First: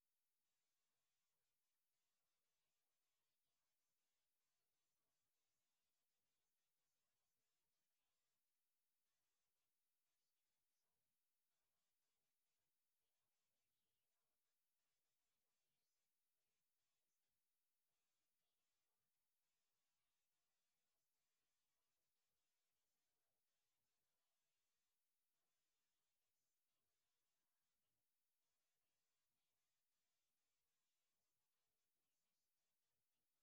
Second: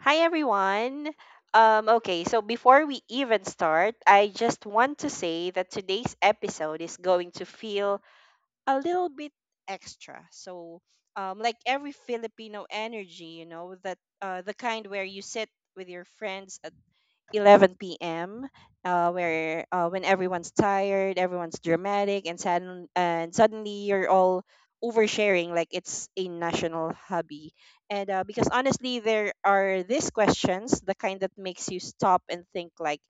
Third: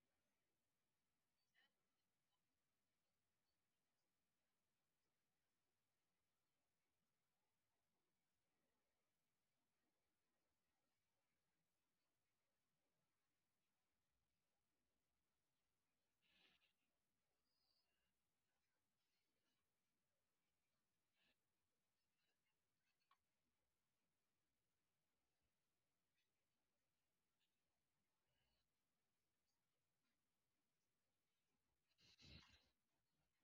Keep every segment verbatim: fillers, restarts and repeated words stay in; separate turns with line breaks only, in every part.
Hi everyone. Um, okay, so before we even start, I just want to say that today's episode is going to feel a little bit extra. So, um, like every Filipino energy, you know, that uh, the kind where you sit with your friends at eleven p m. Uh, where uh, When everyone's tired, everyone's dramatic, and sudden and suddenly you're all oversharing like it's a national hobby. And uh, Because honestly, there are these questions, the kind that makes you stop and think, like,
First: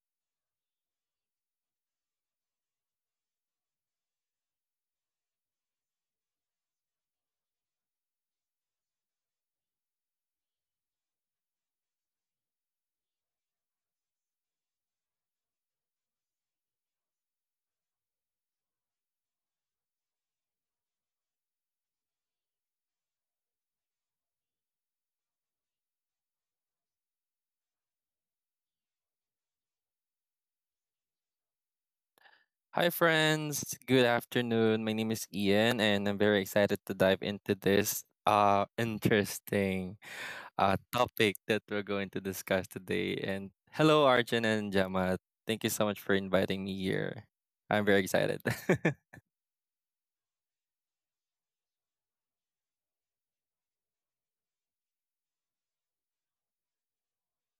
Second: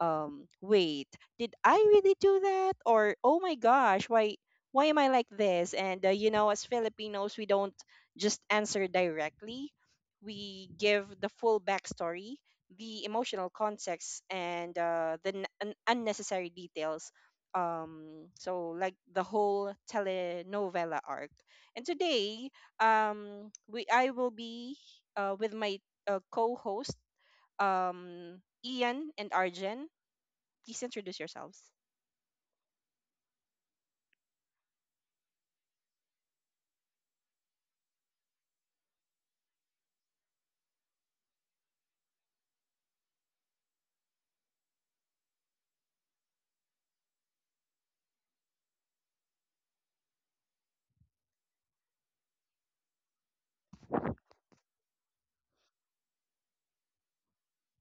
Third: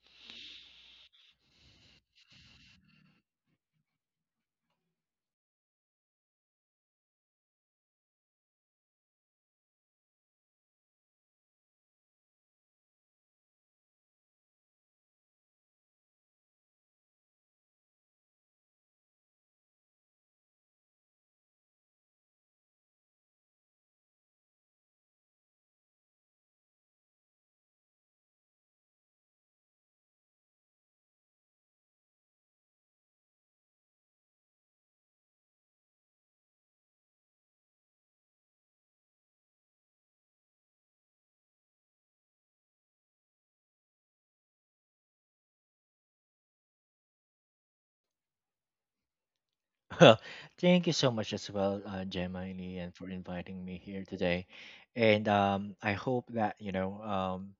um, wait, did I really do that? Or oh my gosh, why why am I like this? And uh, you know, as Filipinos, we don't just answer directly. We give the full backstory, the emotional context, and uh, the n- un- unnecessary details. Um, so like the whole telenovela arc. And today, um, we I will be uh, with my uh, co-host, um, Ian and Arjen. Please introduce yourselves.
Hi, friends. Good afternoon. My name is Ian, and I'm very excited to dive into this uh, interesting uh, topic that we're going to discuss today. And hello, Arjun and Jama. Thank you so much for inviting me here. I'm very excited
Well, thank you so much as well, uh, Gemma and Ian, for inviting me here today. And um, I hope that, you know, um,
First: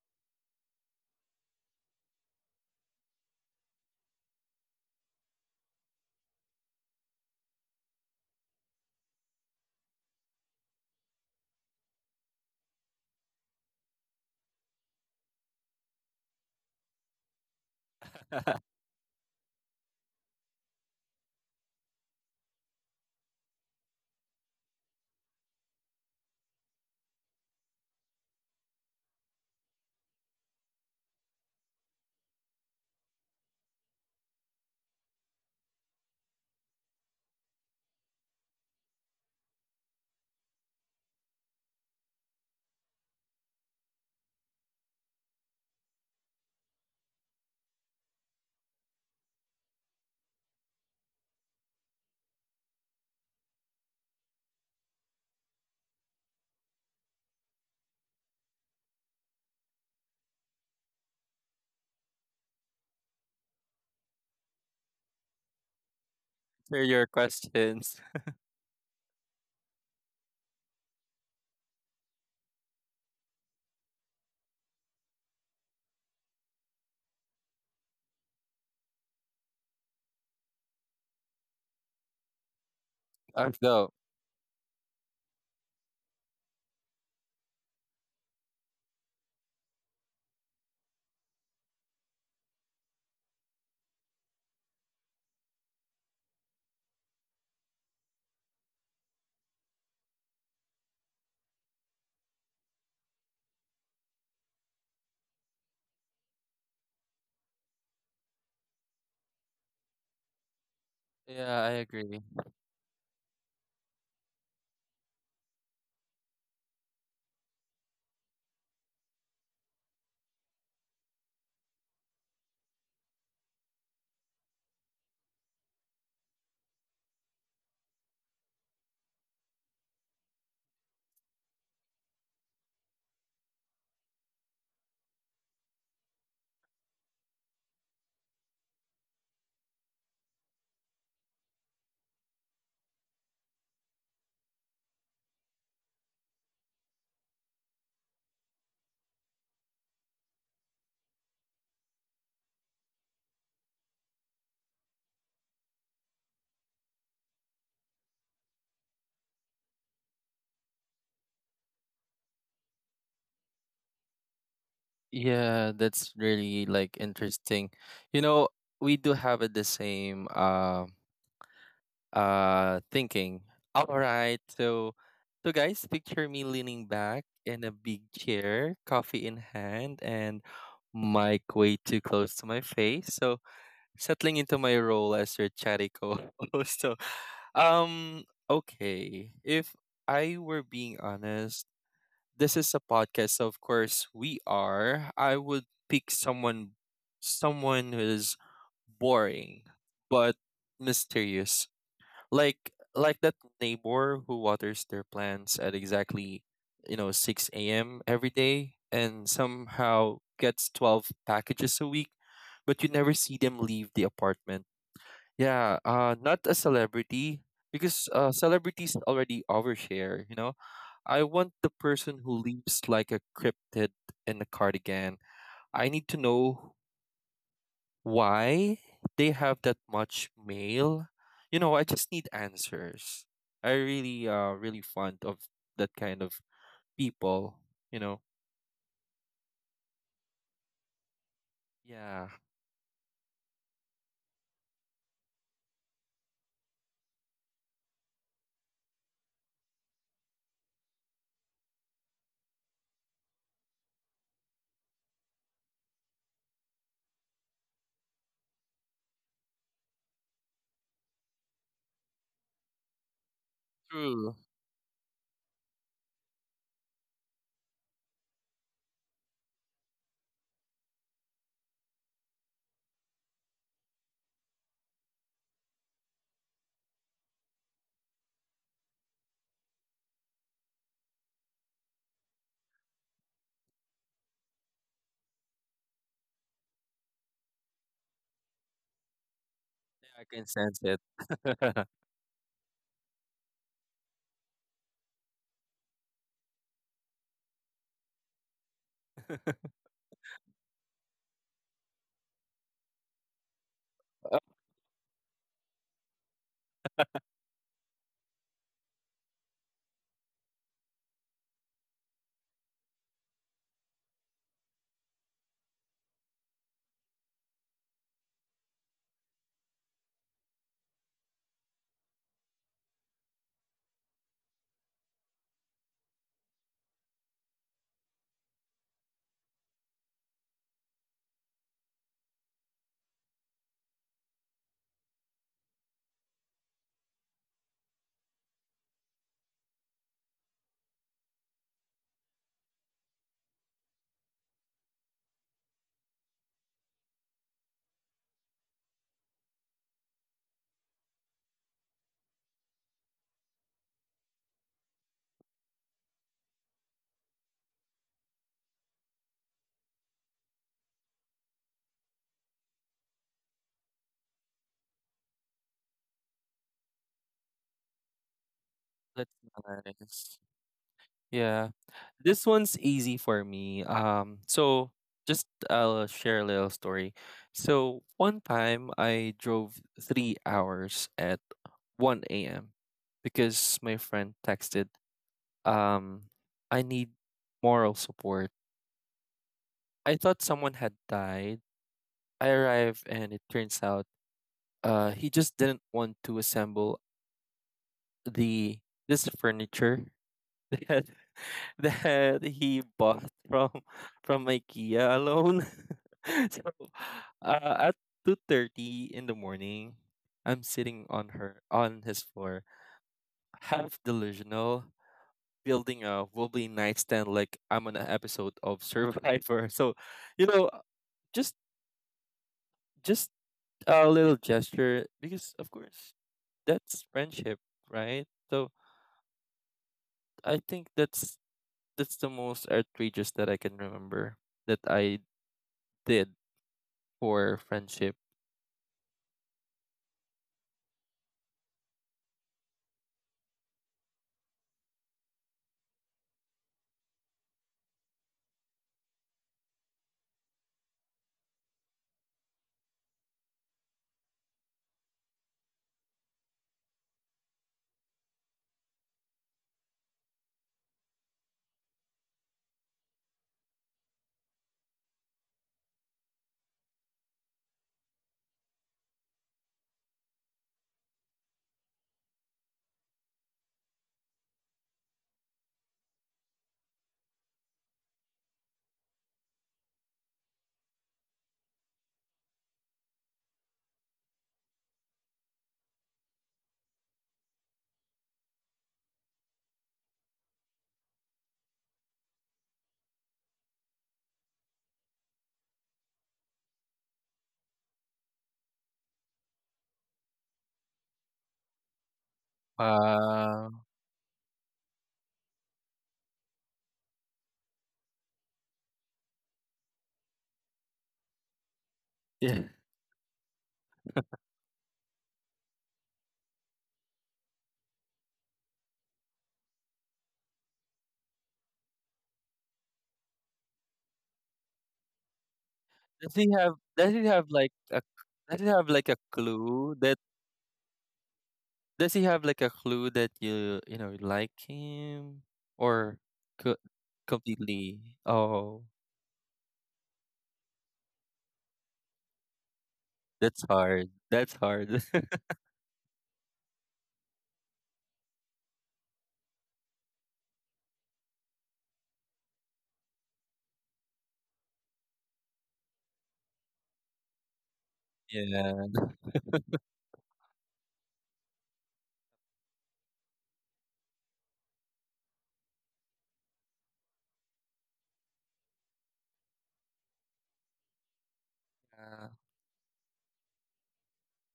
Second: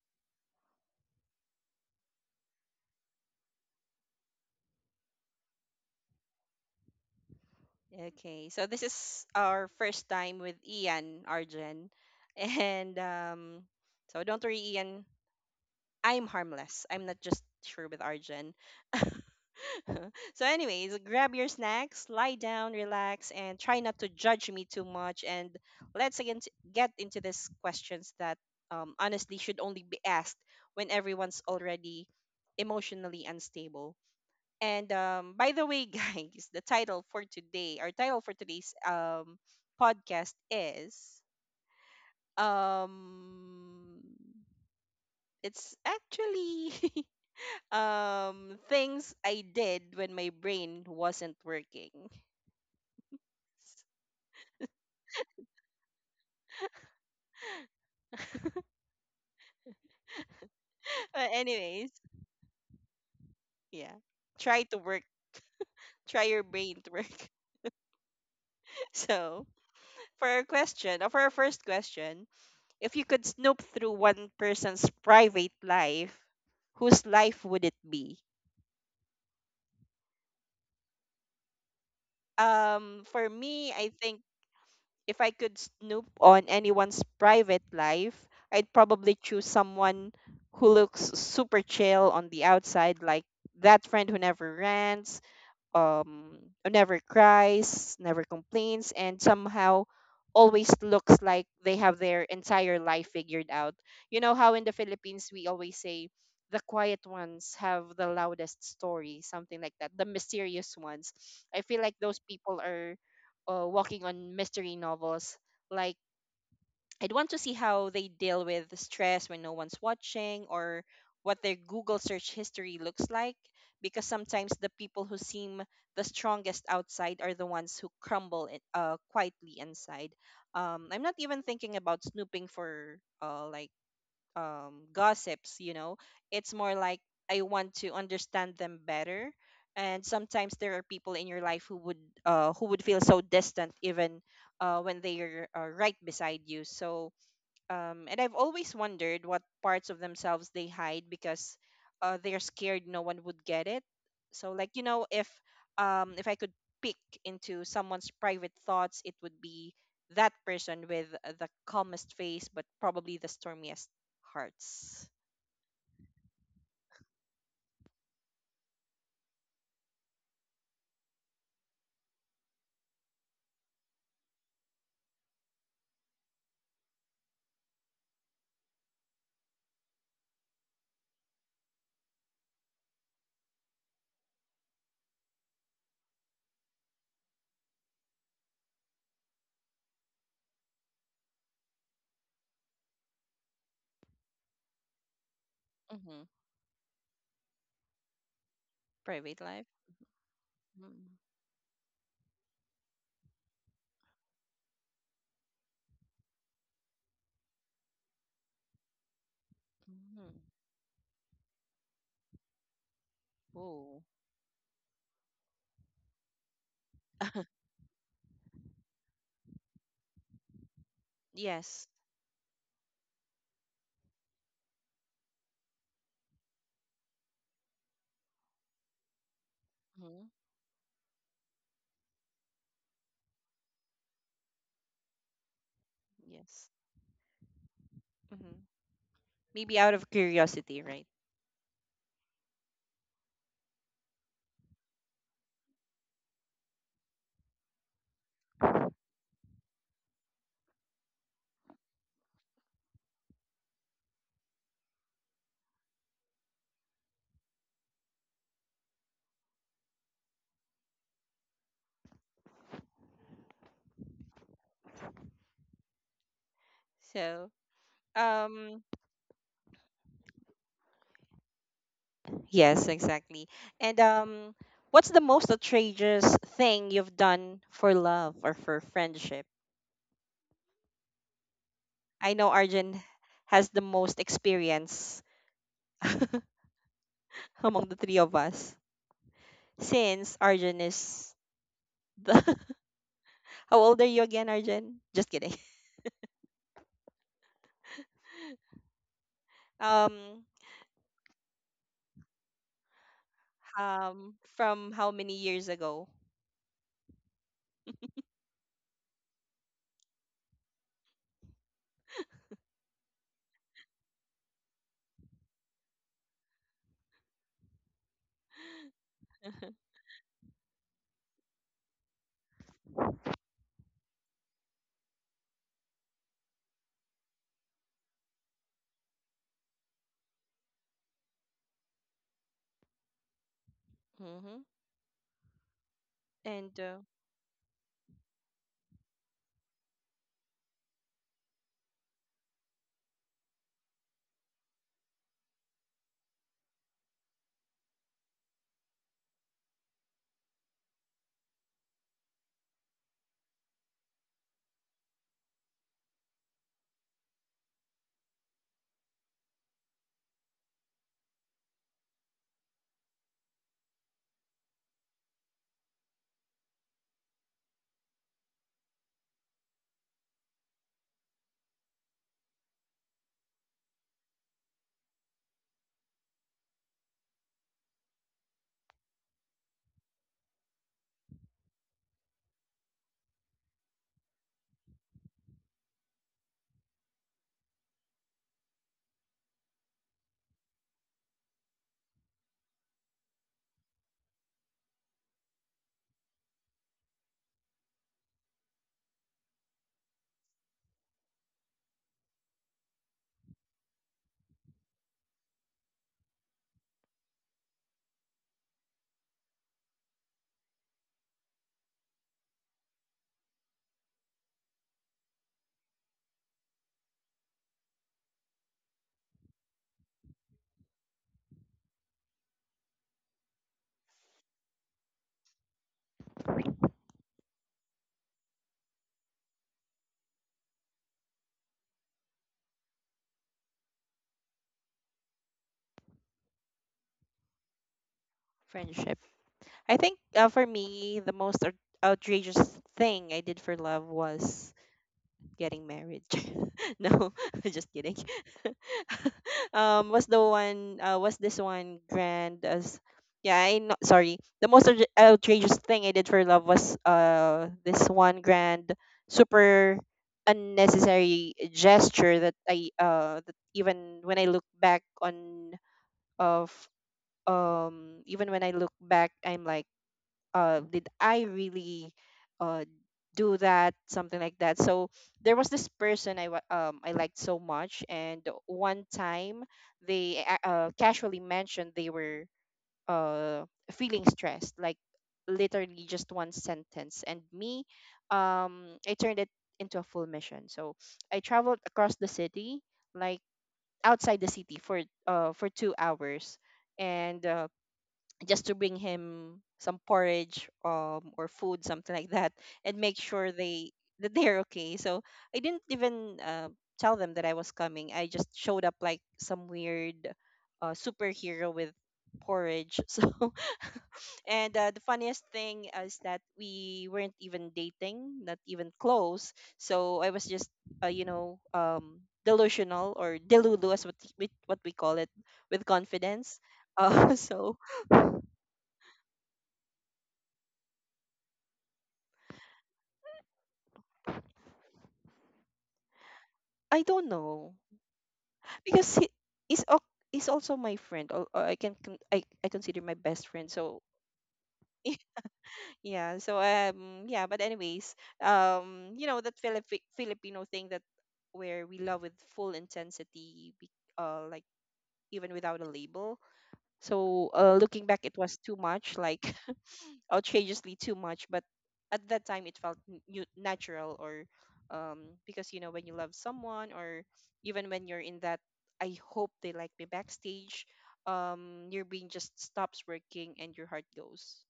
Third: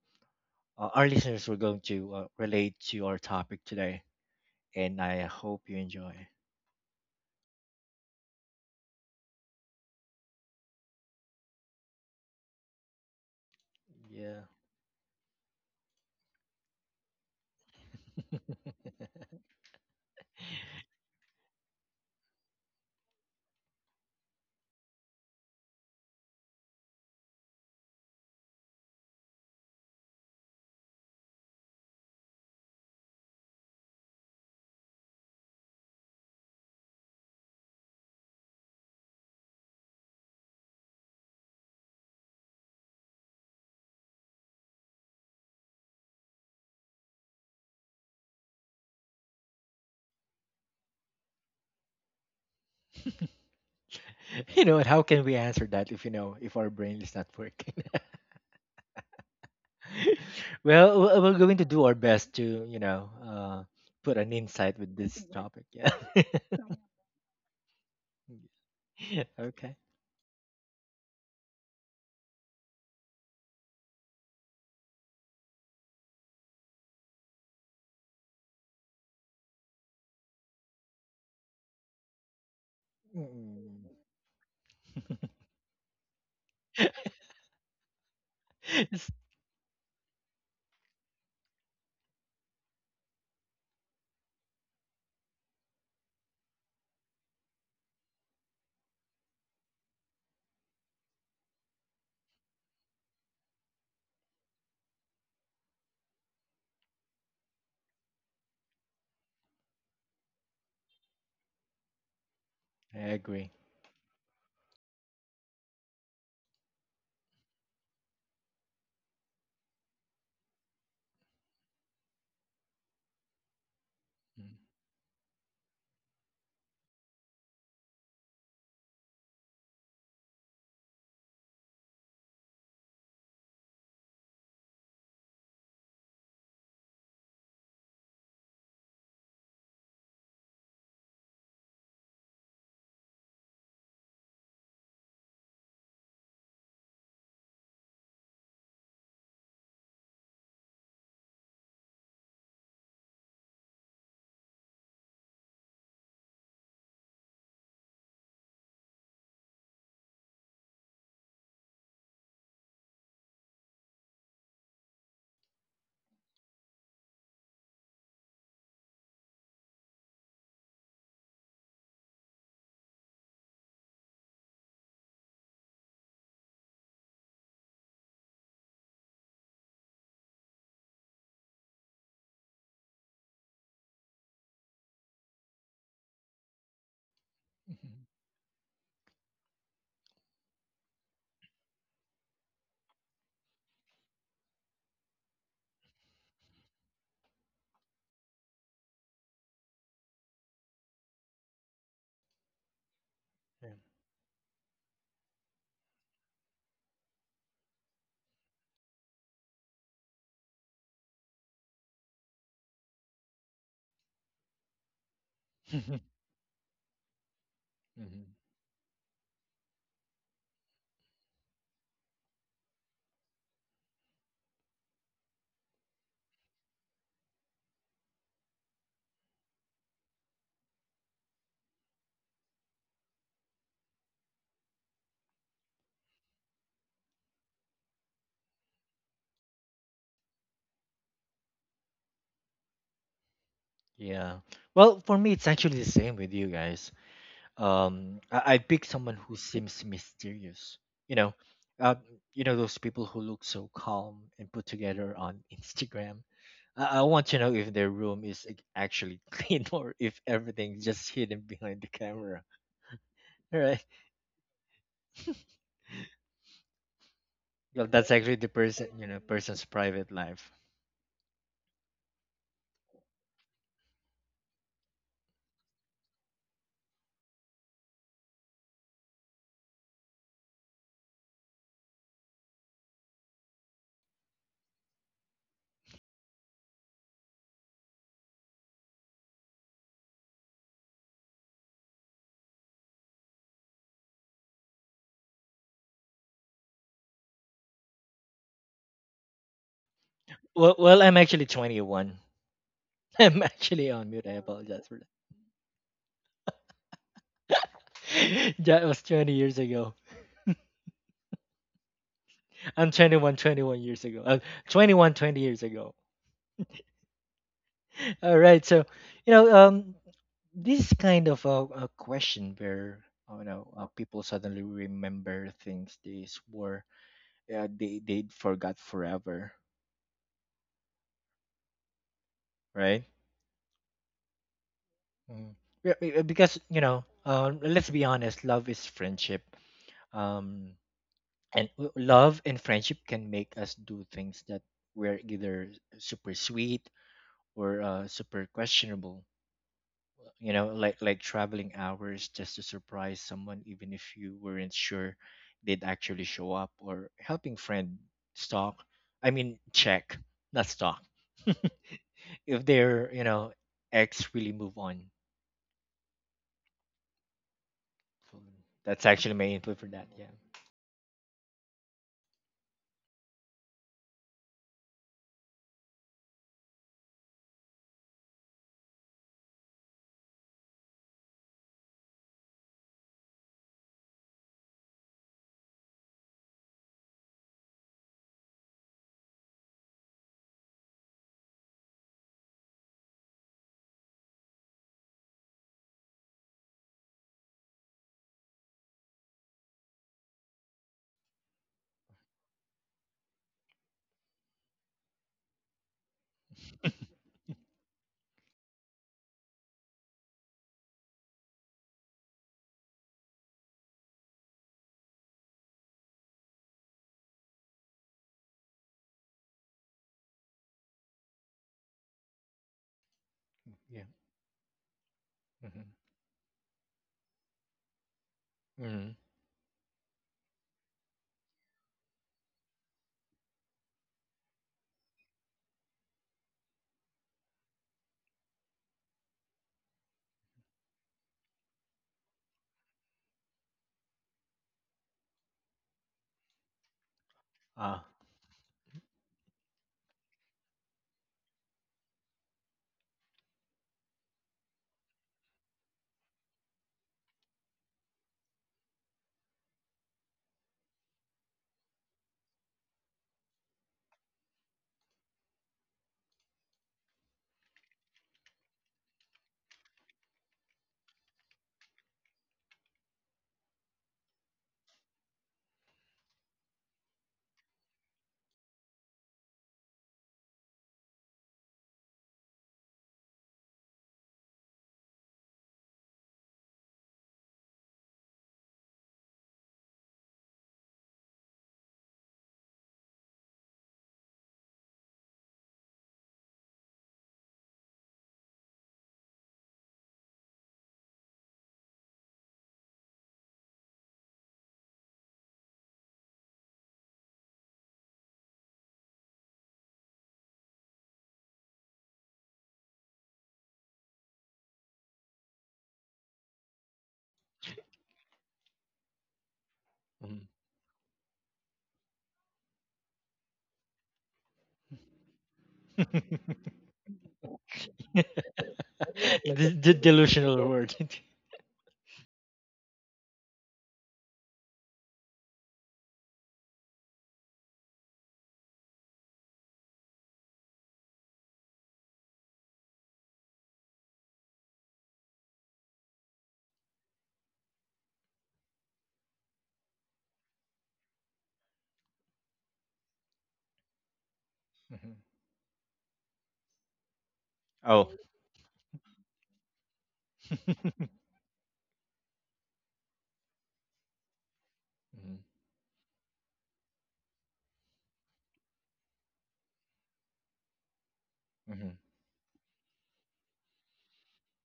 uh, our listeners were going to uh, relate to our topic today. And I hope you enjoy.
Okay, so this is our first time with Ian, Arjen, and um, so
Yeah.
don't worry, Ian. I'm harmless. I'm not just sure with Arjen. So, anyways, grab your snacks, lie down, relax, and try not to judge me too much. And let's again t- get into these questions that um, honestly should only be asked when everyone's already emotionally unstable. And um, by the way, guys, the title for today, our title for today's um, podcast is um, it's actually um things I did when my brain wasn't working.
You know, and how can we answer that if, you know, if our brain is not working? Well, we-
But
we're going to do
anyways,
our best to, you know, uh,
yeah.
put an
Try to
insight with
work.
this topic. Yeah.
Try your brain
for
to
your
work.
questions.
So,
Okay.
for our question, or for our first question, if you could snoop through one person's private life, whose life would it be? Um, for
Uh,
me,
Mm.
I
So,
think if I could snoop on anyone's private life, I'd probably choose someone who looks super chill on the outside, like that friend who never rants, um never cries, never complains, and somehow always looks like they have their entire life figured out. You know how in the Philippines we always say the quiet ones have the loudest story, something like that. The mysterious ones. I
yeah, I
feel like those
agree.
people are
I agree.
uh, walking on mystery novels, like, I'd want to see how they deal with the stress when no one's watching, or what their Google search history looks like, because sometimes
Mm.
the people who seem the strongest outside are the ones who crumble i- uh, quietly inside. Um, I'm not even thinking about snooping for uh, like um, gossips, you know. It's more like I want to understand them better. And sometimes there are people in your life who would uh, who would feel so distant, even uh, when they are uh, right beside you. So um, and I've always wondered what parts of themselves they hide because uh, they're scared no one would get it. So, like you know, if um, if I could peek into someone's private thoughts, it would be that person with uh, the calmest face but probably the stormiest hearts.
Yeah, that's really like interesting. You know, we do have uh, the same. Um, uh thinking, all right, so so guys, picture me leaning back in a big chair, coffee in hand, and mic way too close to my face, so settling into my role as your chatty co-host. so um okay, if I were being honest, this is a podcast, so of course we are. I would pick
Hmm.
someone someone who is
Private
boring
life.
but mysterious, like like that neighbor who waters their plants at exactly, you know six a m every day, and somehow
Mm-hmm.
gets twelve packages a week, but you never see them leave the
Oh.
apartment. Yeah,
Yeah.
uh not a celebrity, because uh
Mhm.
celebrities already overshare, you know I want the
Yes.
person who leaves like a cryptid in a cardigan. I need to know why they have that much
Hmm.
mail. You know, I just need answers. I really uh really fond of that kind of
Yes.
people, you know.
Hmm. Maybe out of curiosity, right?
Yeah,
Yeah. Well, for me, it's actually the same with you guys. Um, I, I pick someone who seems mysterious. You know, uh, you know those people who look so calm and put together on Instagram. I, I want to know if their room is ac- actually clean or if everything's just hidden behind the camera. Right?
true.
So,
Well, that's actually the person,
um,
you know, person's private life.
yes, exactly. And um, what's the most outrageous thing you've done for love or for friendship? I know Arjun has the most experience. Among the three of us,
Yeah, I can
since
sense
Arjun
it.
is the how old are you again, Arjun? Just kidding. Um,
Well, well, I'm actually twenty-one. I'm actually on mute. I
Oh,
um,
apologize for.
from how many years ago?
That was twenty years ago. I'm twenty-one, twenty-one years ago. Uh, twenty-one, twenty years ago. All right. So, you know, um, this kind of a, a question where, you know, uh, people suddenly remember things they swore uh, they, they forgot forever, right?
Mm-hmm.
Mm. Yeah, be- uh, because, you
And uh,
know, uh, let's be honest, love is friendship. Um, and w- Love and friendship can make us do things that were either super sweet or uh, super questionable. You know, like like traveling hours just to surprise someone, even if you weren't sure they'd actually show up, or helping friend stalk. I mean, check, not stalk. If they're, you know, ex really move on. So that's
that's
actually my input for that.
nice.
Yeah.
Yeah. This one's easy for me. Um so just I'll share a little story. So one time I drove three hours at one a m because my friend texted, um I need moral support. I thought someone had died. I arrived and it turns out uh he just didn't want to assemble the this furniture that that he bought from from IKEA alone. So, uh, at two thirty in the morning, I'm sitting on her on his floor, half delusional, building a wobbly nightstand like I'm on an episode of Survivor. So, you know, uh, just just a
Yeah.
little gesture, because of
Mm-hmm.
course that's friendship, right? So
Mm-hmm.
I think that's that's the most outrageous that I can remember that I did for friendship.
friendship. I think uh, for me, the most out- outrageous thing I did for love was getting married. No, just
Ah.
kidding. um, was the one? Uh, was this one grand as? Yeah, I know. Sorry, the most outra- outrageous thing I did for love was uh this one grand, super unnecessary gesture that I uh that even when I look back on of um even when I look back, I'm like, uh, did I really uh, do that? Something like that. So there was this person I wa- um I liked so much, and one time they a- uh, casually mentioned they were uh feeling stressed, like literally just one sentence. And me, um, I turned it into a full mission. So I traveled across the city, like outside the city, for uh for two hours, and uh, just to bring him some porridge um or food, something like that, and make sure they
Uh,
that they're okay. So I didn't even uh, tell them that I was coming. I just showed up like some weird uh, superhero with
yeah.
porridge. So, and uh, the funniest thing is that we weren't even dating, not even close. So I was
Mhm.
just uh, you know, um delusional, or delulu as what we, what we call it, with
Does
confidence.
he have does
uh,
he have
so
like a does he have like a
the, the
clue that
delusional word.
Does he have like a clue that you you know like him, or
I
co-
don't know,
completely? Oh,
because he is is also my friend, or, or I can con- I, I consider my best friend.
that's
So
hard. That's hard.
yeah. So um yeah, but anyways, um you know that Filipi- Filipino thing that where we love with full intensity, be- uh like
Mhm.
even without a label. So uh looking
Oh.
back, it was too much,
Yeah.
like outrageously too much, but at that time it felt n- nu- natural, or um
Mhm.
because you know when you love someone, or even when you're in that "I hope they like me" backstage, um
Mhm.
your brain just stops working and your heart goes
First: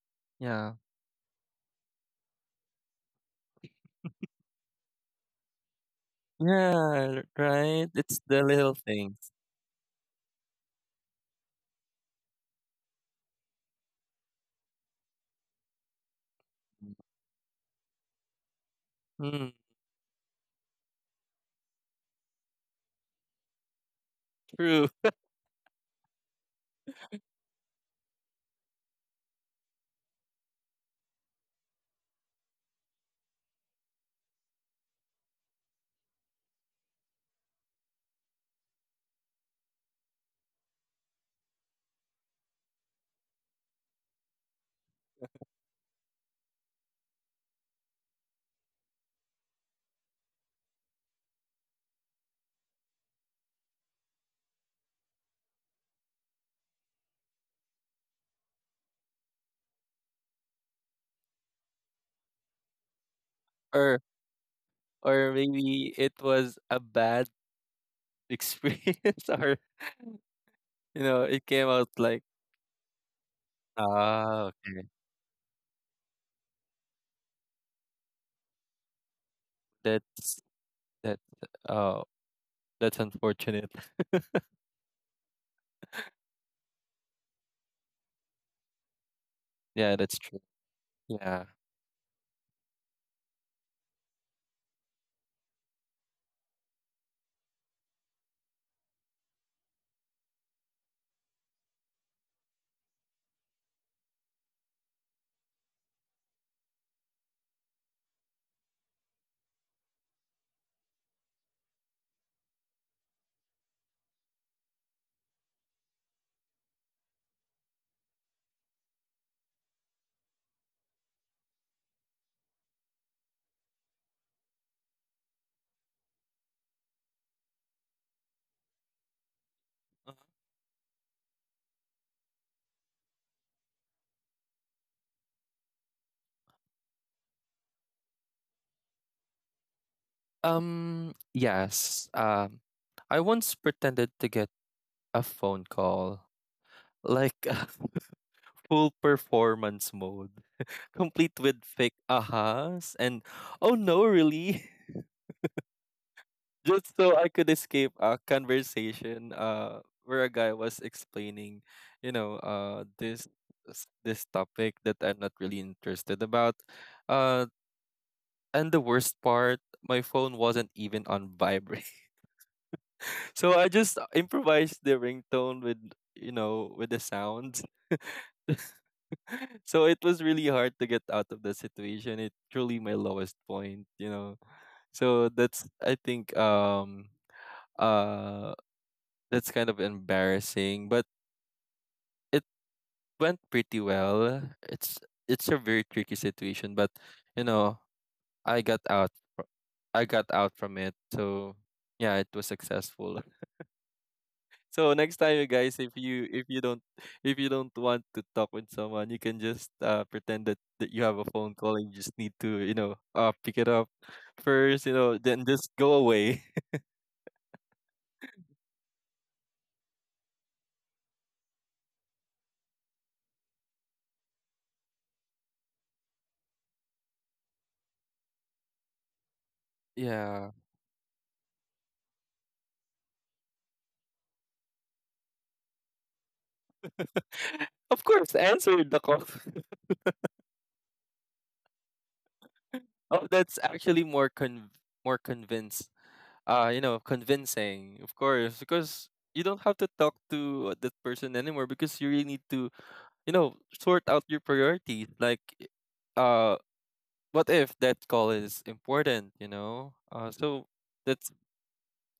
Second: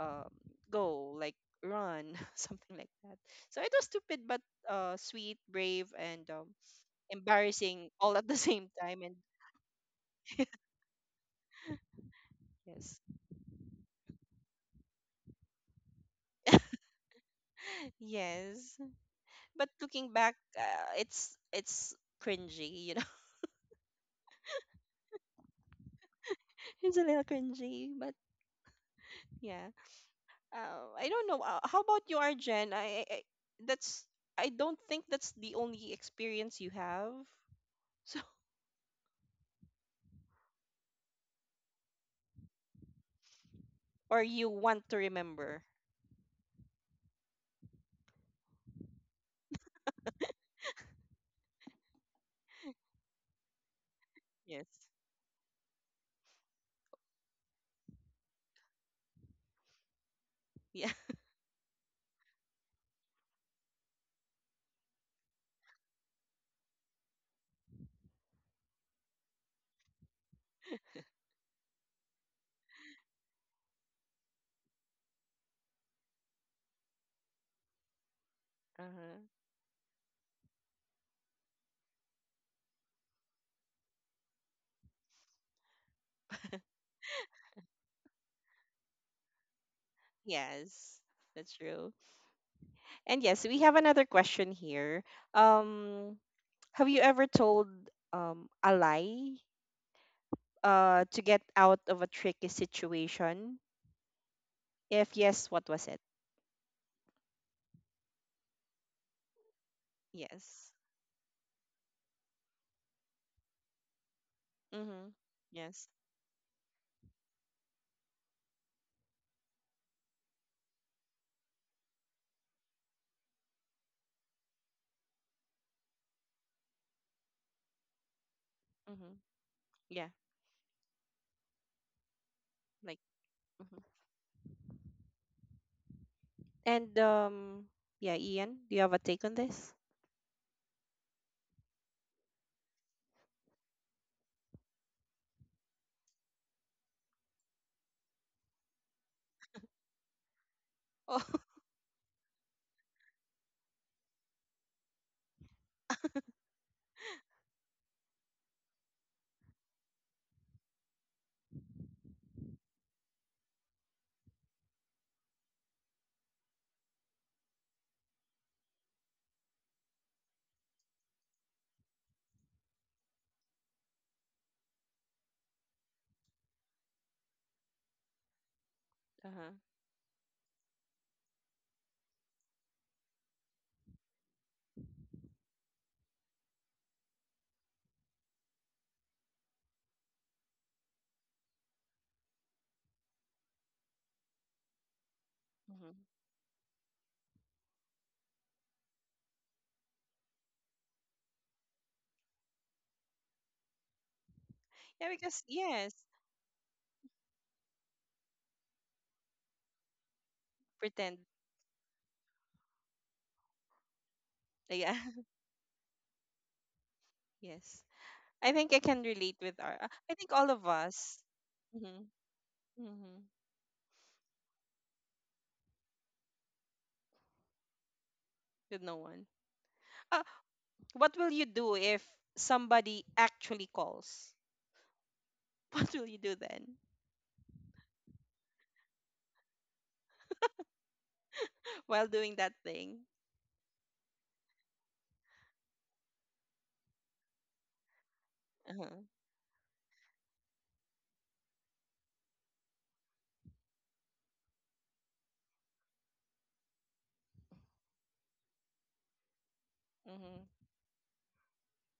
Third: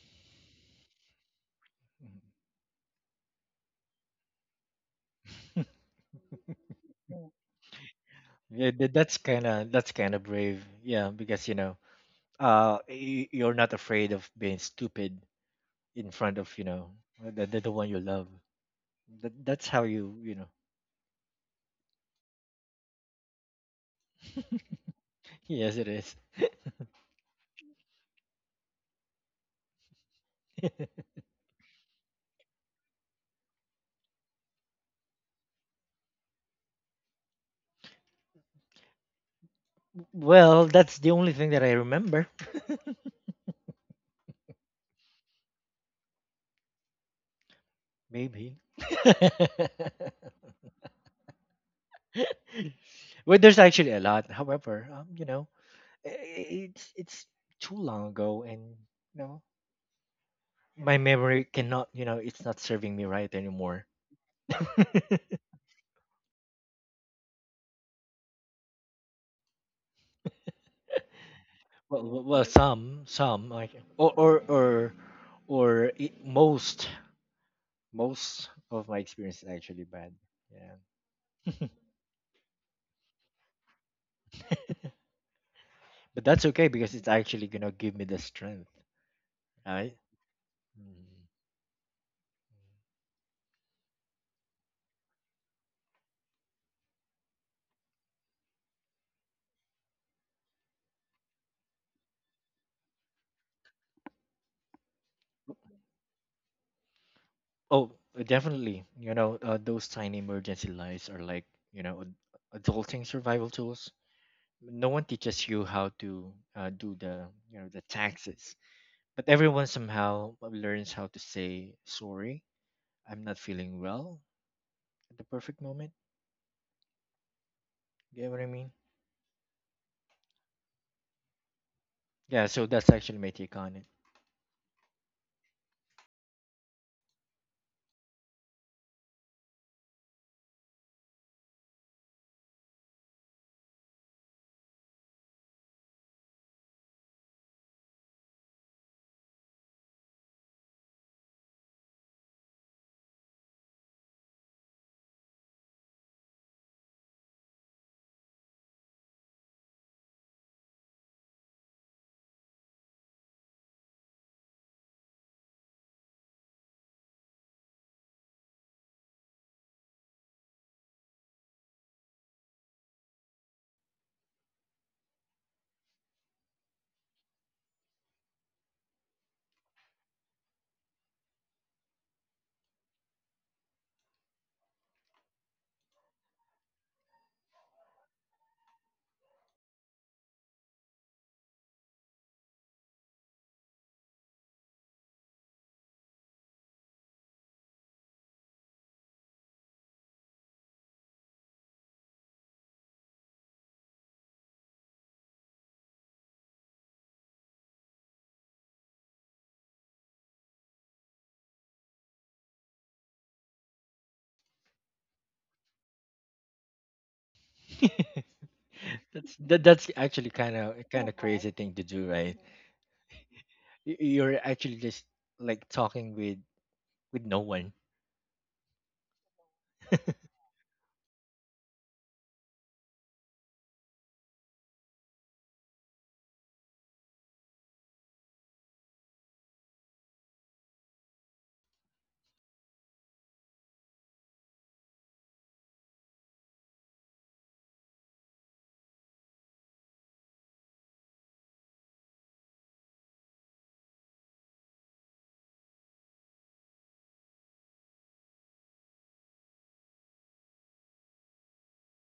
um
Yeah.
go like run.
Mhm.
Something like that. So it was stupid, but uh sweet, brave, and um
Yeah. Right.
embarrassing all
It's
at the
the
same
Yeah,
little
tha-
time. And
that's
things.
kind of that's kind of brave. Yeah, because you know, uh,
yes,
y- you're not afraid of being stupid in front of, you know, the the, the one you love.
yes,
That
Mm,
that's
but
how
looking
you
back,
you know.
uh, it's it's cringy. You
true.
Yes, it is.
It's a little cringy, but yeah. Uh, I don't know. Uh, how about you, Arjen? I, I I- that's, I don't think that's the only experience you have. So,
Well, that's the only thing that I remember.
or you want to remember.
Maybe. Well, there's actually a lot.
Yes.
However, um, you know, i- i- it's it's too long ago, and you know,
Yeah.
my memory cannot. You know, it's not serving me right anymore.
Or or maybe it was a bad experience, or you know, it came out
Well,
like,
well, well, some, some, like, or,
ah,
or,
okay.
or, or I most, most of my
Uh-huh.
experience is actually bad.
That's
Yeah.
that. Oh, that's unfortunate.
But that's okay because it's actually gonna give me the strength,
Yeah,
right?
that's true.
Yes.
Mm.
Yeah.
That's true. And yes, we have another question here. Um, have you ever told um a lie uh to get out of a tricky situation? If yes, what was it?
Oh, uh, definitely. You know, uh, those tiny emergency
Yes.
lights are like, you know, ad- adulting survival tools. No one
Mhm.
teaches you how
Yes.
to uh, do the, you know, the taxes, but everyone somehow learns how to say sorry. I'm not feeling well at the perfect moment. Get what I mean?
Mhm. Yeah.
Yeah, so that's
Like,
actually my take on it.
mhm. And um, yeah, Ian, do you have a take on this?
Um, yes. Um, I once pretended to get a phone call, like full performance mode,
Oh.
complete with fake ahas and oh no, really? just so I could escape a conversation uh where a guy was explaining, you know, uh this s- this topic that I'm not really interested about. Uh and the worst part, my phone wasn't even on vibrate. So I just uh, improvised the ringtone with, you know, with the sounds.
Uh-huh.
So it was really hard to get out of the situation. It truly my lowest point, you know. So that's, I think, um uh that's kind of embarrassing. But it went pretty well. It's it's a very tricky
Hmm.
situation, but you know, I got out. fr- I got out from it. So yeah, it was successful. So next
Yeah,
time, you
because,
guys, if
yes,
you if you don't if you don't want to talk with someone, you can just uh, pretend that, that you have a
pretend.
phone call, and you just need to, you know uh, pick it up first. You
Yeah.
know, then just go away.
Yes. I think I can
that's
relate
that,
with our.
that's
uh, I
actually
think
kind
all
of
of
kind of. Okay.
us.
Crazy thing to do,
Mm-hmm.
right?
Mm-hmm.
Y- You're actually just like talking with with no one.
With no one. Uh,
Yeah.
what will you do if somebody actually calls? What will you do then
Of course, answer the call.
while doing that thing?
Oh, that's actually more con more convinced uh you know convincing, of course, because
Uh-huh.
you don't have to talk to, uh, that person anymore, because you really need to, you know sort out your priorities, like, uh what if that call is important, you know uh
Mm-hmm.
so that's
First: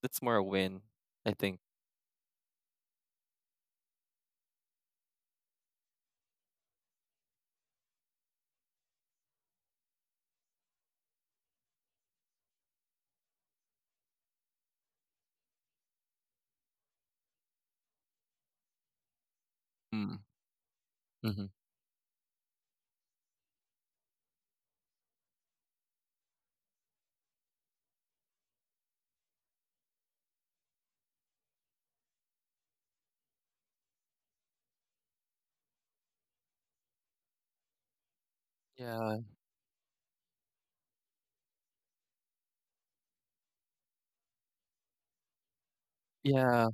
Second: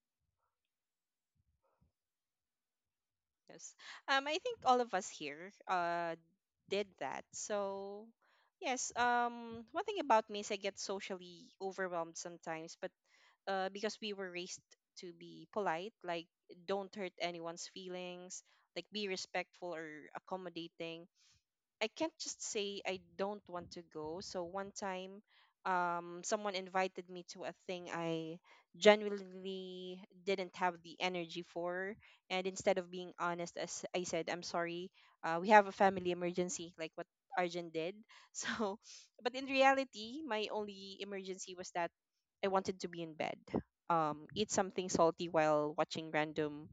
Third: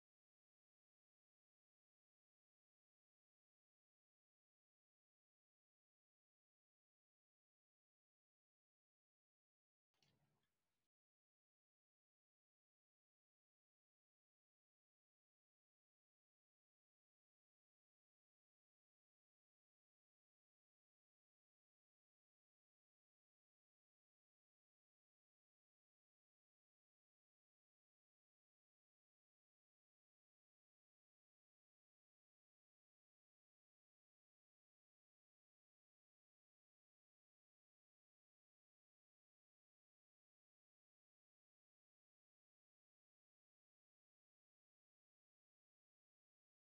that's more a win, I think.
Yes. Um, I think all of us here, uh, did that. So, yes, um, one thing about me is I get socially overwhelmed sometimes, but uh, because we were raised to be polite, like, don't hurt anyone's feelings, like, be respectful or
Mm.
accommodating.
Mm-hmm.
I can't just say I don't want to go. So one time, um, someone invited me to a thing I genuinely didn't have the energy for, and instead of being honest, as I said, I'm sorry, uh, we have a family emergency, like what Arjun did. So,
Yeah,
but in reality, my only emergency was that I wanted to be in bed, um, eat something salty while watching
yeah,
random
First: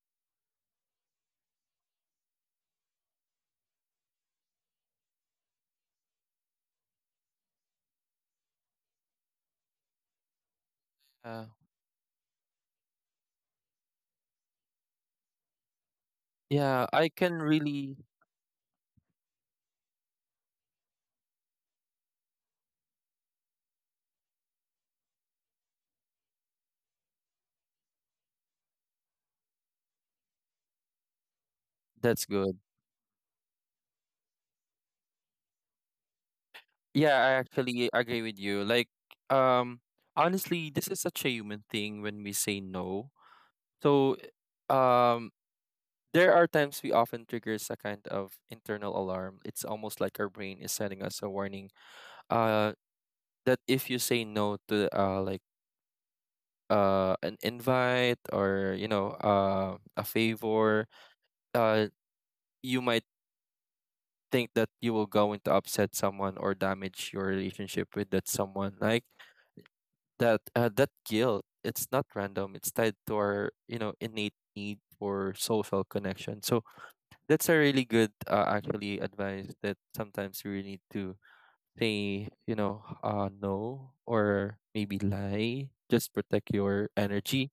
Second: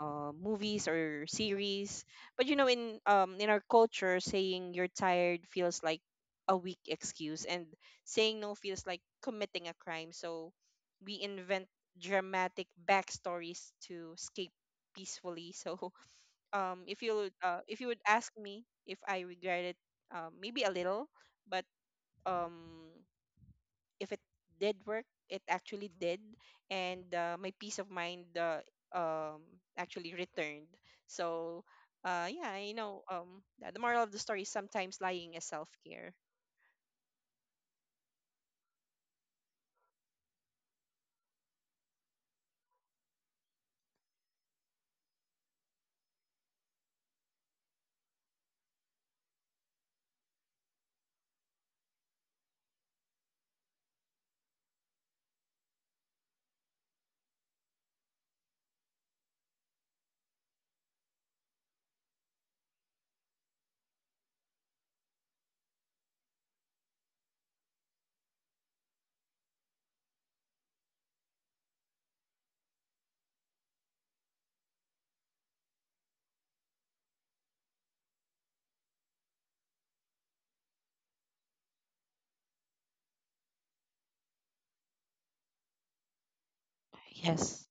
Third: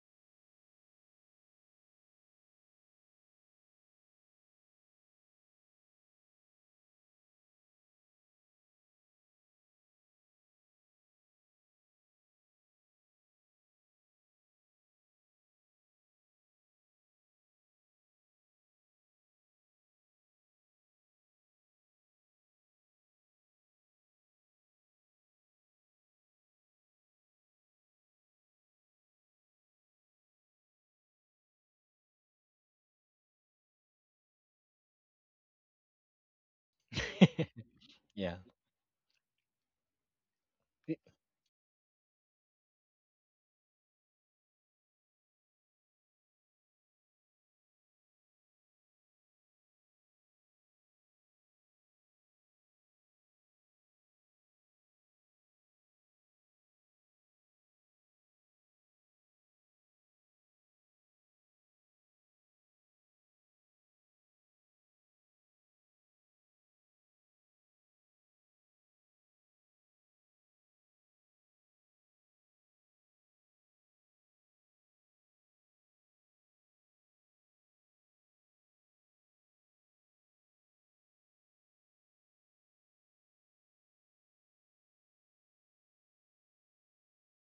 uh, movies or series. But you know, in um in our culture, saying you're tired feels like a weak excuse, and saying no feels like committing a crime. So we
yeah,
invent dramatic backstories to escape peacefully. So um,
yeah.
if
I
you,
can
uh, if you
really,
would ask me if I regret it, um, maybe a little, but um if it did work, it actually did, and uh, my peace of mind uh, um, actually returned. So, uh,
that's
yeah,
good.
you know. Um, the the moral of the story is sometimes lying is self care.
Yeah, I actually agree
Yeah.
with you. Like, um honestly, this
Y-
is such a human thing when we say no. So, um there are times we often triggers a kind of internal alarm. It's almost like our brain is sending us a warning, uh, that if you say no to, uh, like, uh, an invite, or you know uh, a favor, uh, you might think that you will go into upset someone or damage your relationship with that someone. Like that uh, that guilt, it's not random. It's tied to our, you know innate need for social connection. So that's a really good, uh, actually advice, that sometimes you really need to say, you know uh no, or maybe lie, just protect your
Yes.
energy.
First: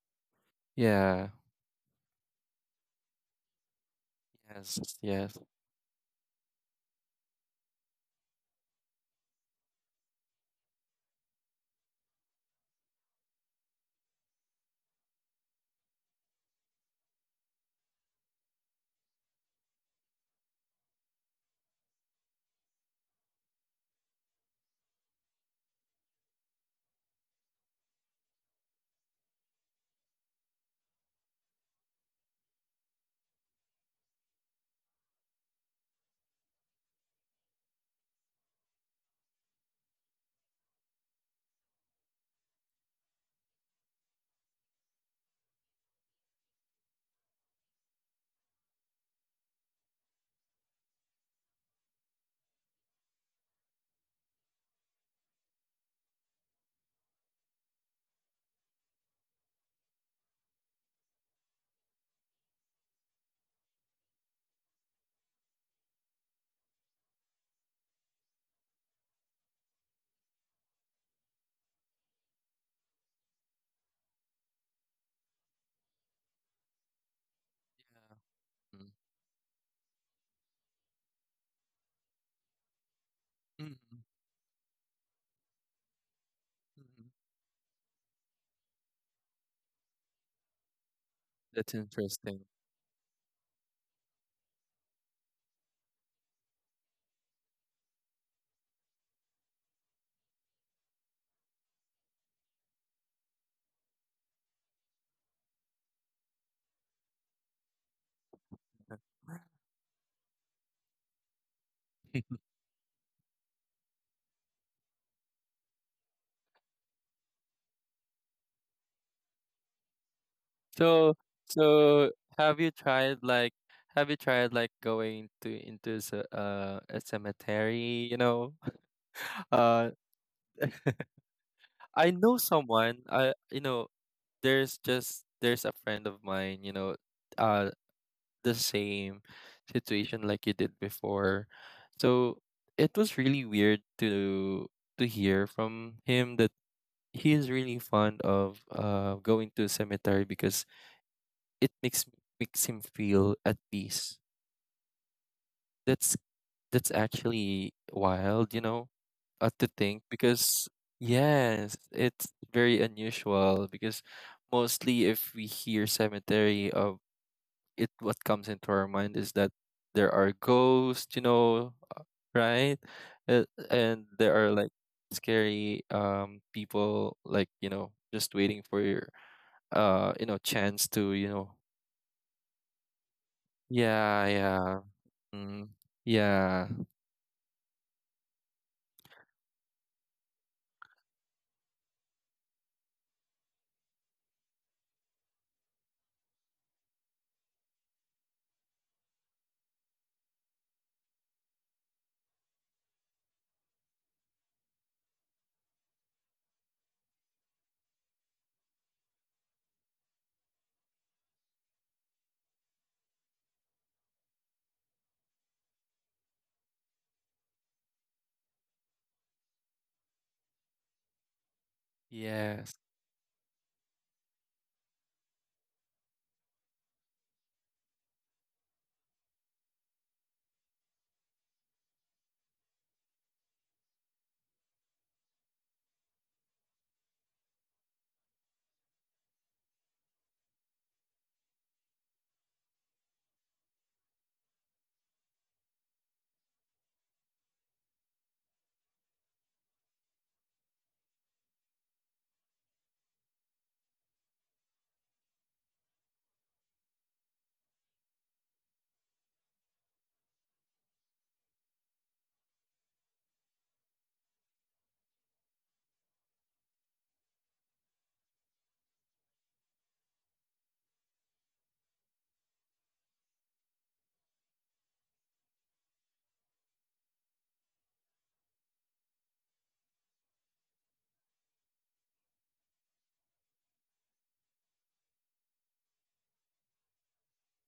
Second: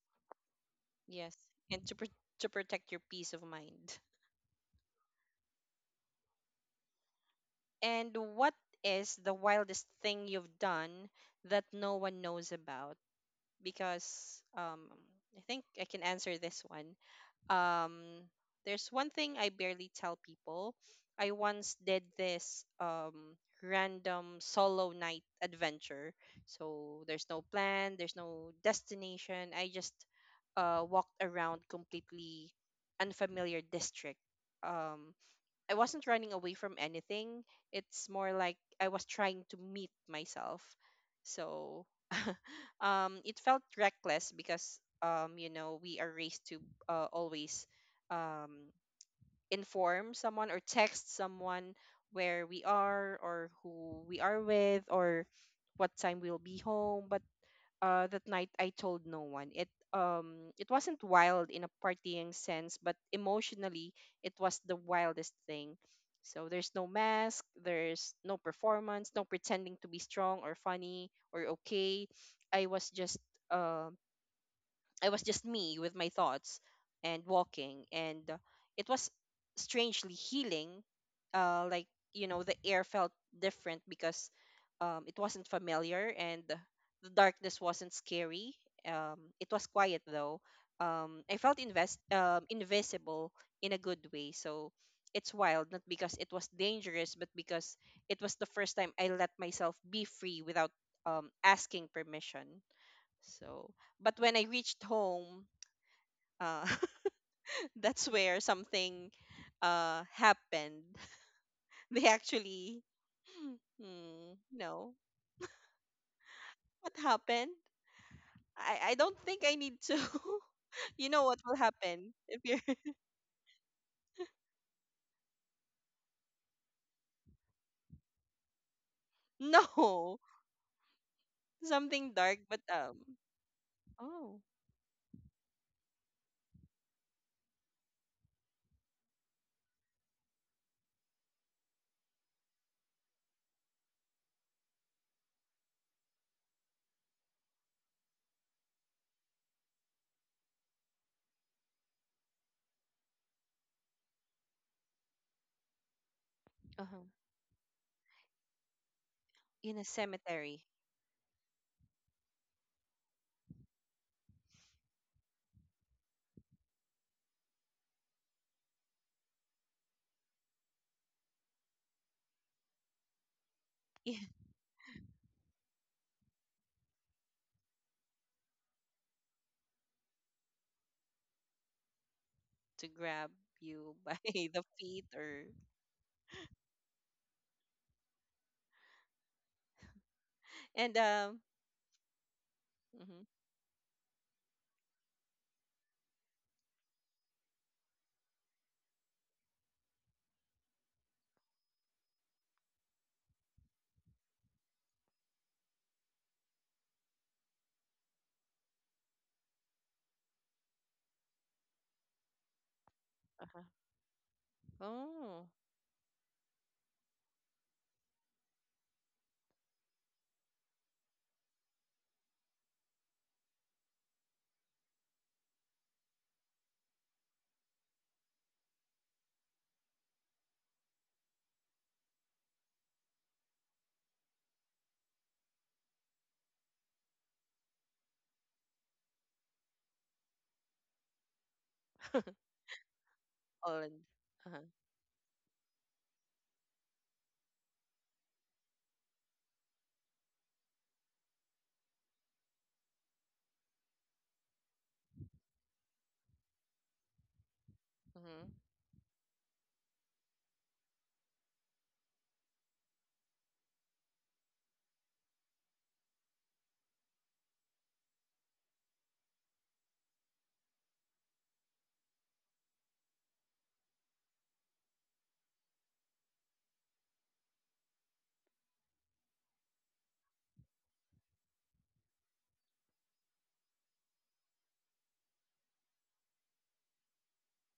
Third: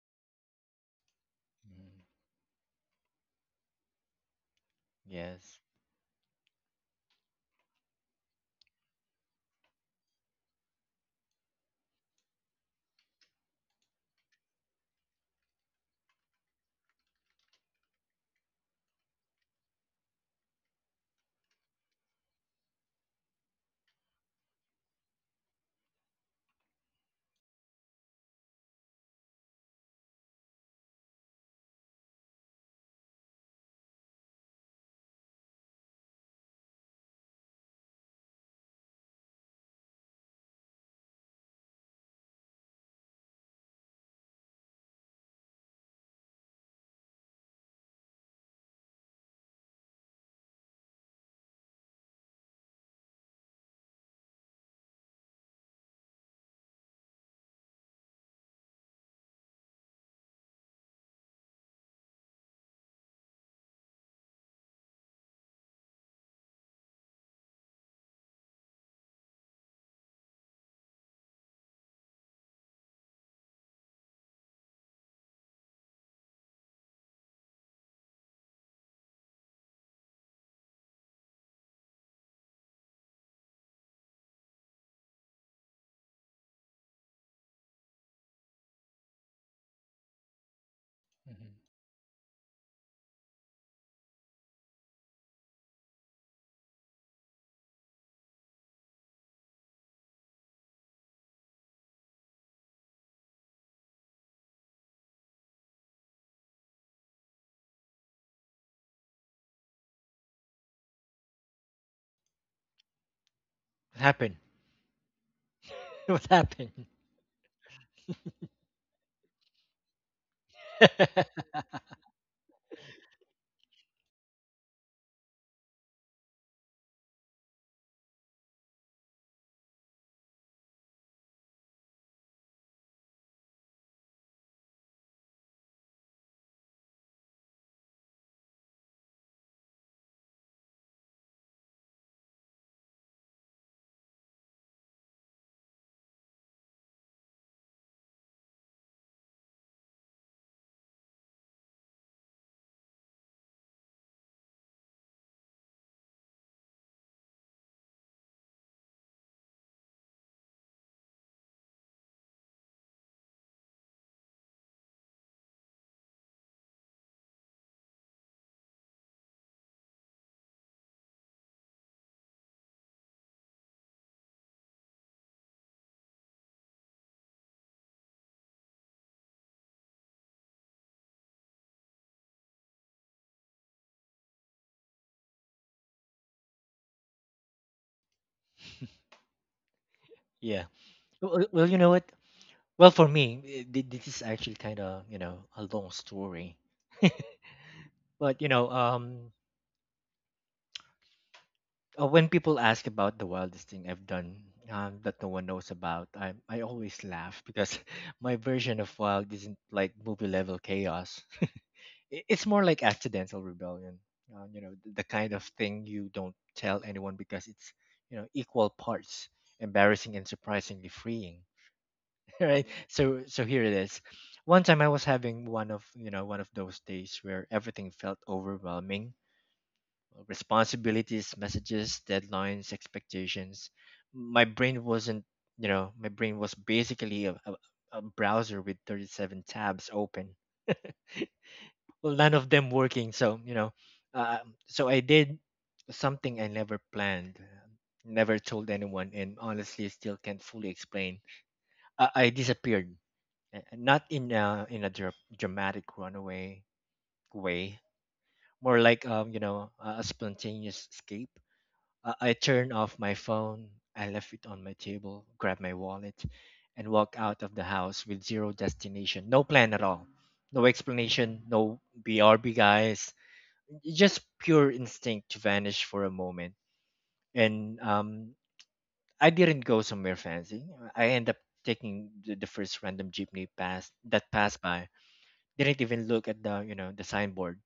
Yeah.
Yes, and to
Mm.
pro- to protect your peace of mind.
Yes, yes, yeah.
Yes.
And what is the wildest thing you've done that no one knows about? Because um, I think I can answer this one. Um, there's one thing I barely tell people. I once did this um, random solo night adventure. So there's no plan, there's no destination. I just uh, walked around completely unfamiliar district. Um, I wasn't running away from anything. It's more like I was trying to meet myself. So um it felt reckless because um you know we are raised to uh, always um inform someone or text someone where we are, or who we are with, or what time we'll be home, but uh, that night I told no one. It um it wasn't wild in a partying sense, but emotionally it was the wildest thing. So there's no mask, there's no performance, no pretending to be strong or funny or okay. I was just um I was just me with my thoughts and walking, and uh, it was strangely healing. Uh, like, you know, the air felt
Mm.
different
Mhm.
because um, it wasn't familiar, and the the
Mhm.
darkness wasn't scary. Um, it was quiet though. Um, I felt
Mhm.
That's
invest um,
interesting.
invisible in a good way. So it's wild, not because it was dangerous, but because it was the first time I let myself be free without um, asking permission. So, but when I reached home, uh, that's where something uh, happened. They actually,
What
hmm,
happened?
no,
What
what
happened?
happened? I, I don't think I need to. You
so
know what will happen
so
if you're
have you tried like, have you tried like going to into s- uh a cemetery, you know uh
no, something
I
dark,
know
but um,
someone, I you know
oh,
there's just there's a friend of mine, you know, uh the same situation like you did before. So it was really weird to, to hear from him that he is really fond of uh going to a cemetery, because it makes, makes him feel at peace. That's that's
uh-huh.
actually wild, you know, uh,
In
to
a
think,
cemetery,
because yes, it's very unusual, because mostly if we hear cemetery of it, what comes into our mind is that there are ghosts, you know, uh, right? Uh, And
yeah,
there are like scary, um people, like, you know, just waiting for your, uh, you know, chance to, you know.
to grab you by
Yeah,
the
yeah.
feet or
Mm, yeah.
Yeah.
and um,
Well, well, well, you know what? Well, for
mhm,
me, eh, thi- this is actually kind of, you know, a long story. But you know, um, Uh, when people ask about the wildest thing I've done, um, that no one knows about, I I always laugh because my version of wild isn't like movie level chaos. I- It's more like accidental
uh-huh.
rebellion. Uh, you know, th- the
Oh,
kind of thing you don't tell anyone because it's, you know, equal parts embarrassing and surprisingly freeing. Right.
Yes.
So so here it is. One time I was having one of, you know, one of those days where everything felt overwhelming: responsibilities, messages, deadlines, expectations. My brain wasn't, you know, my brain was basically a, a, a browser with thirty-seven tabs open. Well, none of them working. So, you
all
know,
in,
uh,
uh-huh,
so I did something I never planned, never told anyone, and honestly still can't fully explain. I, I disappeared. uh, Not in a, in a dra- dramatic runaway way,
mhm,
more like, um, you know, a a spontaneous escape. Uh, I turned off my phone, I left it on my table, grabbed my wallet, and walked out of the house with zero destination, no plan at all, no explanation, no B R B guys, just pure instinct to vanish for a moment. And um, I didn't go somewhere fancy. I end up taking the, the first random jeepney pass that passed by. Didn't even look at the, you know, the signboard.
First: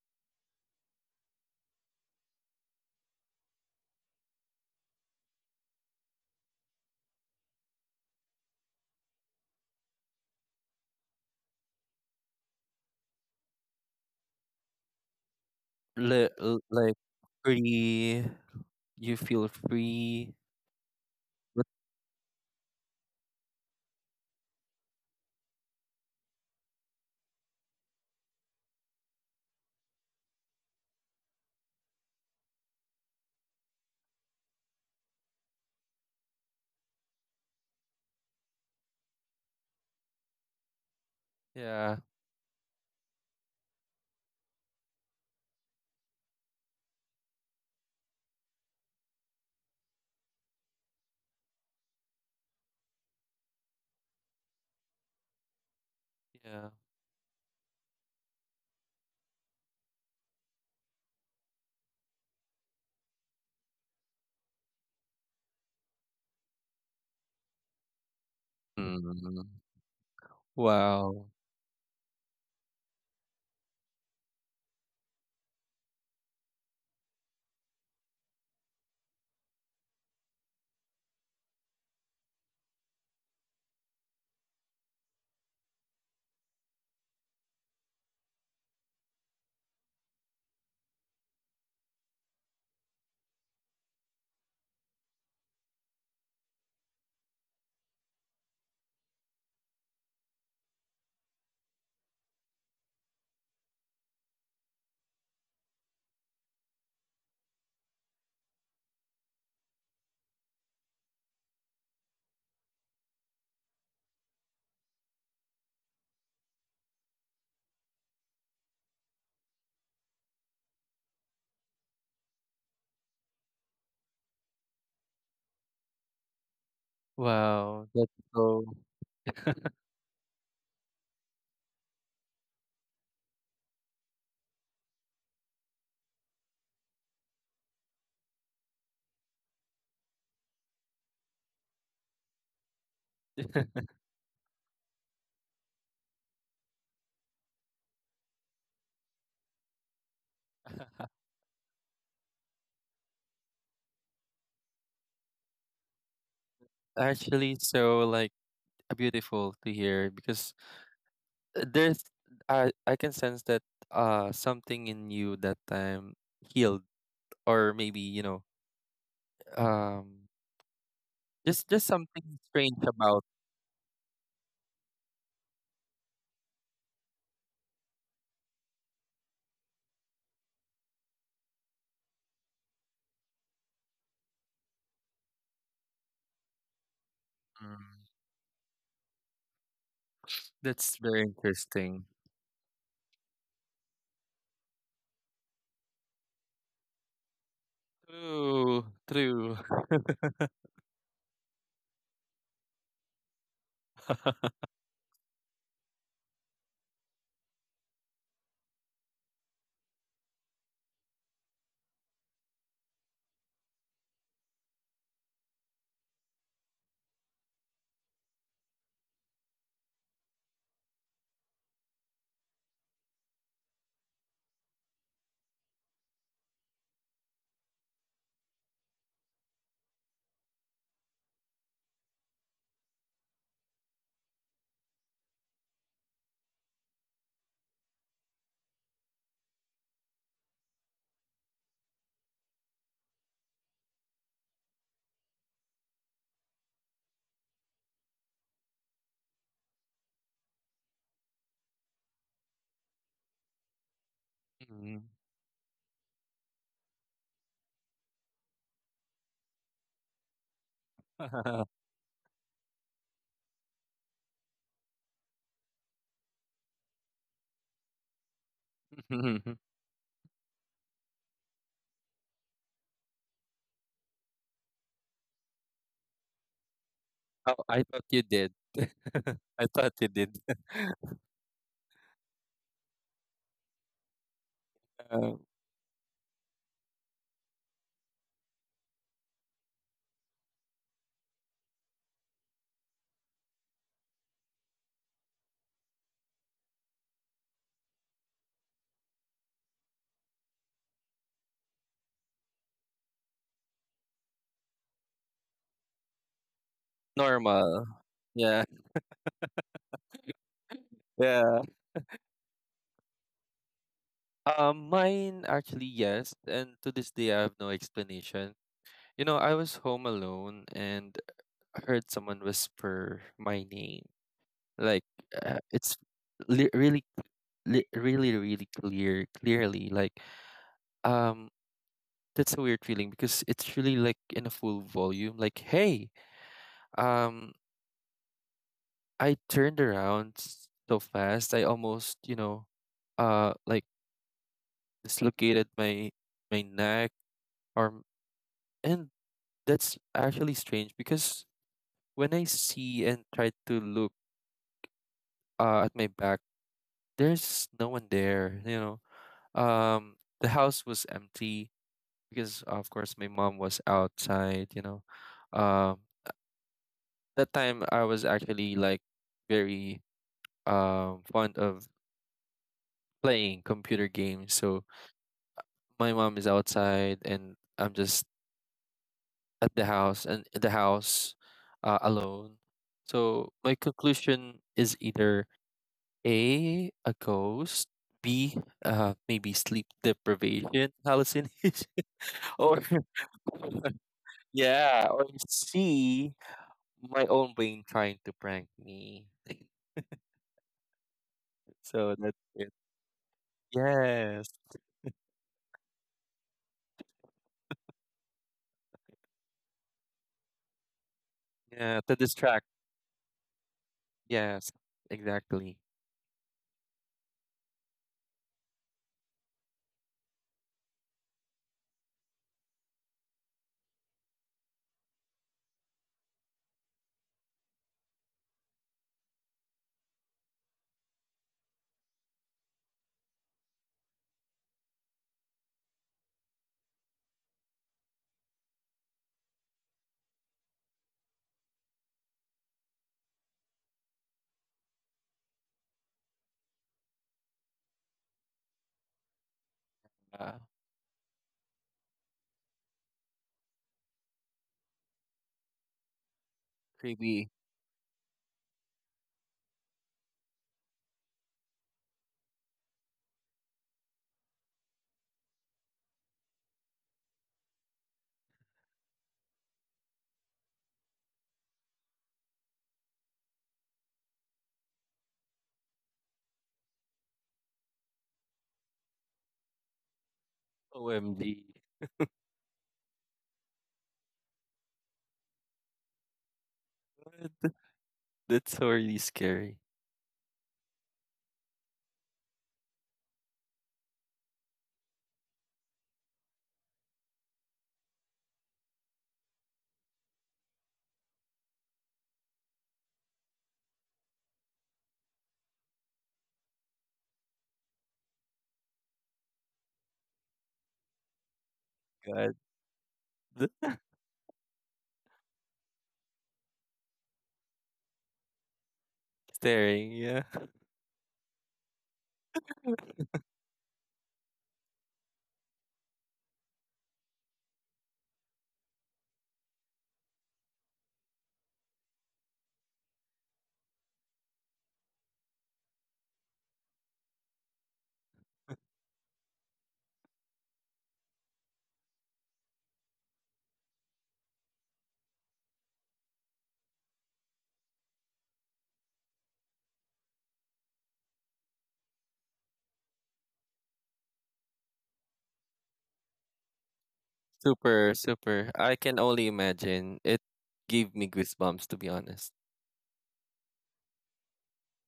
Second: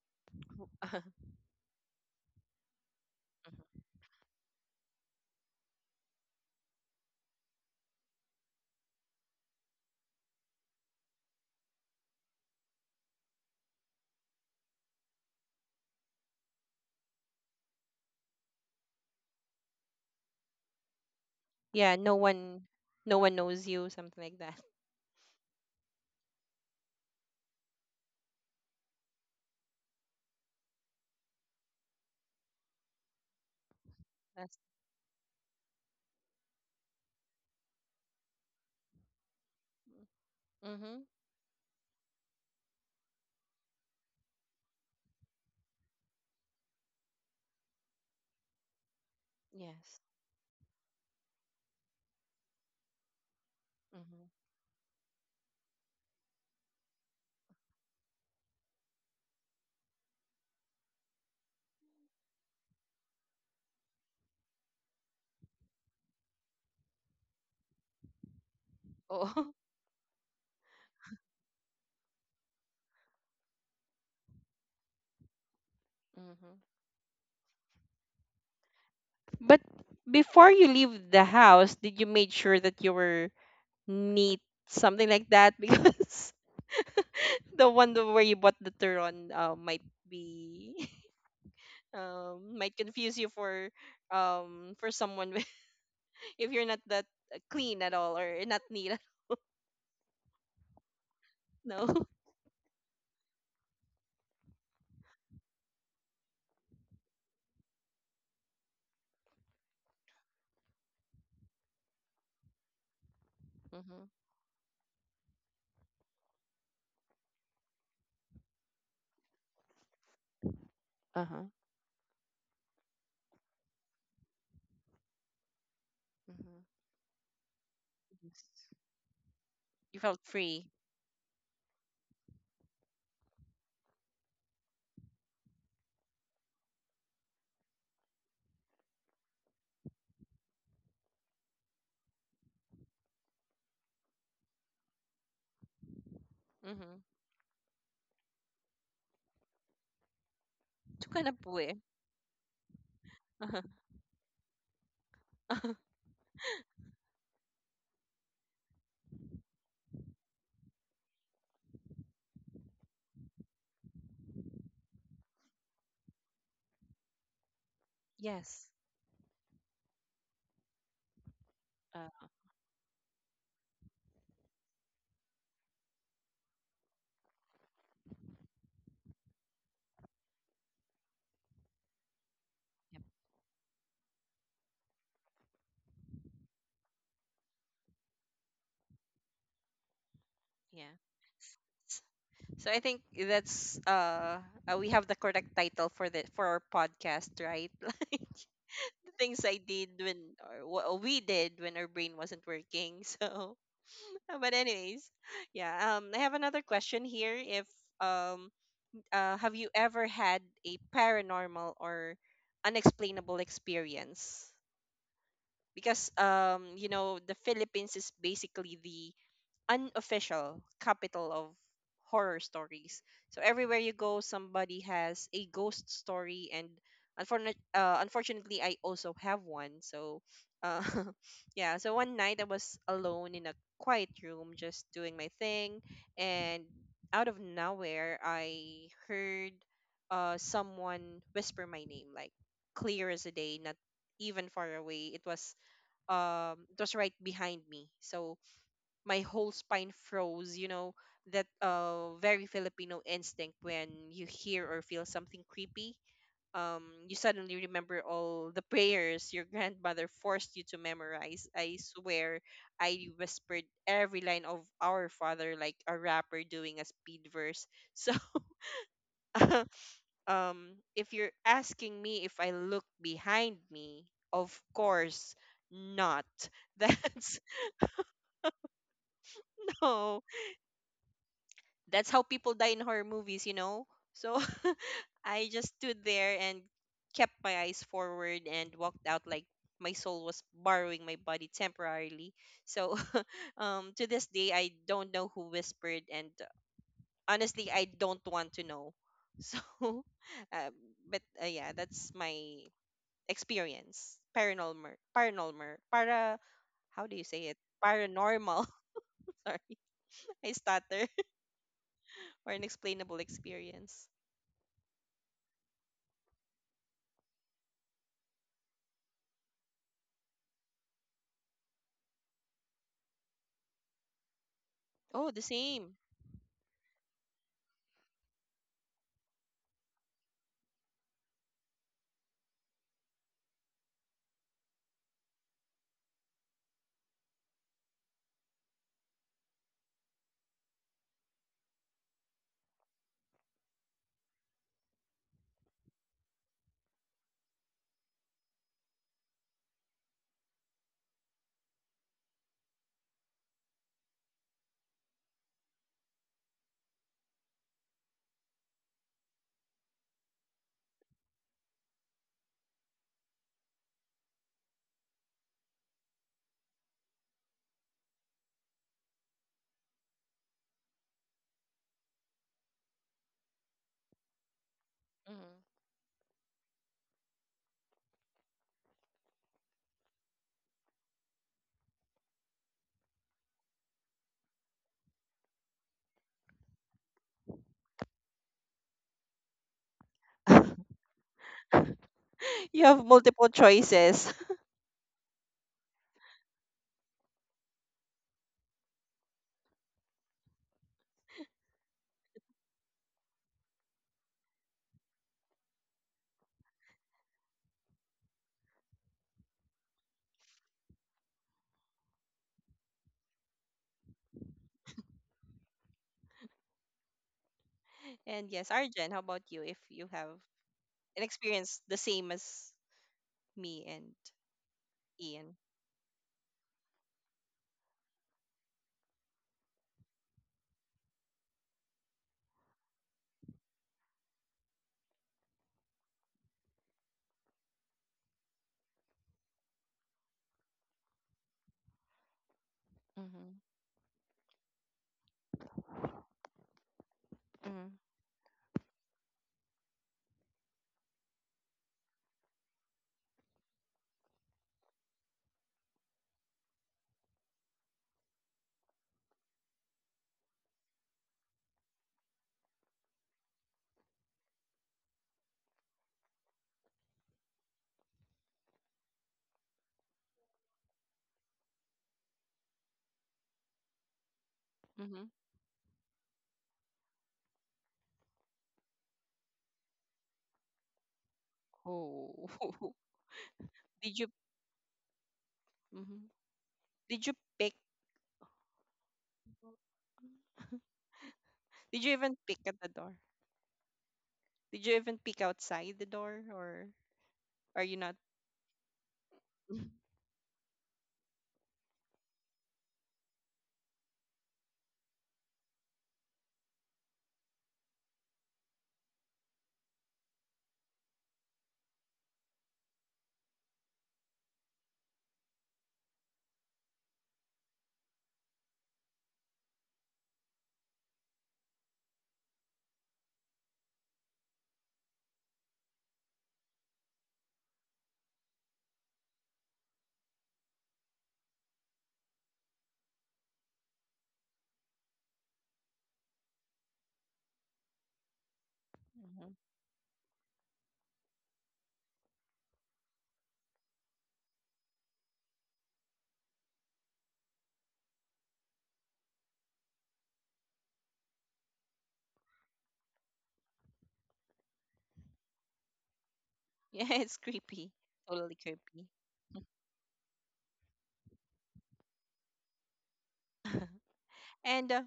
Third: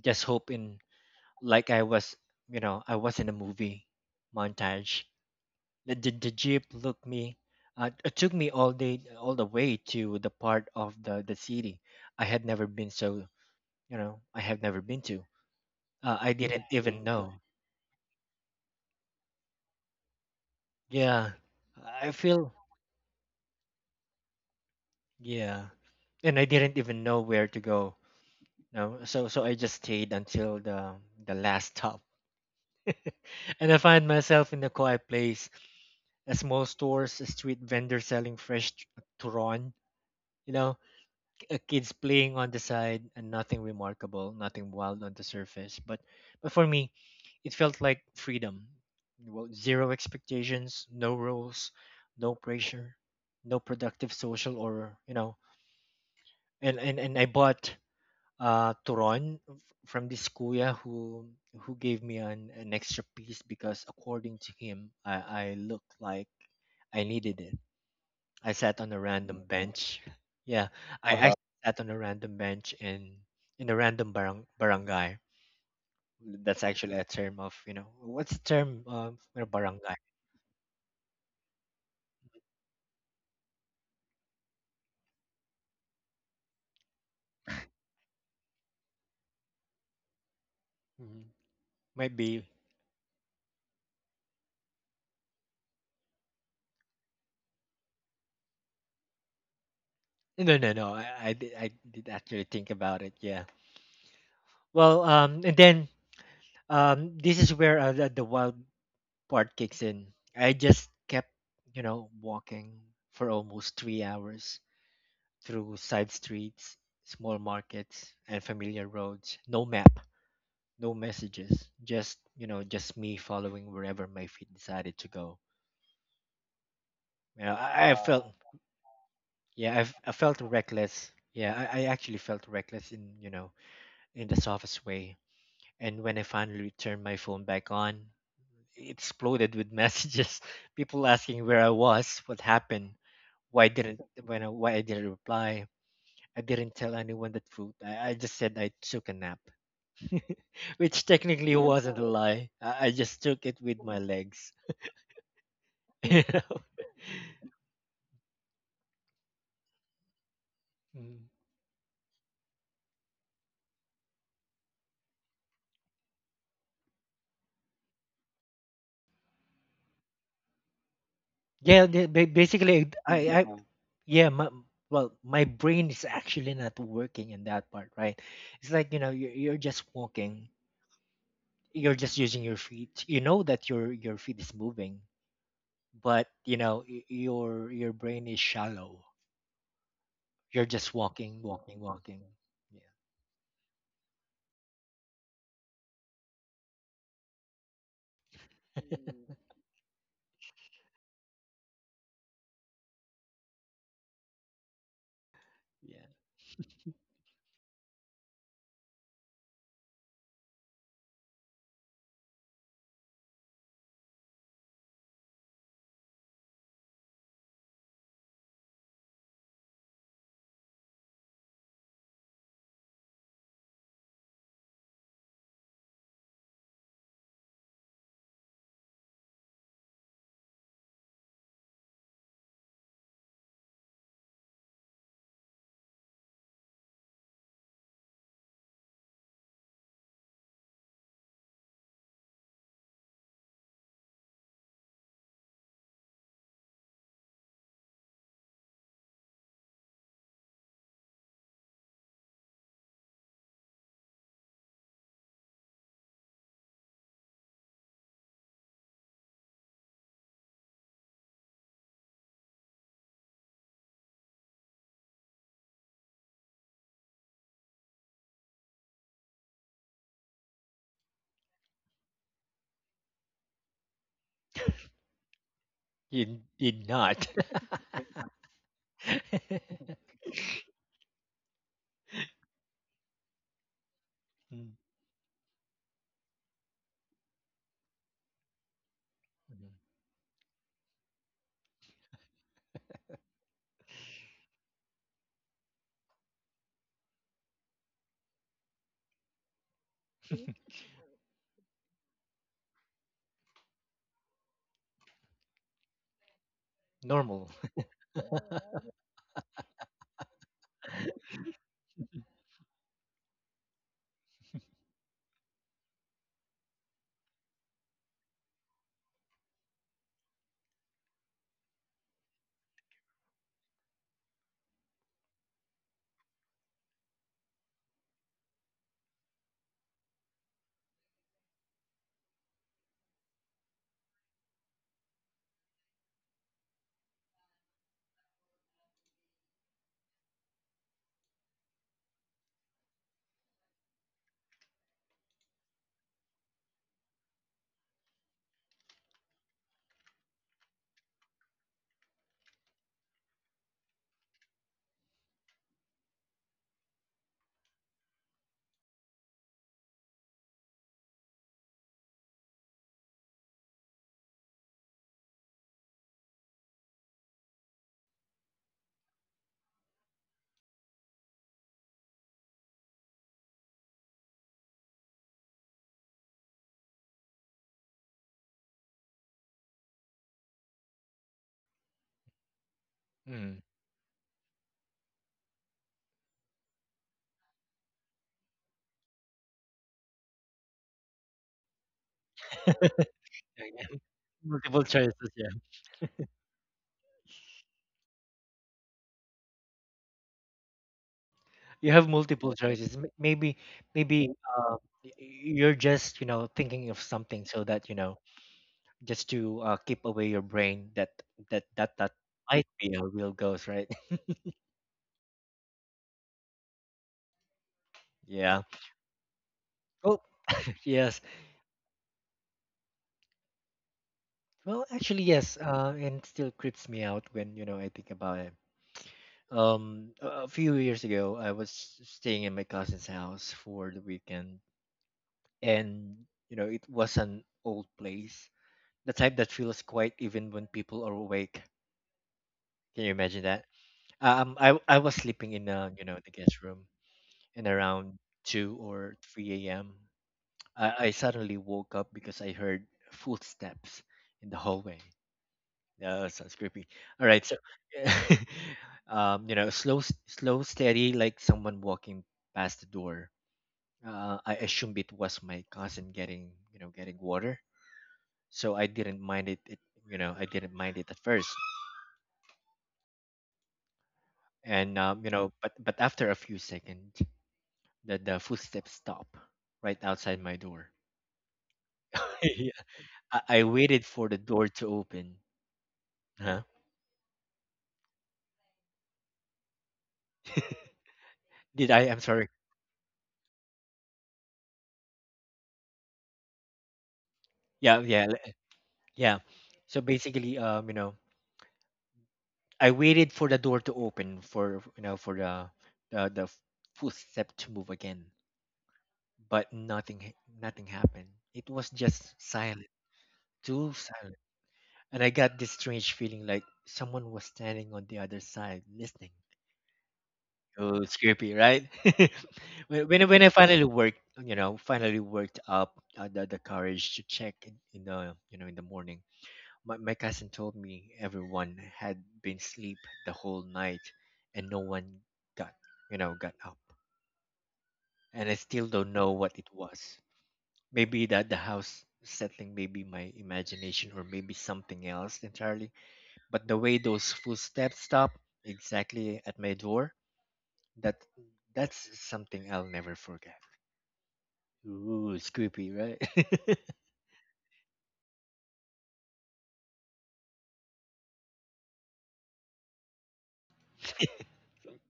Just hoping like I was, you know, I was in a
uh-huh.
movie montage. The, the, the jeep looked me, uh, it took me all day, all the way to the part of the, the city I had never been so, you know, I have never been to. Uh,
Li-
I
l-
didn't
like
even know.
free, you feel free.
Yeah,
But
Yeah,
I
no
feel
one, no one knows you something like that.
yeah, and I didn't even know where to go. No, so so I just stayed until the the last stop, and I find myself
That's
in a quiet place, a small stores, a street vendor selling fresh t- turon, you know,
mm-hmm.
uh, kids
yeah,
playing on the side and nothing remarkable, nothing wild on the surface. But but for me, it felt like freedom. Well, zero
Yes.
expectations, no rules, no pressure, no productive
Mm-hmm.
social or you know.
yeah.
And and, and I bought uh turon f- from this kuya who who gave me an, an extra piece because according to him I, I looked like I needed it. I sat on a random Mm-hmm.
Mm.
Oh.
bench. Yeah, I, I
Wow.
Uh-huh. sat on a random bench in in a random barang, barangay. That's
Mm-hmm.
actually a term of, you know, what's the term of you
But
barangay?
before you leave the house, did you make sure that you were neat, something like that, because the one the- where you bought the turon uh, might be
Hmm. Might be
um might confuse you for um for someone with- if you're not that uh, clean at all or not neat at-
no no no. I I did, I
No.
did actually think about it. Yeah. Well, um, and then um, this is where uh, the, the wild part kicks in. I just kept, you know, walking for almost
Mm-hmm.
three hours through side streets, small markets, and familiar roads. No map, no
Uh-huh.
messages, just, you know, just me following wherever my feet decided to go.
Mm-hmm.
You know,
Wow.
i, I Wow.
That's
felt
so.
yeah I've,
You
i
felt
felt
free.
reckless yeah I, I actually felt reckless in, you know, in the softest way. And when I finally turned my phone back on it exploded with messages. People asking where I was what happened why didn't when I, why I didn't reply. I didn't tell
Mm-hmm.
anyone the truth. I, I just said I took a nap which technically
Tucanapue.
wasn't a lie. I, I just took it
Uh-huh.
with my legs.
Uh-huh.
Actually, so like, uh, beautiful to hear, because,
Mm.
uh, there's I I can sense that uh something in you that time healed, or maybe you know
Yes.
um just
Yeah,
just
Uh,
the- ba-
something strange
basically, I, I,
about.
Yeah. Yeah, my, well, my brain is actually not working in that part, right? It's like, you know, you're, you're just walking, you're just using your
yep.
feet. You know that your your feet is moving, but you know, y- your your
Mm,
brain is shallow. You're just
Yeah.
that's very
walking,
S-
walking,
interesting.
walking.
So I
Yeah.
think that's uh, uh we have the correct title for the for our podcast, right? Like
True,
the things I
true.
did when, or what we did when our brain wasn't working. So, uh, but anyways, yeah.
Yeah.
Um, I have another question here. If um, uh, have you ever had a paranormal or unexplainable experience? Because um, you know, the Philippines is basically the unofficial capital of horror stories. So everywhere you go, somebody has a ghost story, and unfortunately, uh, unfortunately, I also have one. So, uh, yeah. So one night I was alone in a quiet room, just doing my thing, and out of nowhere, I heard uh, someone whisper my name, like clear as a day, not even far away. It was um, it was right behind me. So my whole spine froze, you know, that uh very Filipino instinct when you hear or
Mhm.
feel something creepy. Um, you suddenly remember all the prayers your grandmother forced you to memorize. I swear, I whispered every line of Our Father like a rapper doing a speed verse. So, um, if you're asking me if I look behind me, of course not.
You did not.
That's
Oh, I thought you did. I thought you
no.
did.
That's how people die in horror movies, you know? So
Mm.
Uh,
I just stood there and kept my eyes forward and walked out like
Mhm.
my soul was borrowing my body temporarily. So um, to this day, I don't know who whispered, and uh, honestly, I don't want to know. So, um, but uh, yeah, that's my experience. Paranormal, paranormal, para. How do you
Normal.
say it?
Normal.
Paranormal.
Yeah,
Sorry, I stutter.
yeah.
Or an explainable experience.
Um, mine actually, yes, and to this day I have no explanation. You know, I was home alone and I heard someone whisper my name. Like,
Oh, the
uh,
same.
it's li- really, li- really, really clear, clearly. Like, um, that's a weird feeling, because it's really like in a full volume. Like hey, um, I turned around, s- so fast I almost, you know, uh, like, dislocated my my neck, or and that's actually strange, because when I see and try to look, uh, at my back, there's no one there, you know. Um, the house was empty, because of course my mom was outside, you know. Um, that time I was actually like very um fond of playing computer games. So
Hmm.
my mom is outside and I'm just at the house, and the house, uh, alone. So
Mm.
my conclusion is either A, a ghost; B, uh, maybe sleep deprivation hallucination; or
You have multiple
Yeah, yeah.
choices.
Multiple
yeah, or
choices. Yeah.
C, my own brain trying to prank me.
You have
So that's
multiple
it.
choices. M- Maybe, maybe
Yes.
uh, y- you're just, you know, thinking of something so that, you know, just to uh, keep away your brain that that that
Yeah,
that
to
might
distract.
be a real ghost, right?
Yes, exactly.
And
Yeah.
yes, Arjen, how about you? If you
Oh.
have
Yes.
an experience the same as me and
Well, actually, yes.
Ian.
Uh, and it still creeps me out when, you know, I think about it. Um, a a few years ago, I was staying in my cousin's house for the weekend, and you know, it was an old place, the type that feels quiet even when people are awake. Can you imagine
Mm-hmm.
that? Uh, Um, I I was sleeping in, uh, you know, the guest room, and
Mm-hmm.
around two or three a m,
Uh,
I, I suddenly woke up because I heard footsteps in the hallway. Yeah. That sounds creepy. All right,
Creepy.
so um, you know, slow, s- slow, steady, like someone walking past the door. Uh, I assumed it was my cousin getting, you know, getting water, so I didn't mind it. It you know, I didn't mind it at first, and um,
Mm-hmm.
you know, but but after a few seconds The, the footsteps stop right outside my door.
O M G.
Oh,
Yeah. I, I waited
did you?
for the door to open.
Mm-hmm.
Huh?
Did you
What?
pick?
That's really scary.
Did I?
Did you
I'm
even
sorry.
pick at the door? Did you even peek outside the door, or are you
Yeah,
not?
yeah, le- yeah. So basically, um, you know, I waited for the door to open for, you know, for the the, the footstep to move again, but nothing ha- nothing happened. It was just
God.
silent, too silent, and I got this strange feeling like someone was standing on the other side listening.
Staring, yeah.
So creepy, right? When when I- when I finally worked, you know, finally worked up uh, the the courage to check in, in the, you know, in the morning. My my cousin told me everyone had been sleep the whole night, and no one got you know got up, and I still don't know
Hmm.
what it was. Maybe that the house settling, maybe my imagination, or maybe something else entirely. But the way those footsteps stopped exactly at my door that that's something I'll never forget. Ooh, it's creepy, right?
Yeah, it's creepy.
Super,
Totally
super. I
creepy.
can only imagine. It gave me goosebumps, to be honest.
And uh,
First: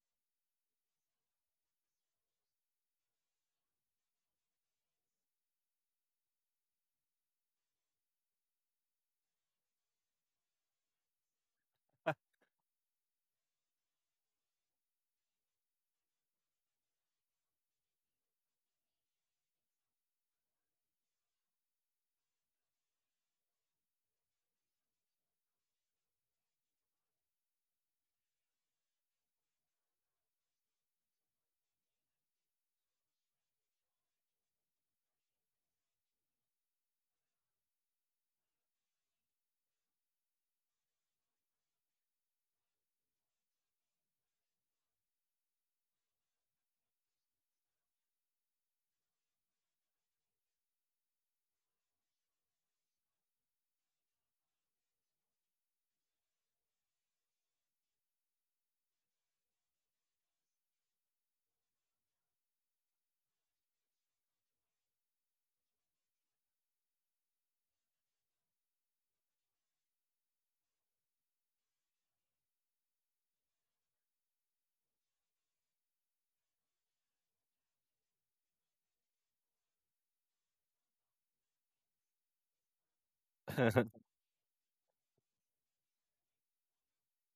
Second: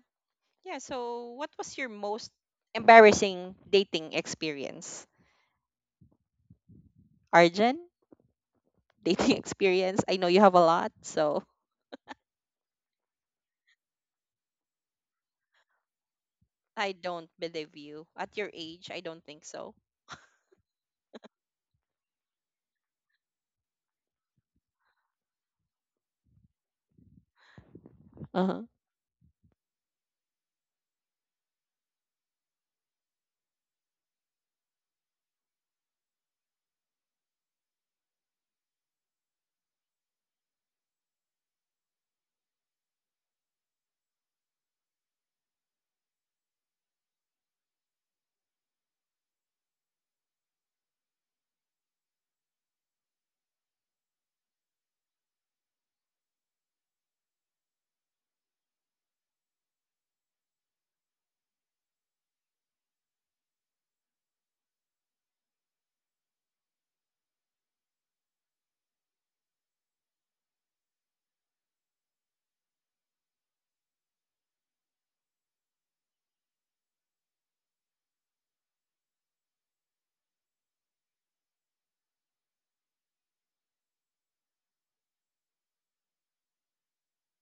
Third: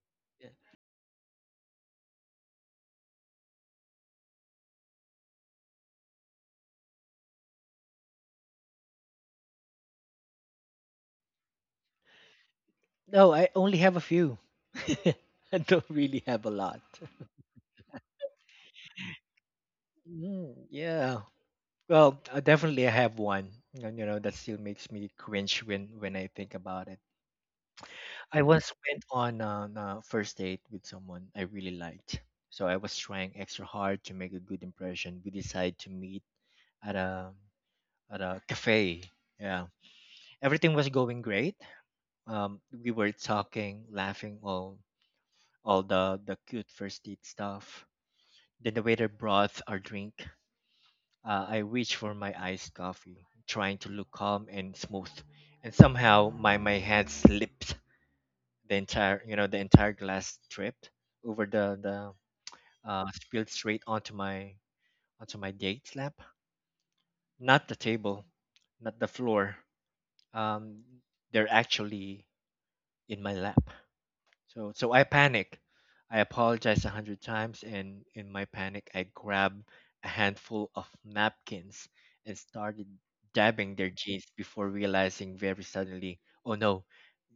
yeah, so what was your most embarrassing dating experience? Arjun, dating experience? I know you have a lot, so
No, I only have a few. I don't really have a lot.
I don't believe you. At your age, I don't think so.
Mm, yeah. Well, I definitely I have one. And you know, that still makes me cringe when when I think about it. I
Uh-huh.
once went on on a first date with someone I really liked. So I was trying extra hard to make a good impression. We decided to meet at a at a cafe. Yeah. Everything was going great, um, we were talking, laughing, all all the the cute first date stuff. Then the waiter brought our drink. Uh, I reached for my iced coffee, trying to look calm and smooth, and somehow my my hand slipped. The entire you know the entire glass tripped over the the uh, spilled straight onto my onto my date's lap. Not the table, not the floor. Um, they're actually in my lap. So so I panic. I apologize a hundred times, and in my panic, I grab a handful of napkins and started dabbing their jeans before realizing very suddenly, oh no,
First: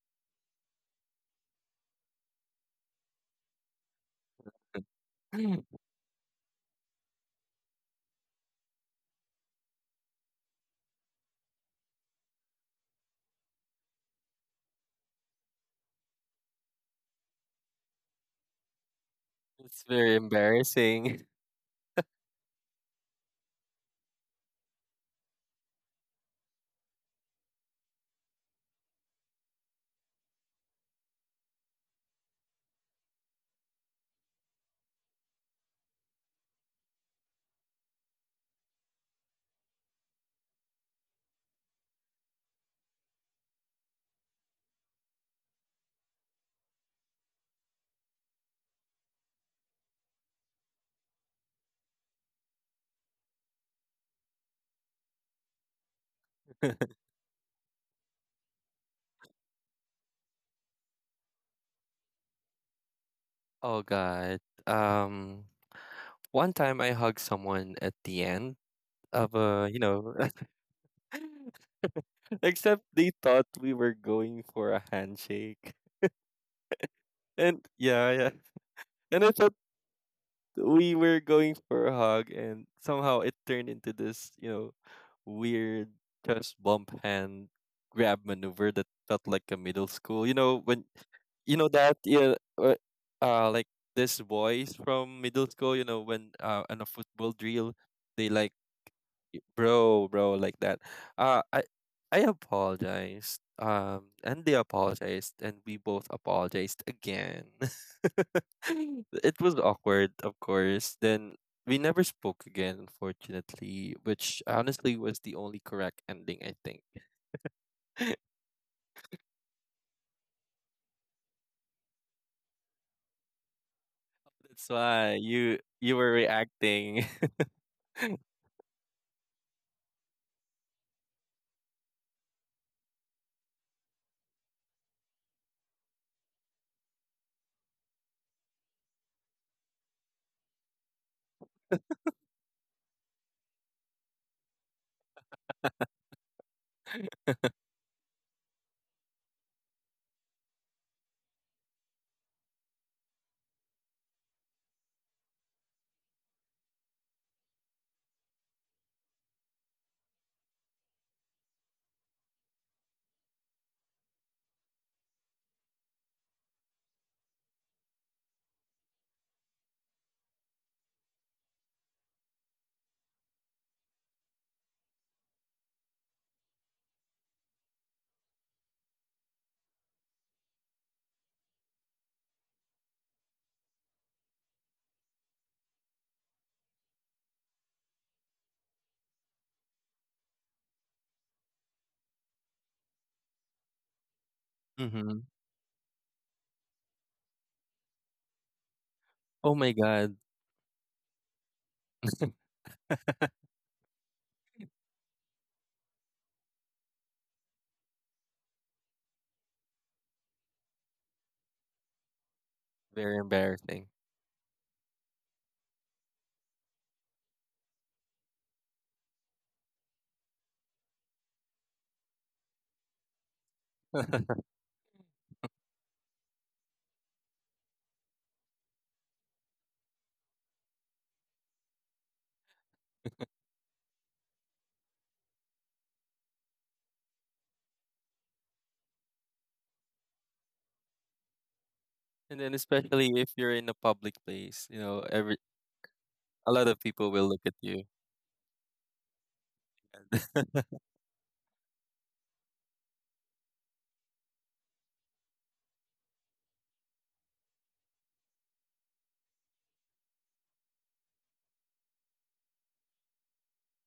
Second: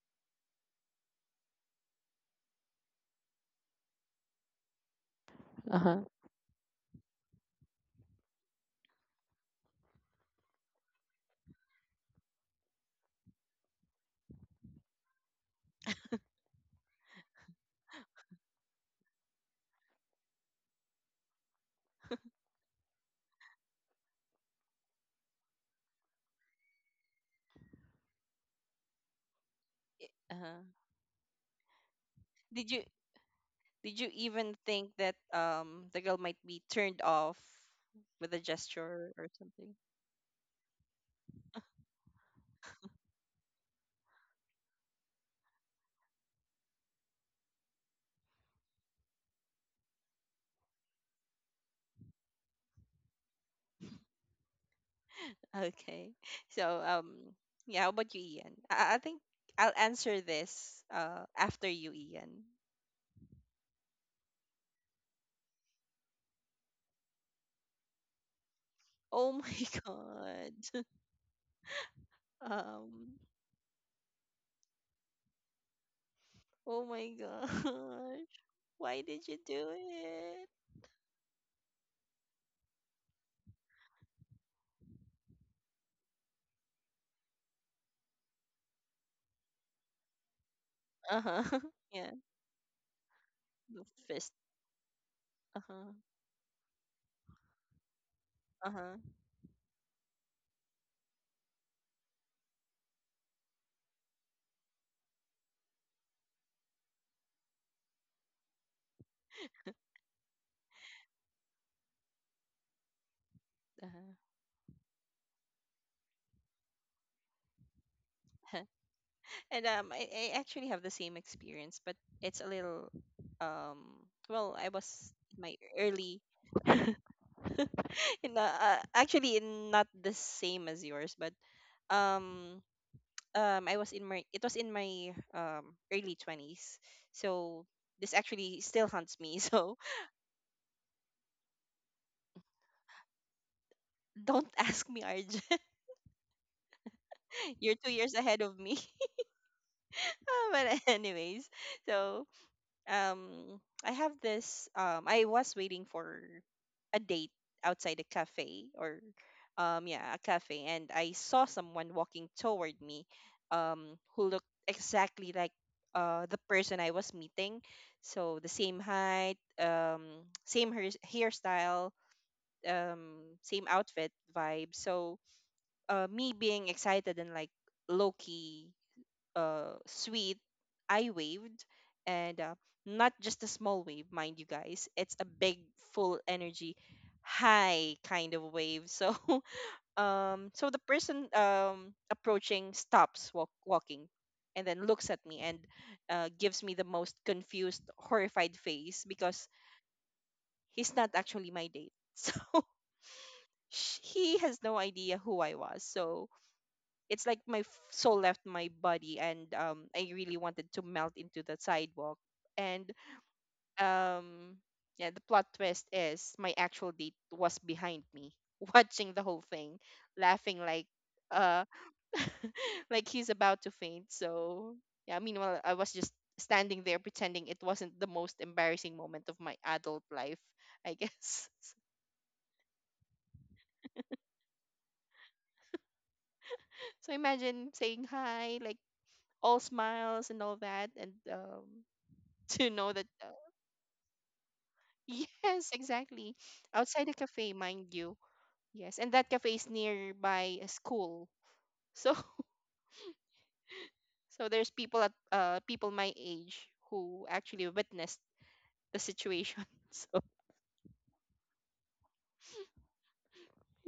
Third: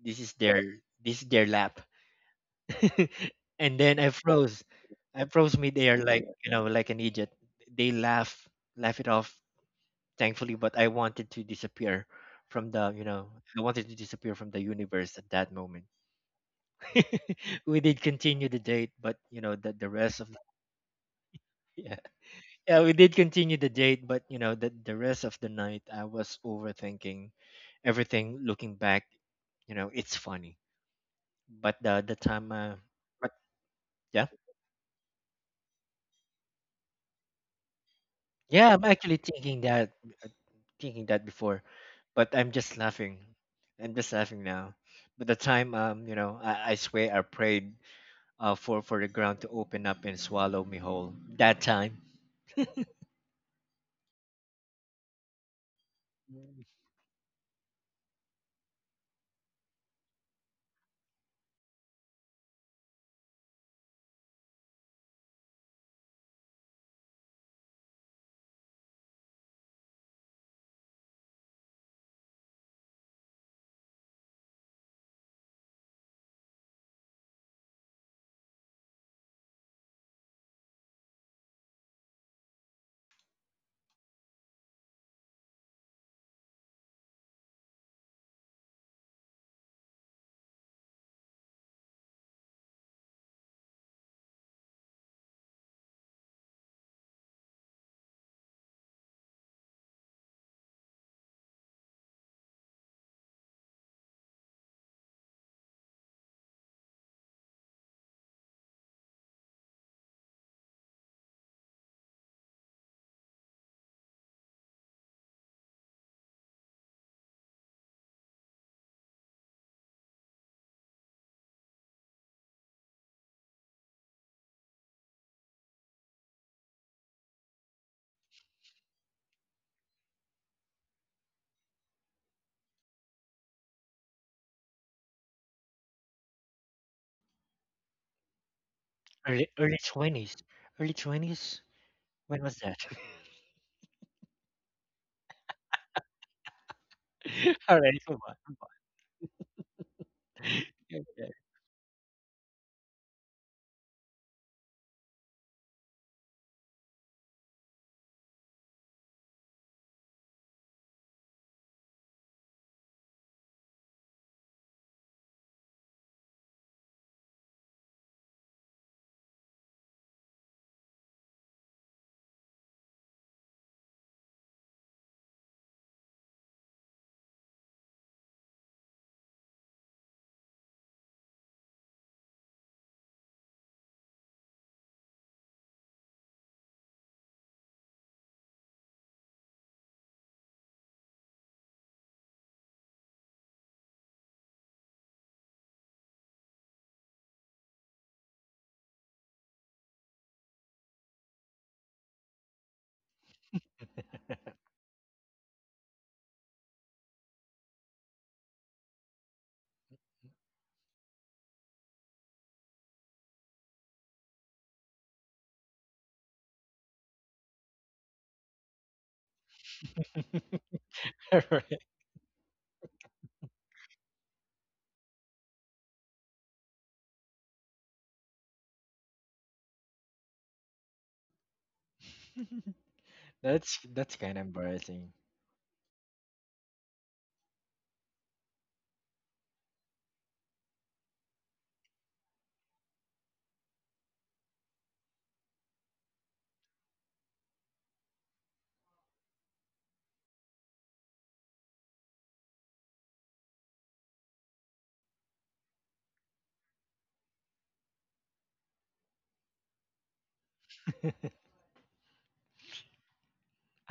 this is their this is their lap. And then I froze. I froze midair
Uh-huh.
like you know, like an idiot. They laugh laugh it off, thankfully, but I wanted to disappear from the you know I wanted to disappear from the universe at that moment. we did continue the date, but you know that
It's
the
very
rest of the,
embarrassing.
yeah yeah we did continue the date, but you know that the rest of the night I was overthinking everything. Looking back, you know it's funny,
Uh-huh.
but the the time
Did
uh,
you,
but
did you
yeah,
even think that um the girl might be turned off with a
yeah I'm actually
gesture or
thinking
something?
that thinking that before, but I'm just laughing. I'm just laughing now. But the time, um you know I, I swear I prayed uh for for the ground to open up and swallow me whole that time.
Okay. So um yeah, how about you, Ian? I, I think I'll answer this uh after you, Ian.
Oh God. Um, One time I hugged someone at the end of
Oh my
a, you know,
god.
except they
Um,
thought we were going for a handshake.
oh my
And yeah,
gosh,
yeah.
why
And
did
I
you
thought
do it?
we were going for a hug, and somehow it turned into this, you know weird just bump hand grab maneuver that felt like a middle school, you know when you
Uh-huh.
know that
Yeah,
yeah, uh, uh like
the
this
fist.
boys from middle school, you
Uh-huh.
know when, uh on a football drill, they like,
Uh-huh.
y- bro bro, like that. Uh i i apologized, um and they apologized, and we both apologized again. It was awkward, of course. Then we never spoke again, unfortunately,
Uh-huh.
which honestly was the only correct ending, I think.
And um I, I actually have the same experience, but it's a little um well,
That's
I
why
was in my
you you were
early
reacting.
in the, uh, actually in not the same as yours, but um um I was in my it was in my um early twenties. So this actually still haunts me.
Early
So
early twenties. Early twenties? When was that?
don't ask me, Arjun. You're two
Alright,
years
come
ahead
on.
of me. Ah, but
Okay.
anyways, so um, I have this. Um, I was waiting for a date outside a cafe or um, yeah, a cafe, and I saw someone walking toward me, um, who looked exactly like uh the person I was meeting. So the same height, um, same hair hairstyle, um, same outfit vibe. So uh, me being excited and like low key uh, sweet, I waved. And uh, not just a small wave, mind you guys, it's a big, full energy, high kind of wave. So, um, so the person um, approaching stops walk- walking and then looks at
Hmm.
me and uh, gives me the most confused, horrified face because
Oh my God.
he's not actually my date. So, sh- he has no idea who I was. So, it's like my f- soul left my body, and um I really wanted to melt into the sidewalk and
Very embarrassing.
um yeah, the plot twist is my actual date was behind me watching the whole thing, laughing like uh
Alright.
like he's about to faint, so yeah, meanwhile I was just standing there, pretending it wasn't the most embarrassing moment of my adult life, I guess.
That's that's kind of embarrassing.
So imagine saying hi like all smiles and all that, and um
And then,
to know that
especially
uh,
if you're in a public place, you know, every
yes, exactly.
a lot of
Outside
people
the
will look
cafe,
at you.
mind you. Yes, and that cafe is nearby a school. So so there's people at uh people my age who actually witnessed the situation. So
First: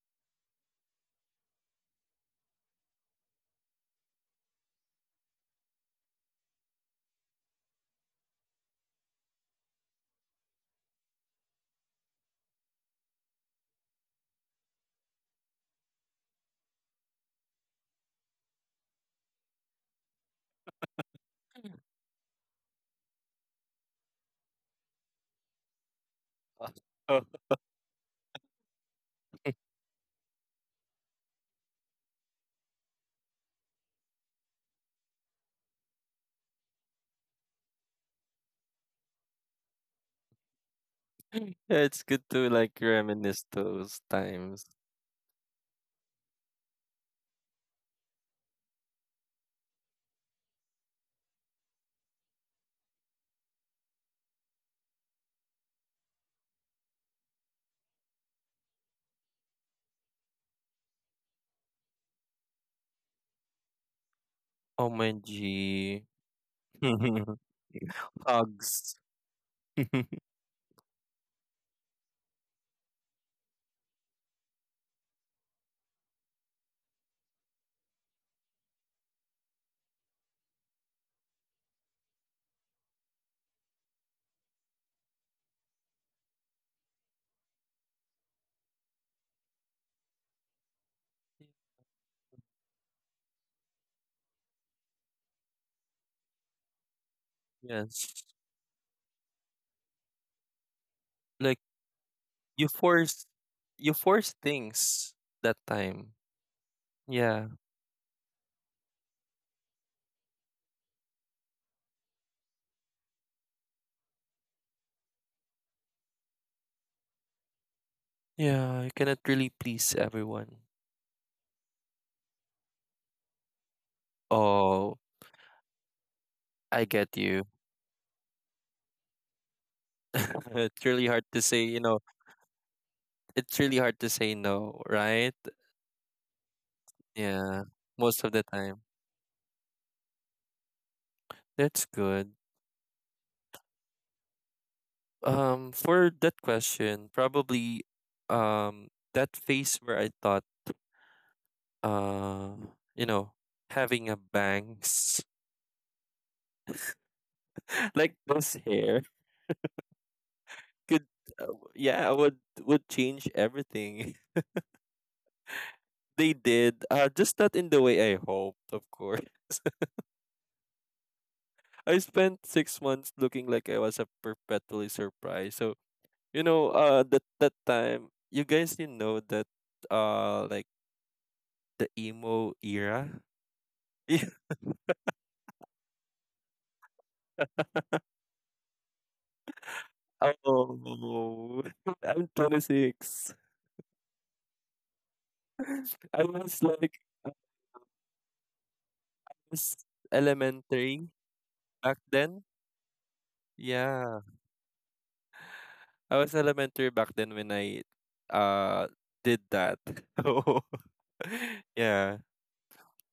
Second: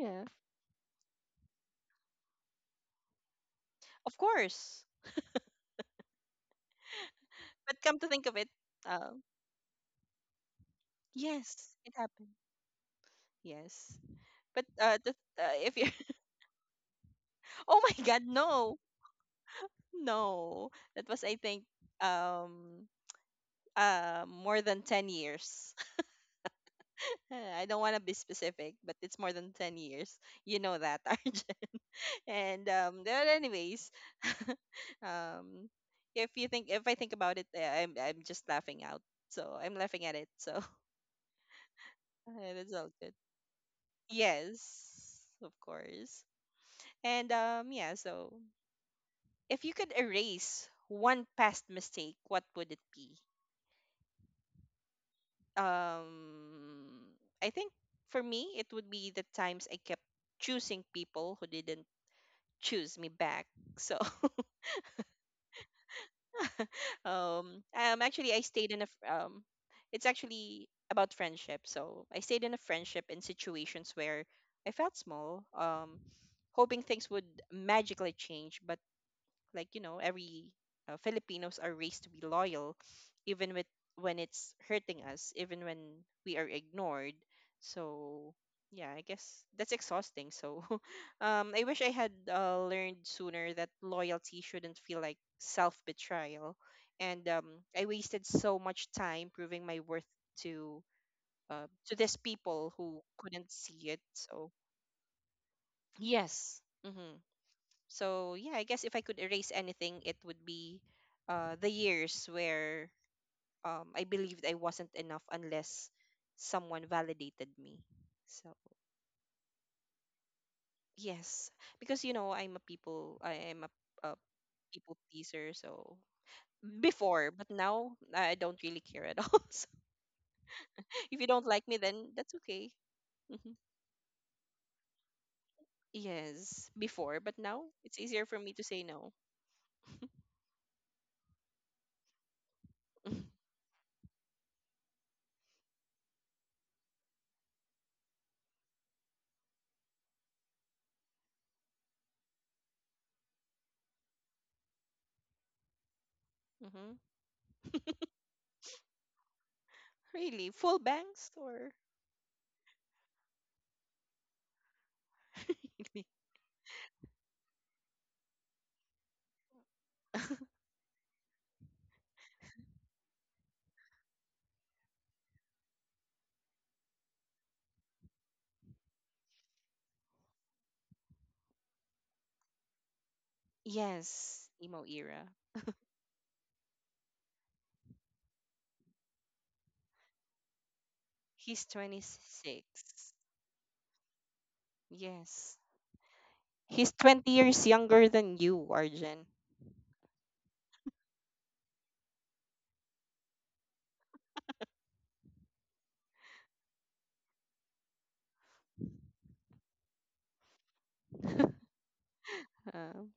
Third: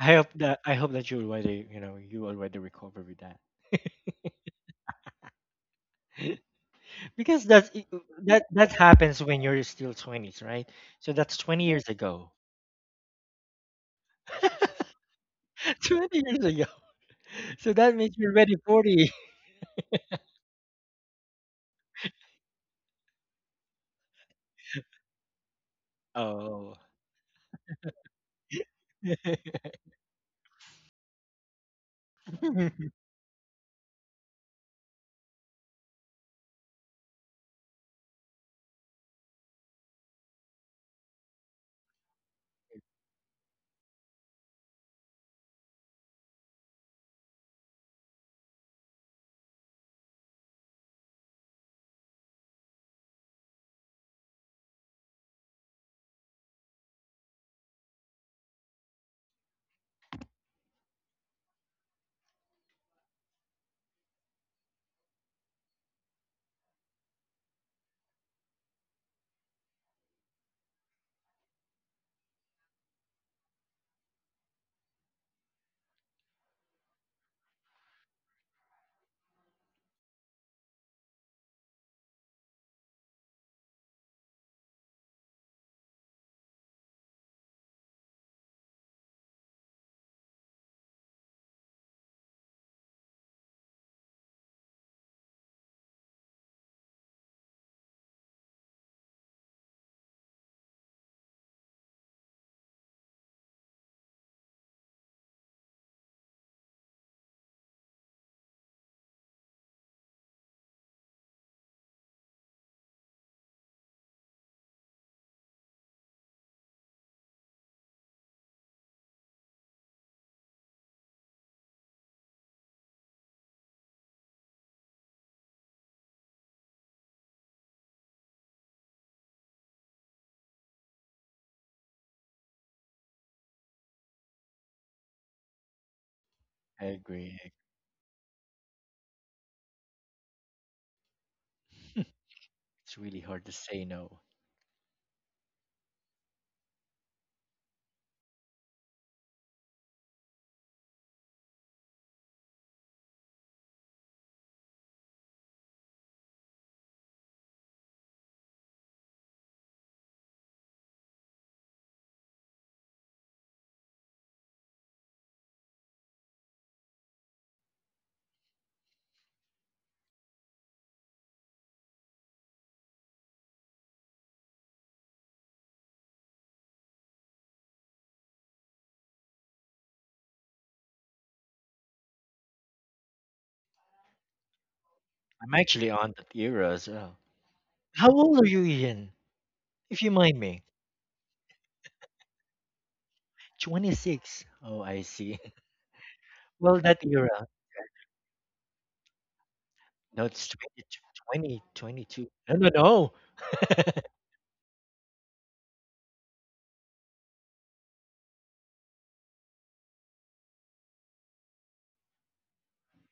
I hope that I hope that you already, you know, you already recover with that.
Of course.
Because that's
But
i-
come to think of
that
it,
that
uh,
happens when you're still twenties, right? So that's twenty
yes,
years
it happened.
ago.
Yes. But uh, the, uh if you
twenty years ago. So
oh
that
my
means
god,
you're already
no.
forty.
No. That was I think um uh more than ten years.
Oh.
Oh.
Uh, I don't want to be specific, but it's more than ten years. You know that, R J. And
I
um, but anyways, um, if you think if I think about it, uh, I'm I'm just laughing out. So I'm laughing at it. So
Yeah, it's good to
it's
like
all good.
reminisce those times.
Yes, of course. And um, yeah. So if you could erase one past mistake, what would it be? Um, I think for me, it would be the times I kept choosing people who didn't choose me back. So
Oh my G.
um, um, actually, I stayed in a
Hugs.
f- um, it's actually about friendship. So I stayed in a friendship in situations where I felt small, um, hoping things would magically change, but like you know every uh, Filipinos are raised to be loyal even with when it's hurting us, even when we are ignored. So yeah, I guess that's exhausting, so um I wish I had uh, learned sooner that loyalty shouldn't feel like self betrayal. And um I
Yes.
wasted so much time proving my worth to
Like
uh, to these
you
people who
force
couldn't see
you
it.
force
So
things that time.
yes, hmm,
Yeah.
so yeah, I guess if I could erase anything, it would be uh, the years where um, I believed I wasn't enough unless someone validated me. So
Yeah, you cannot really please everyone.
yes, because you know I'm a people, I am a, a people
Oh,
pleaser. So
I get
before,
you.
but now I don't really care at all. So
It's really
if
hard
you
to
don't
say,
like me,
you know,
then that's okay. Mhm.
it's really hard to say no, right?
Yes, before, but
agree.
Yeah,
now it's
most
easier
of
for
the
me to
time.
say no.
That's good.
It's really hard to say no.
Um, for that question, probably um that phase where I thought uh you know, having a bangs
Hmm.
like those hair
Really, full
could
banks or
yeah would would change everything. They did, uh just not in the way I hoped, of course. I spent six months looking like I was a perpetually surprised. So you know uh that that time, you guys, you know that, uh like, the emo era. Yeah.
yes, emo era.
I'm actually on that era as well. How old are you, Ian? If you mind me.
He's
Oh. I'm
twenty-six.
twenty-six.
twenty-six. Oh, I see.
Yes.
i was
Well,
He's
like
that
twenty
I
era.
years younger than you, Arjen.
was
No, it's twenty,
elementary
20
back
22.
then.
No, no, no.
Yeah, I was elementary back then when I uh, did that. So. Yeah.
Um,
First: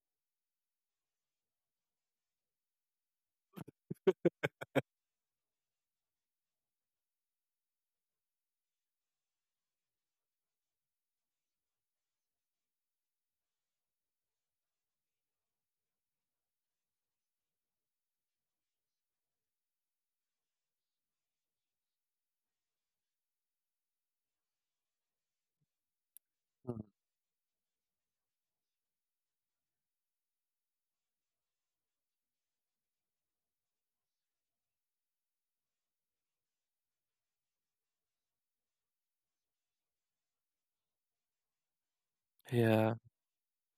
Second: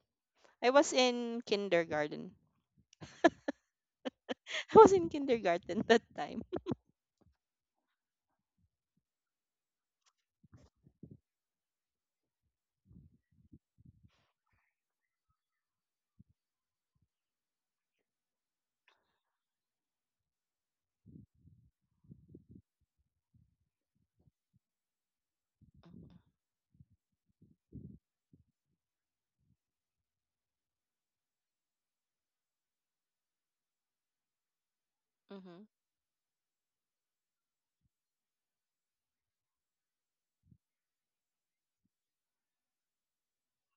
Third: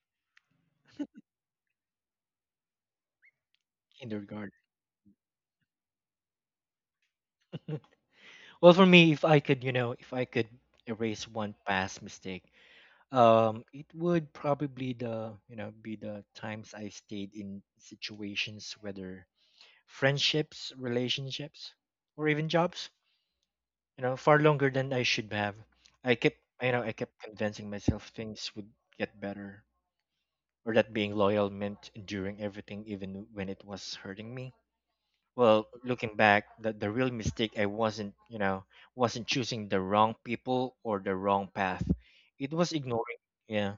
I was in kindergarten.
Kindergarten.
I was in kindergarten that time.
Well, for me, if I could, you know, if I could erase one past mistake, um, it would probably the, you know, be the times I stayed in situations, whether friendships, relationships, or even jobs, you know, far longer than I should have. I kept, you
Mm,
know, I kept convincing myself things would get better, or that being loyal meant enduring everything, even when it was hurting me. Well,
Mm-hmm.
looking back, the, the real mistake I wasn't, you know, wasn't choosing the wrong people or the wrong path. It was
yeah,
ignoring, yeah,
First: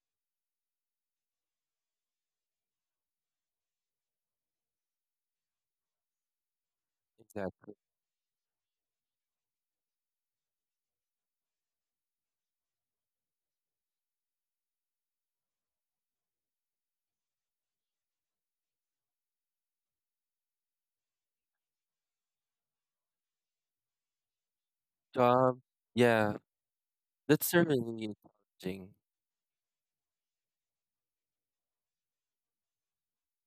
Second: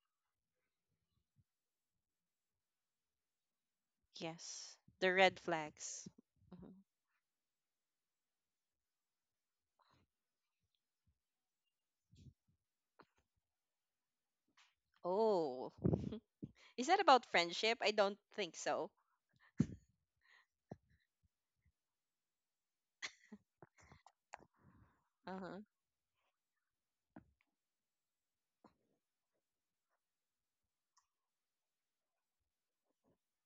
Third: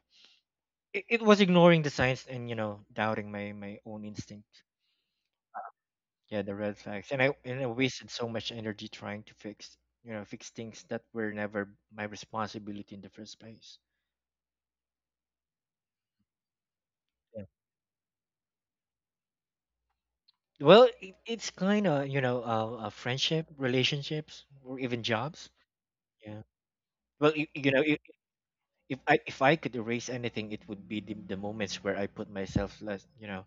it, it was ignoring the signs, and you know, doubting my my own instinct.
Yes. The red flags.
Yeah, the
Mhm.
red flags. And I and I
exactly.
wasted so much energy trying to fix you know, fix things that were never my responsibility in the first place.
Oh. Is that about
Yeah.
friendship? I don't think so.
Well, it, it's kind of, you know, uh, uh, friendship, relationships, or even jobs.
Job,
Uh-huh.
yeah,
Yeah. Well, you,
that's
you know, if,
really challenging.
if I if I could erase anything, it would be the, the moments where I put myself last, you know,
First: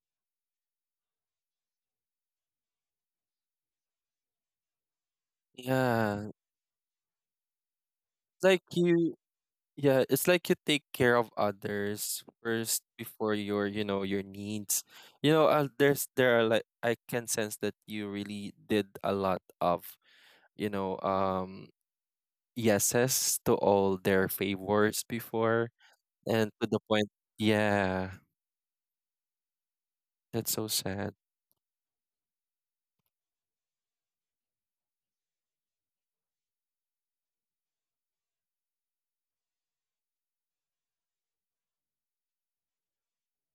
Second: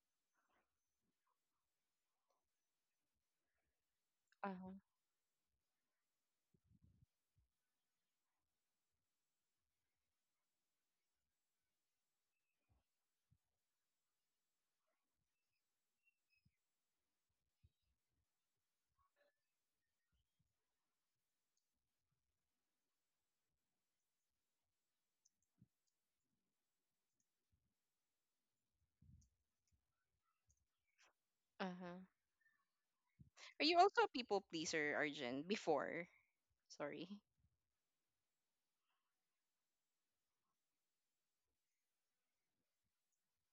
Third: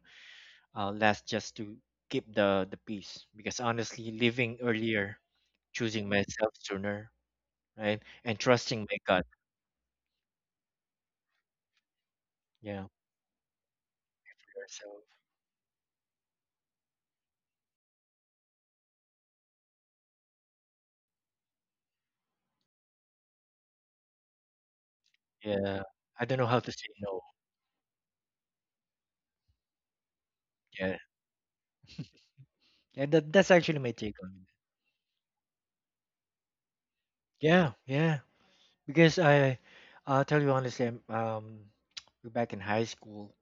uh, last just to keep the the peace. Because honestly, living
Uh-huh.
earlier, choosing
Yeah,
myself sooner, right, and
it's like
trusting my
you,
gut.
yeah, it's like you take care of others first
Yeah.
before your, you know, your needs.
So
You know, uh, there's there are, like, I can sense that you really did a lot of, you know, um, yeses to all their favors before.
yeah, I don't know
And
how
to
to
the
say
point,
no.
yeah, that's so
Yeah,
sad.
Uh-huh.
yeah, that that's
Are
actually
you
my
also a
take on
people
it.
pleaser, Arjun? Before. Sorry.
Yeah, yeah, because I, I'll tell you honestly, I'm, um, back in high school,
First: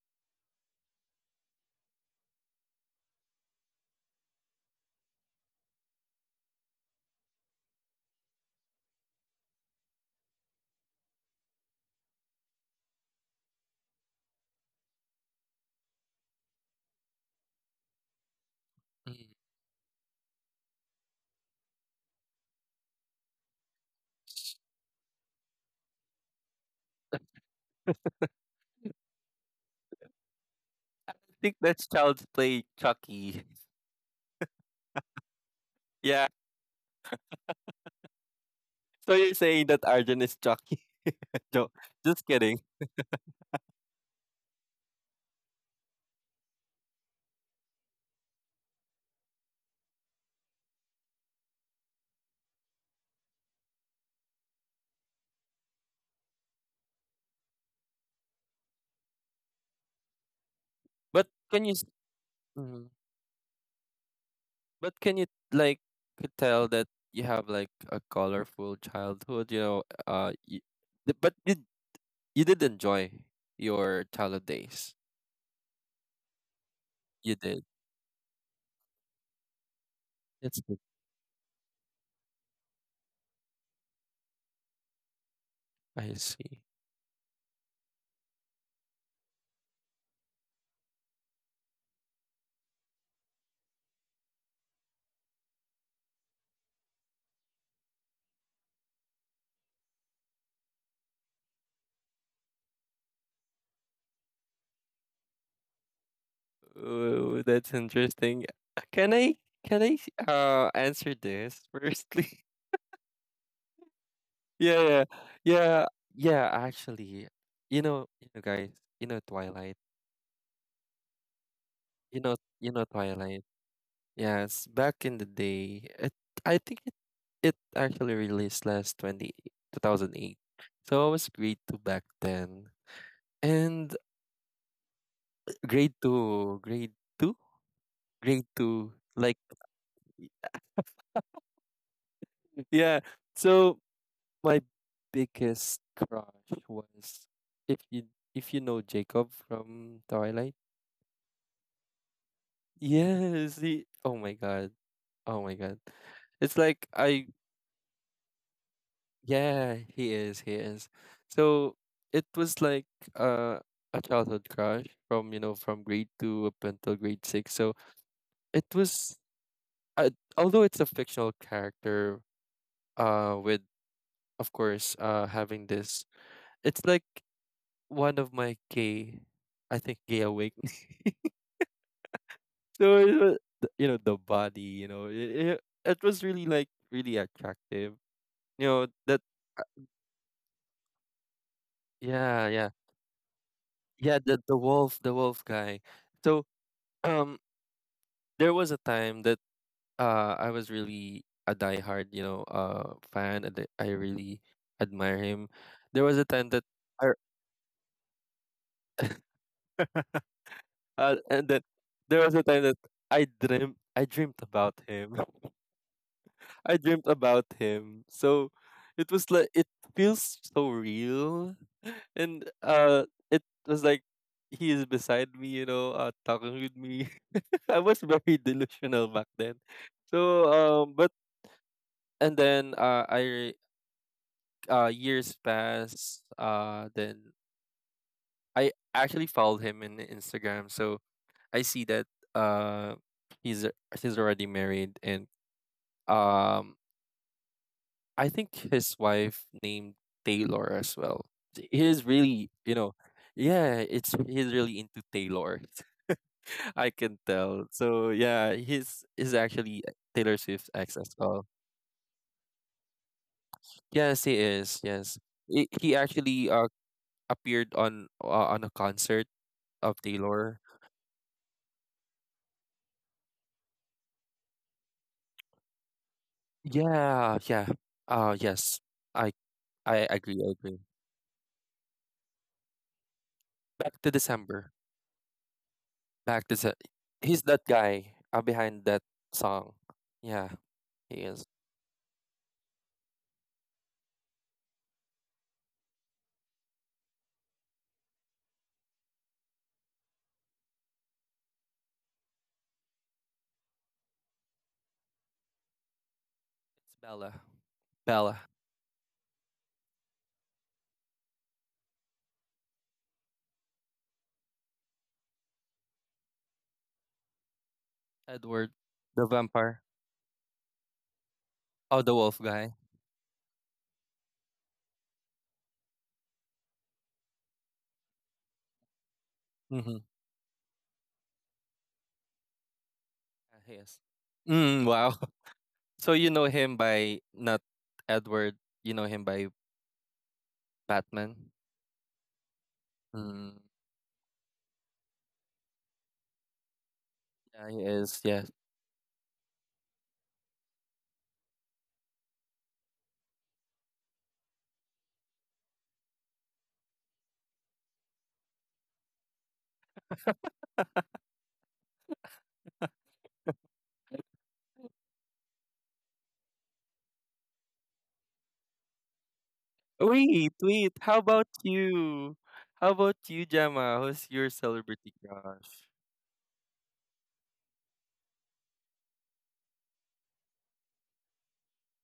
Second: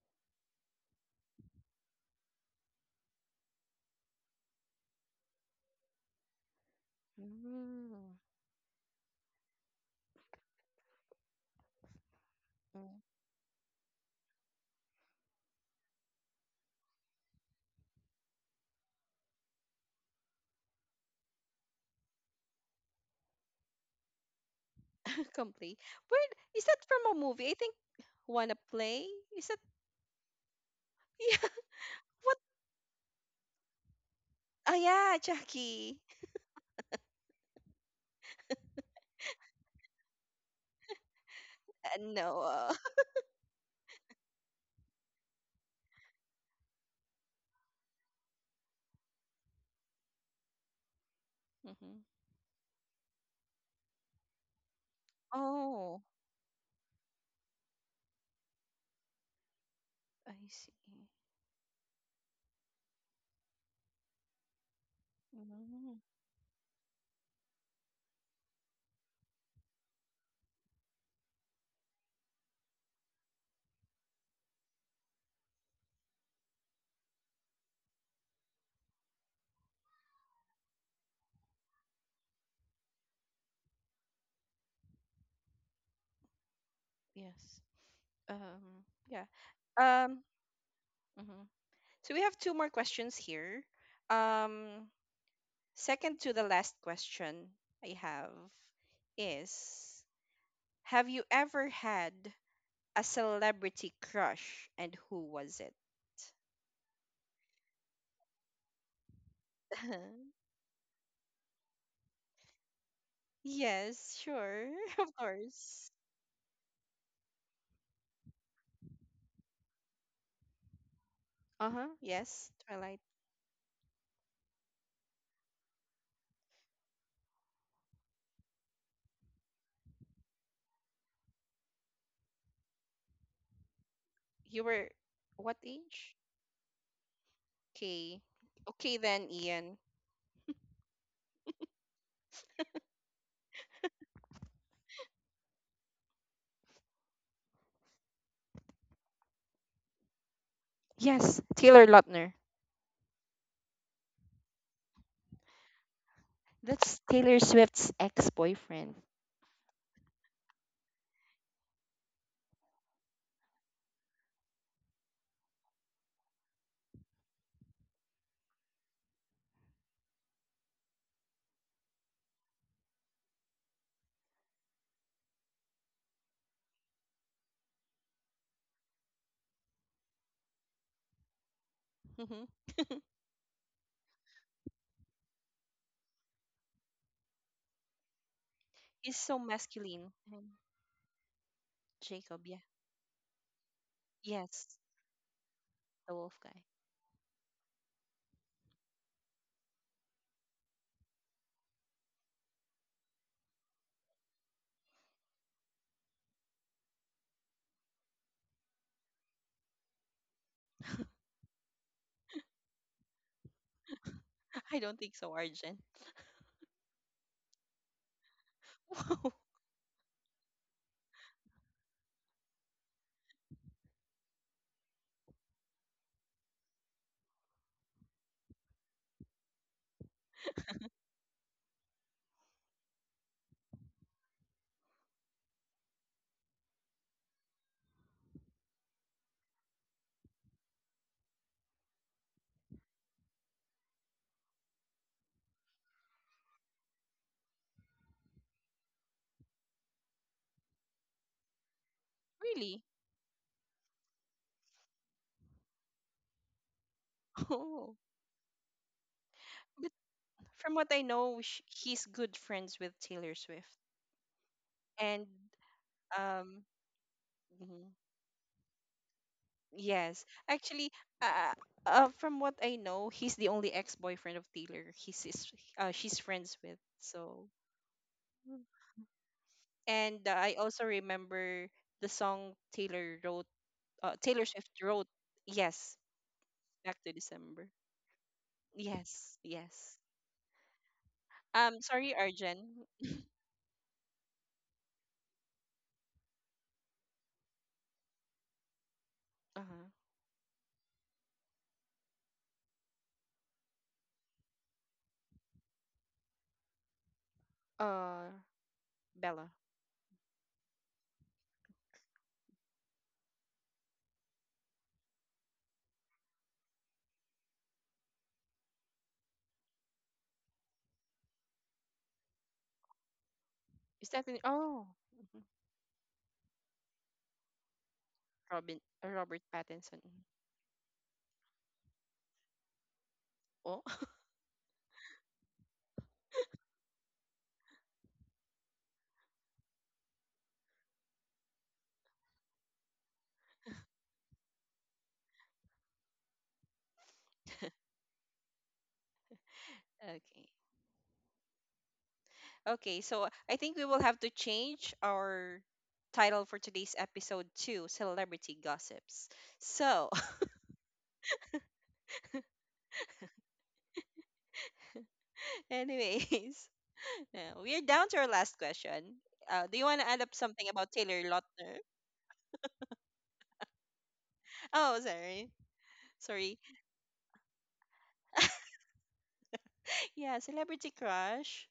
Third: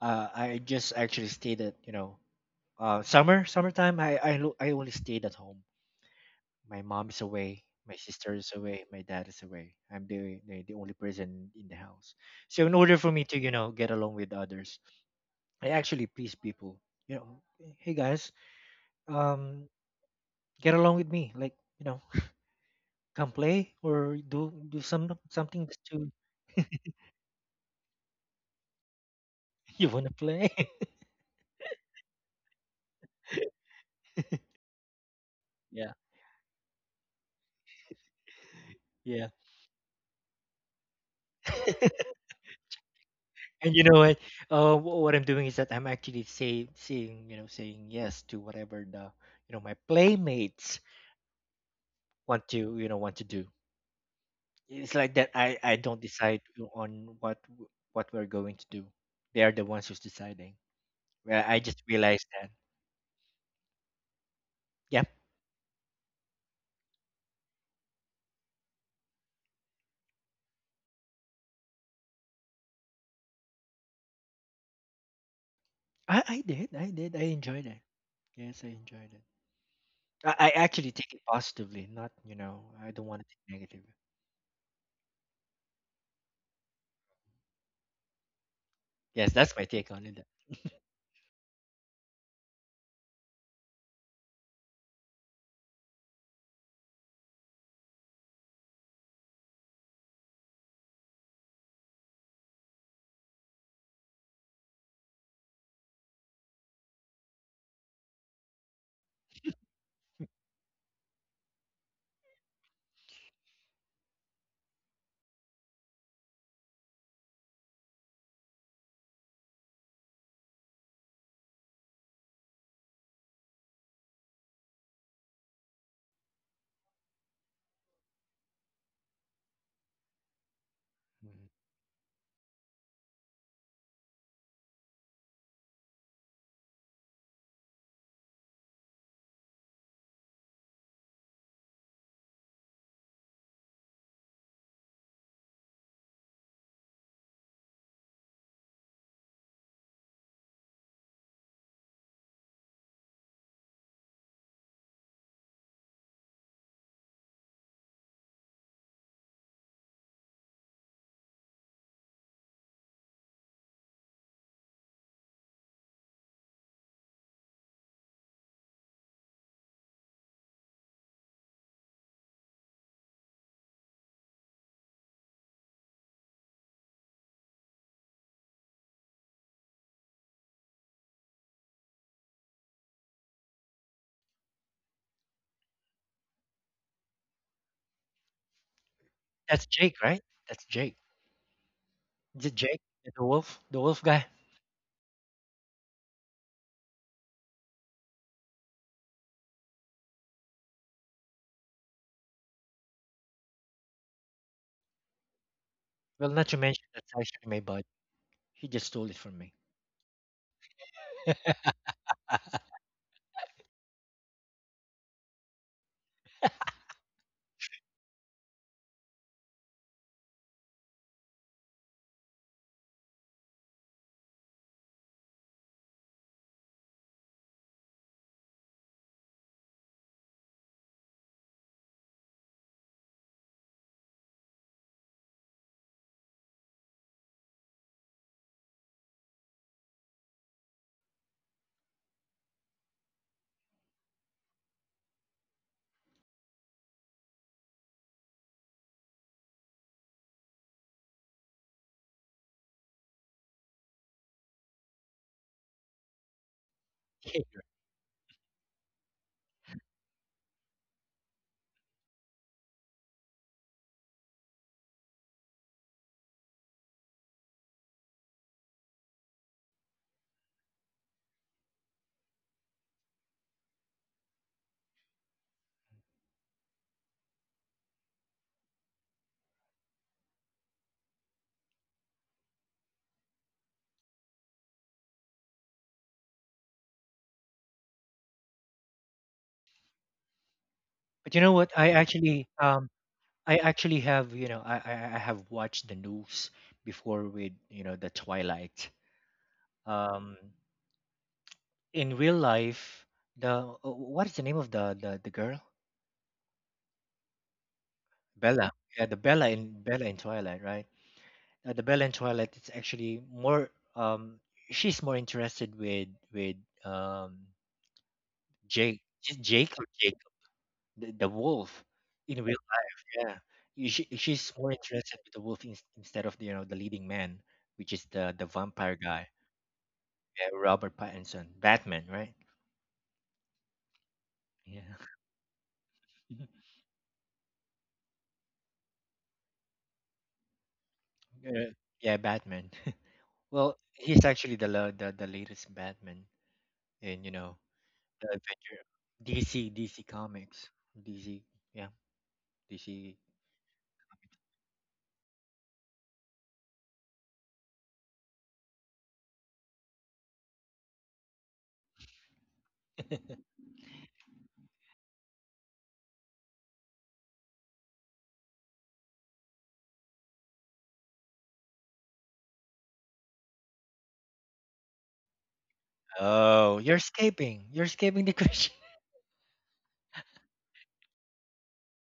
uh, I just actually stayed at you know, uh, summer summertime. I I lo- I only stayed at home. My mom is away, my
Mm.
sister is away, my dad is away. I'm the the, the only person in the house. So in order for me to you know get along with others, I actually please people. You know, hey guys,
Mm.
um, get along with me, like. You know, come play or do do some something to
Complete.
you.
Where is that from a movie? I think Wanna
I
Play? Is that
You wanna play.
yeah?
think that's Child's
What?
Play Chucky.
Ah, yeah,
Yeah.
Jackie.
Yeah. So
Yeah.
you're saying that Arjun is Chucky? No,
Uh,
just kidding.
Noah.
And you know what? Uh, wh- what I'm doing is that I'm actually say, saying, you know, saying yes to whatever the, you know, my playmates
Mm-hmm.
want to, you know, want to do. It's like that. I I don't
Oh,
decide on what w- what we're going to do. They are the ones who's
I
deciding.
see.
But
Well, I
can
just
you s-
realized that.
mm,
Yeah,
but can you like
Mm,
could tell that you have, like, a colorful childhood, you know, uh you, but you, you did enjoy your childhood days.
I I did. I did. I
You
enjoyed
did.
it. Yes, I enjoyed it. I, I
That's
actually
good.
take it positively, not you know. I don't want to take negative.
I see.
yes. Um,
Yes,
yeah.
that's my take on it.
Um, mhm. So we have two more questions here. Um, second to the last question I have is, have you ever had a celebrity crush and who was it?
Oh, that's interesting. Uh, Can I can I uh answer this firstly?
Yes, sure.
Yeah, yeah,
Of
yeah,
course.
yeah. Actually, you know, you know, guys, you know, Twilight,
Uh-huh.
you know,
Yes,
you know,
Twilight.
Twilight. Yes, back in the day, it, I think it, it actually released last twenty two thousand eight. So I was
Mhm.
grade two back then, and
You were what
grade
age?
two, grade two,
Okay.
grade two.
Okay then,
Like,
Ian.
yeah. So my biggest crush was, if you if you know Jacob from Twilight.
Yes, Taylor Lautner.
Yes, he. Oh my God. Oh my God. It's like I.
That's Taylor Swift's ex-boyfriend.
Yeah, he is. He is. So it was like, uh, a childhood crush from you know from grade two up until grade six. So it was. Uh, Although it's a fictional character, uh, with of course uh having this, it's like one of my gay, I think, gay awakening.
Hmm.
So it was, th- you know the body, you know it, it, it was really, like, really attractive. You know that.
He's
That's
so
Jake, right?
masculine.
That's Jake.
Mhm.
Is it
Yeah,
Jake?
yeah,
Jacob.
Yeah, the wolf, the wolf guy.
yeah. the the wolf
Yes,
the wolf guy. So
The Wolf Guy.
um there was a time that uh I was really a diehard you know uh fan, and I really admire him. There
Well,
was a
not to
time that
mention that's
I,
actually my bud. He just stole it from me.
uh, and that there was a time that I dreamt I dreamt about
I
him.
don't think so, Arjun.
I dreamt about him. So it was like it
Wow,
feels so real. And uh, it was like he is beside me, you know, uh, talking with me. I was very delusional back then. So um, but and then uh, I uh years passed. Uh, then I actually followed him in Instagram. So I see that uh he's he's already married, and um I think his wife named Taylor as well. He's really, you know,
really?
yeah, it's he's really into Taylor. I can tell. So
Oh,
yeah, he's is actually
but
Taylor Swift's ex
from
as
what I
well.
know, sh- he's good friends with Taylor Swift.
Yes, he is. Yes,
And
he, he actually uh,
um,
appeared on
mhm,
uh, on a concert of
yes,
Taylor.
actually, uh, uh, from what I know, he's the only ex-boyfriend of Taylor He's is, uh, she's friends with.
Yeah, yeah.
So,
Uh yes.
mm,
I I agree, I
and uh,
agree.
I also remember the song Taylor wrote.
Back to
Uh,
December.
Taylor Swift wrote. Yes,
Back to Se-
Back
he's
to
that
December.
guy uh, behind that
Yes,
song.
yes.
Yeah, he
But you know
is.
what? I
Um,
actually,
sorry,
um,
Arjen.
I actually have, you know, I, I, I have watched the news before with, you know, the Twilight.
Uh-huh.
Um, in real life, the uh, what is the name of the the, the girl?
It's Bella. Bella.
Bella.
Uh,
Yeah, the Bella in
Bella.
Bella in Twilight, right? Uh, the Belle and Toilette, it's actually more, um she's more interested with with um
Edward.
Jake,
The
J- Jake or
vampire.
Jacob, the the wolf.
Oh, the
In
wolf
real,
guy.
yeah, Y- she, she's
Is
more
that in,
interested with
oh,
the wolf, in,
mhm.
instead of you know the leading man, which is the the vampire
Robin,
guy.
uh, Robert
Mm-hmm.
Pattinson.
Yeah, Robert Pattinson, Batman, right?
Yes.
Oh,
Yeah.
Mm, wow. So you know him by not Edward. You know him by Batman.
Uh, yeah, Batman.
Mm,
Well, he's actually the, la- the the latest Batman in, you know
yeah, he
the
is. Yes.
adventure, DC, DC Comics.
okay.
DC, yeah, DC.
Okay, so I think we will have to change our title for today's episode to Celebrity Gossips. So, anyways, yeah, we are down to our last question. Uh, do you want to
Wait,
add up
wait.
something
How
about
about
Taylor Lautner?
you? How about you, Gemma? Who's your celebrity
Oh, sorry.
crush?
Oh, you're
Sorry.
escaping. You're escaping the question.
Yeah, Celebrity Crush.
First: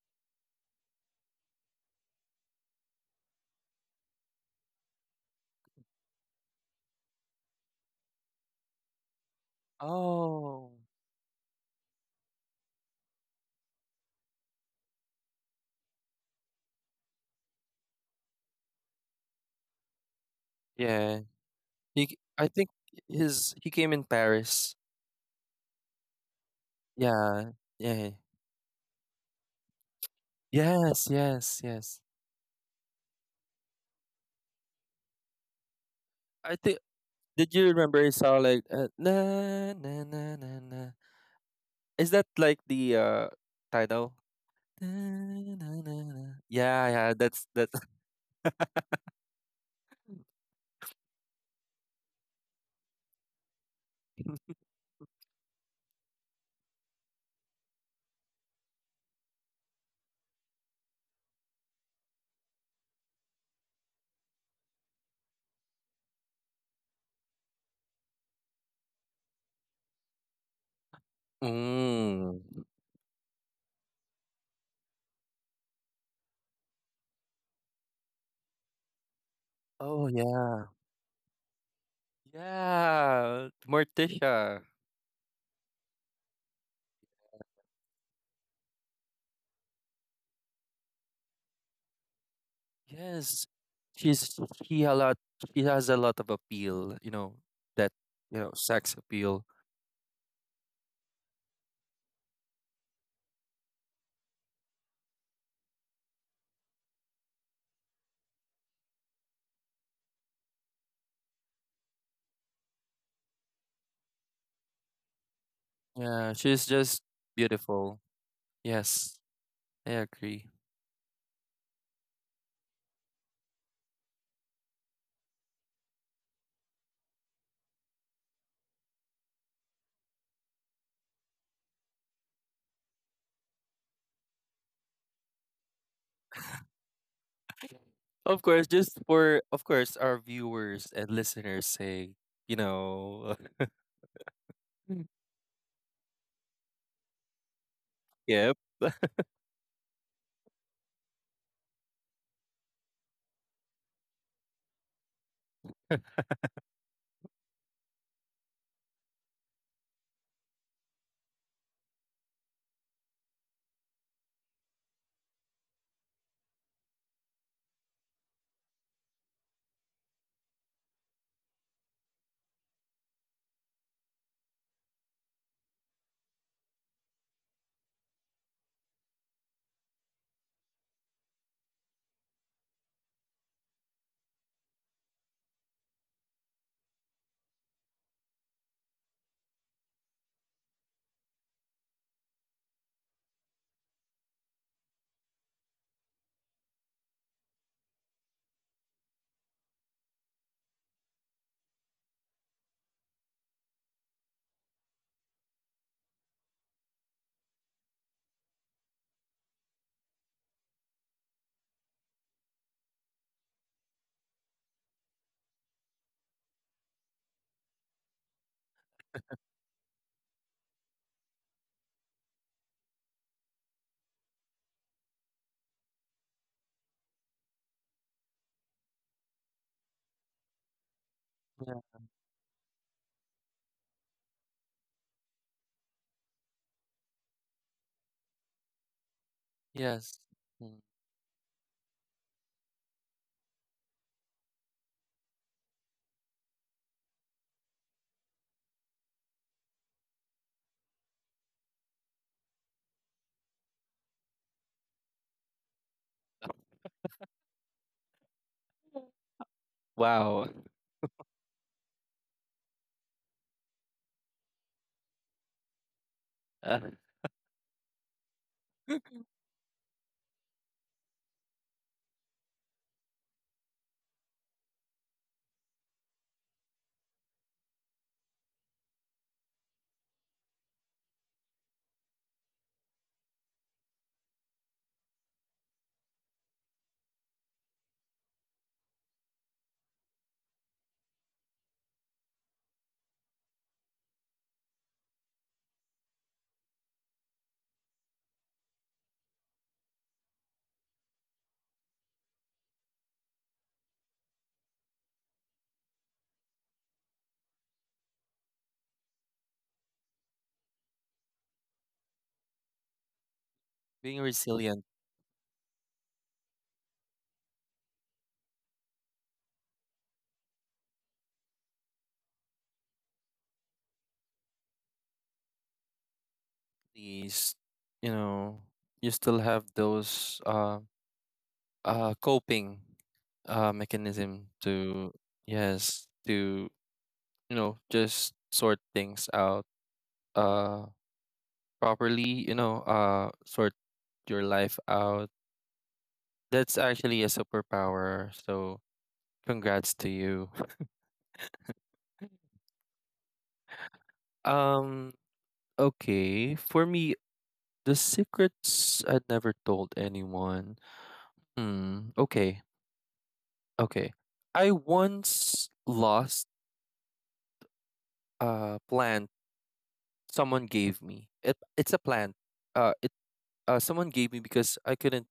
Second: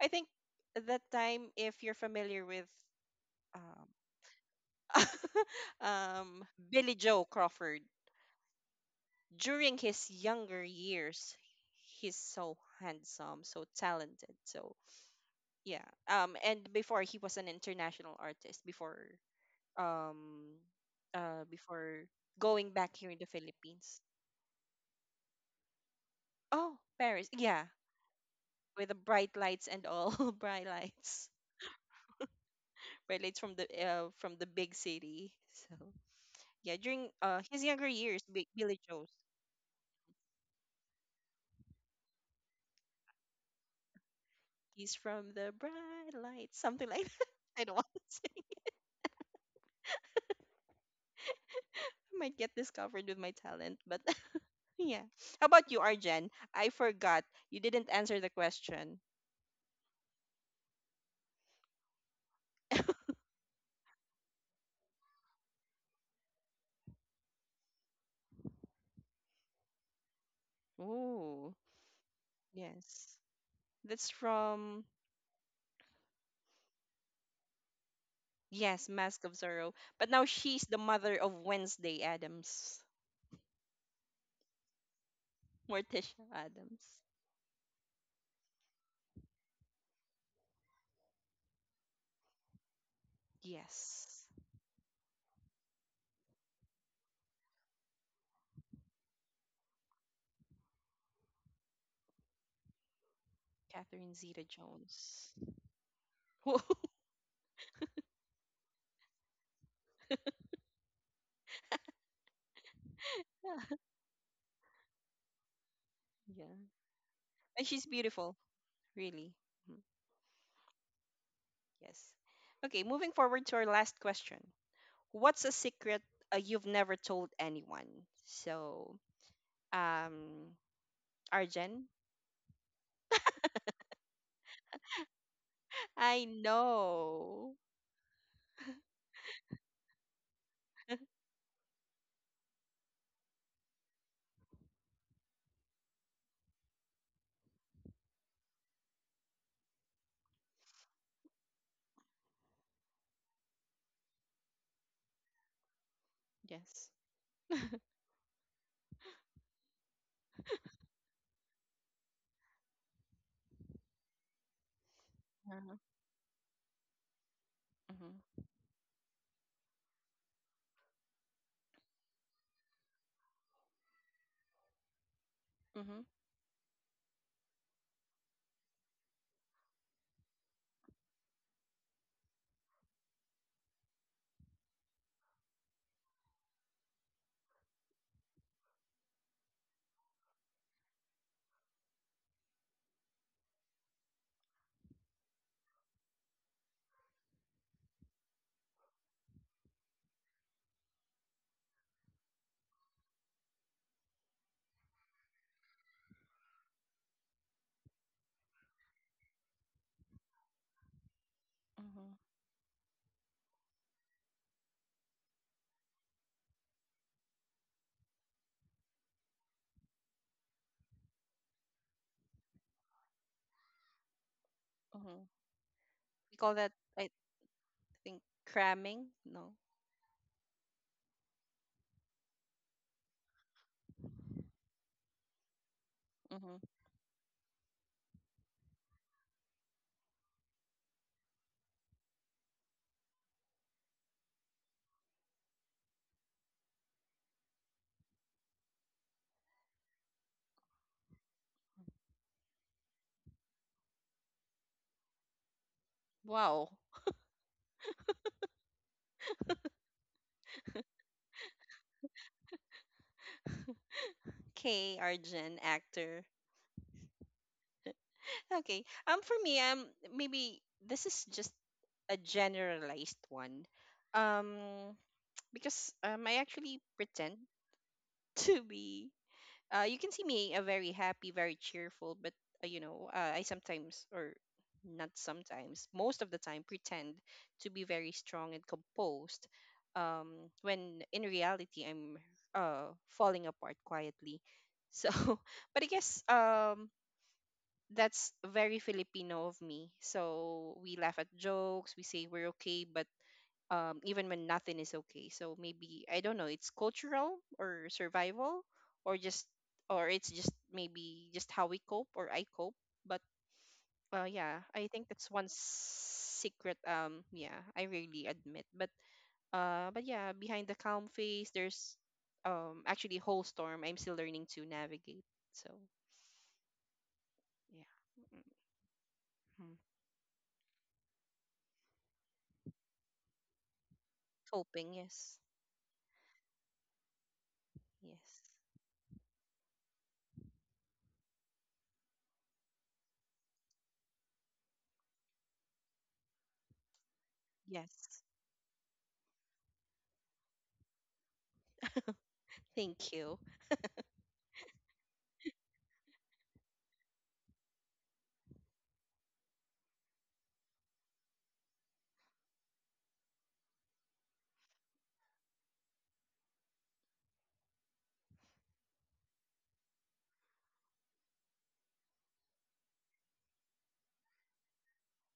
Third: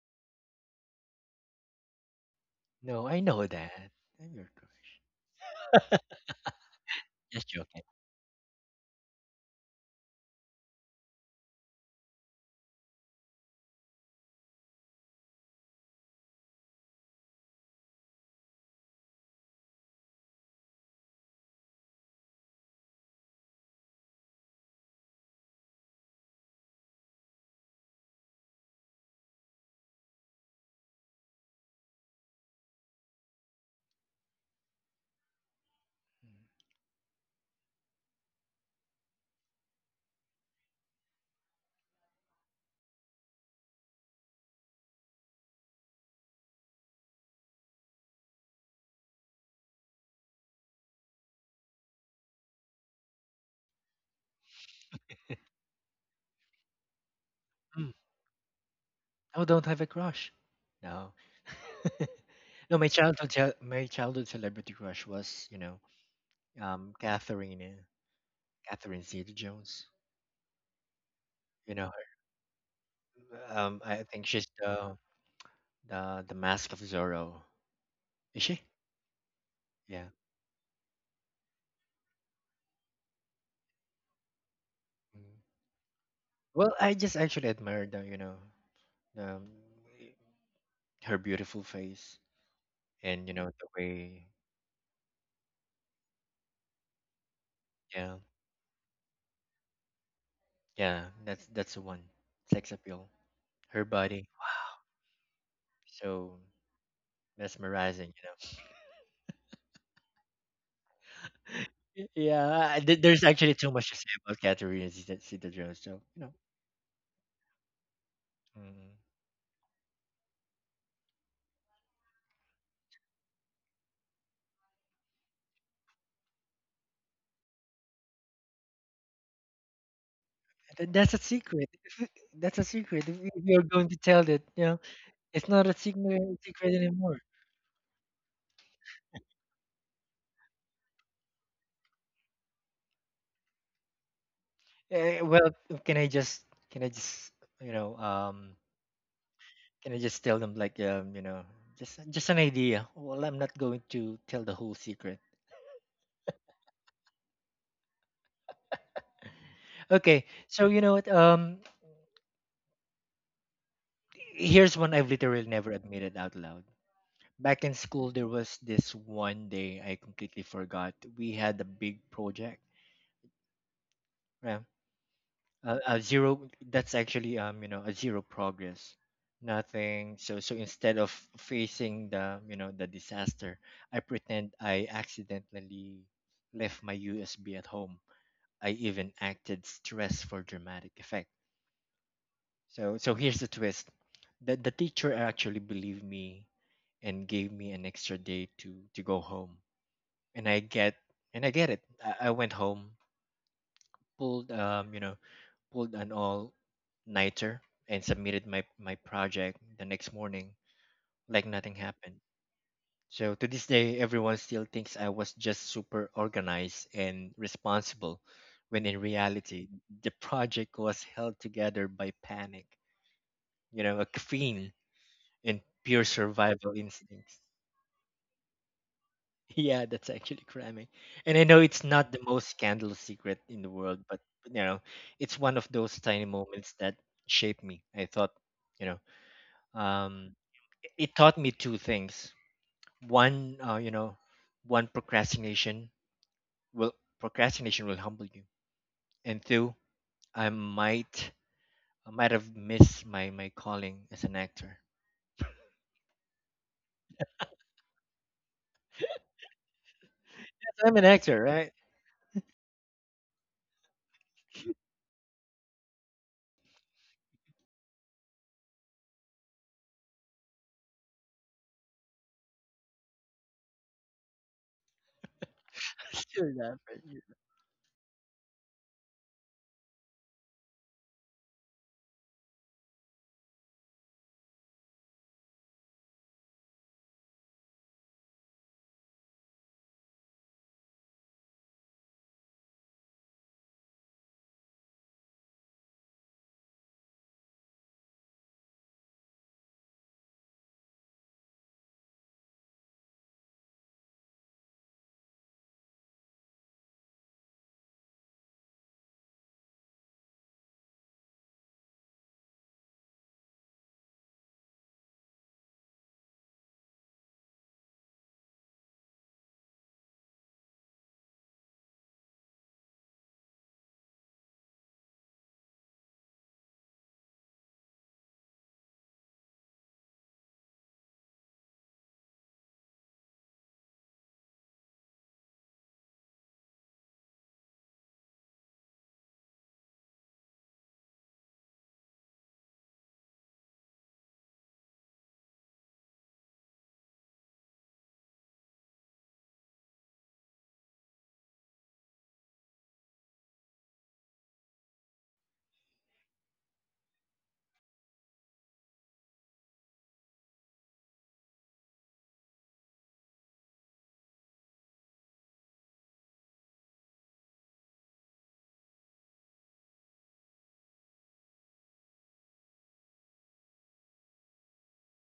I think at that time, if you're familiar with
No, I know
um,
that. I'm your crush.
um, Billy Joe
Just
Crawford.
joking.
During his younger
Oh,
years, he's so handsome, so talented. So yeah. Um, and before he was an international artist. Before um,
yeah.
uh, before
He. c- I think
going back here in the
his. He came
Philippines.
in Paris.
Oh, Paris.
Yeah.
Yeah,
Yeah.
with the bright lights and all bright
Yes.
lights.
Yes. Yes.
Bright lights from the uh, from the big city. So
I
yeah,
think
during uh
Did
his
you
younger
remember a
years,
song
Bi-
like,
Billy
uh,
Joe.
na na na na na? Is that like the uh title? Na,
He's from the
na, na,
bright
na.
light,
Yeah,
something like
yeah,
that.
that's
I
that.
don't want to say. I might get discovered with my talent, but yeah. How about you, Arjen? I forgot. You didn't
Mm.
answer the question.
Oh, don't have a crush. No. No, my childhood chil- my childhood celebrity crush was, you know, um Catherine, uh, Catherine Zeta Jones.
Ooh,
You know
Mm.
yes.
her. Um, I
That's
think she's
from,
the the the mask of Zorro. Is she?
yes, Mask of Zorro.
Yeah.
Oh,
But now she's
yeah,
the mother of Wednesday Adams,
yeah. Morticia.
Mm.
Morticia
Well, I
Adams.
just actually admired the, you know, um her beautiful face, and you
Yes,
know the
Yes.
way.
she's she a lot. She has a lot of appeal. You know that,
Yeah,
you know sex appeal.
yeah, that's that's the one. Sex appeal, her
Catherine
body,
Zeta Jones.
so mesmerizing, you know. Y- Yeah, I- there- there's actually too much to say about Katerina Zeta, Zeta Jones. So you
Yeah,
know,
yeah.
she's just
And she's
beautiful.
beautiful,
mm.
Yes,
really. Mhm.
I agree.
Yes. Okay, moving forward to our last question. What's a secret uh, you've never told anyone? So, um,
Th- that's a secret.
Arjen,
If y- That's a secret. If y- if you're going to tell that, you know, it's not a secret
I
secret anymore.
know.
Of course, just for of course, our viewers and listeners say, you know,
Eh, well, can I just can I just you know um
yep,
can I just tell them like, um you know just just an idea? Well, I'm not going to tell the whole secret.
Yes.
Okay, so you know what? Um, here's one I've literally never
Uh-huh.
admitted out loud. Back in
Mhm.
school, there was this one day I completely forgot. We had a big project. Yeah, a, a
Mhm.
zero. That's actually, um, you know, a zero progress, nothing. So so instead of facing the you know the disaster, I pretend I accidentally left my U S B at home. I even acted stressed for dramatic effect. So so here's the twist. The the teacher actually believed me and gave me an extra day to to go home and i get and I get it I, I went home, pulled, um you know pulled an all nighter and submitted my my project the next morning like nothing
Mhm.
happened. So to this day, everyone still thinks I was just super organized and responsible, when in reality the project was held together by panic, you know a caffeine,
Mhm.
and pure
We call that,
survival
I
instincts.
think, cramming. No.
Yeah, that's actually cramming. And I know
yeah,
it's not the most scandalous secret in the world, but you know, it's one of those tiny
Mhm.
moments that shaped me. I thought, you know,
yes,
um,
mm,
it it taught me two things. One, uh, you know, one procrastination will, procrastination will humble you, and two, I might I might have missed my my calling as an actor.
Wow.
wow.
I'm an actor, right?
Okay, Arjun, actor.
Uh,
Okay. Um, for me, um, maybe this is just a generalized one. Um, because um, I
Still
actually
that.
pretend to be uh, you can see me a very happy, very cheerful, but uh, you know, uh, I sometimes or not sometimes, most of the time pretend to be very strong and composed. Um, when in reality, I'm uh falling apart quietly. So, but I guess um that's very Filipino of me. So we laugh at jokes, we say we're okay, but um, even when nothing is okay. So maybe I don't know. It's cultural or survival, or just or it's just maybe just how we cope or I cope. But uh,
Being
yeah, I
resilient,
think that's one secret. Um, yeah, I really admit. But uh, but yeah, behind the calm face, there's um actually a whole storm. I'm still learning to navigate. So
please,
yeah,
you know, you still have
mm
those uh uh coping uh mechanism
coping.
to,
Yes,
yes, to you know just
yes,
sort things out uh properly. You know, uh sort your life out. That's actually a
yes.
superpower. So congrats to you.
Thank you.
Um, okay. For me, the secrets I'd never told anyone. Hmm. Okay. Okay. I once lost a plant someone gave me. It it's a plant. Uh it uh Someone gave me because I couldn't.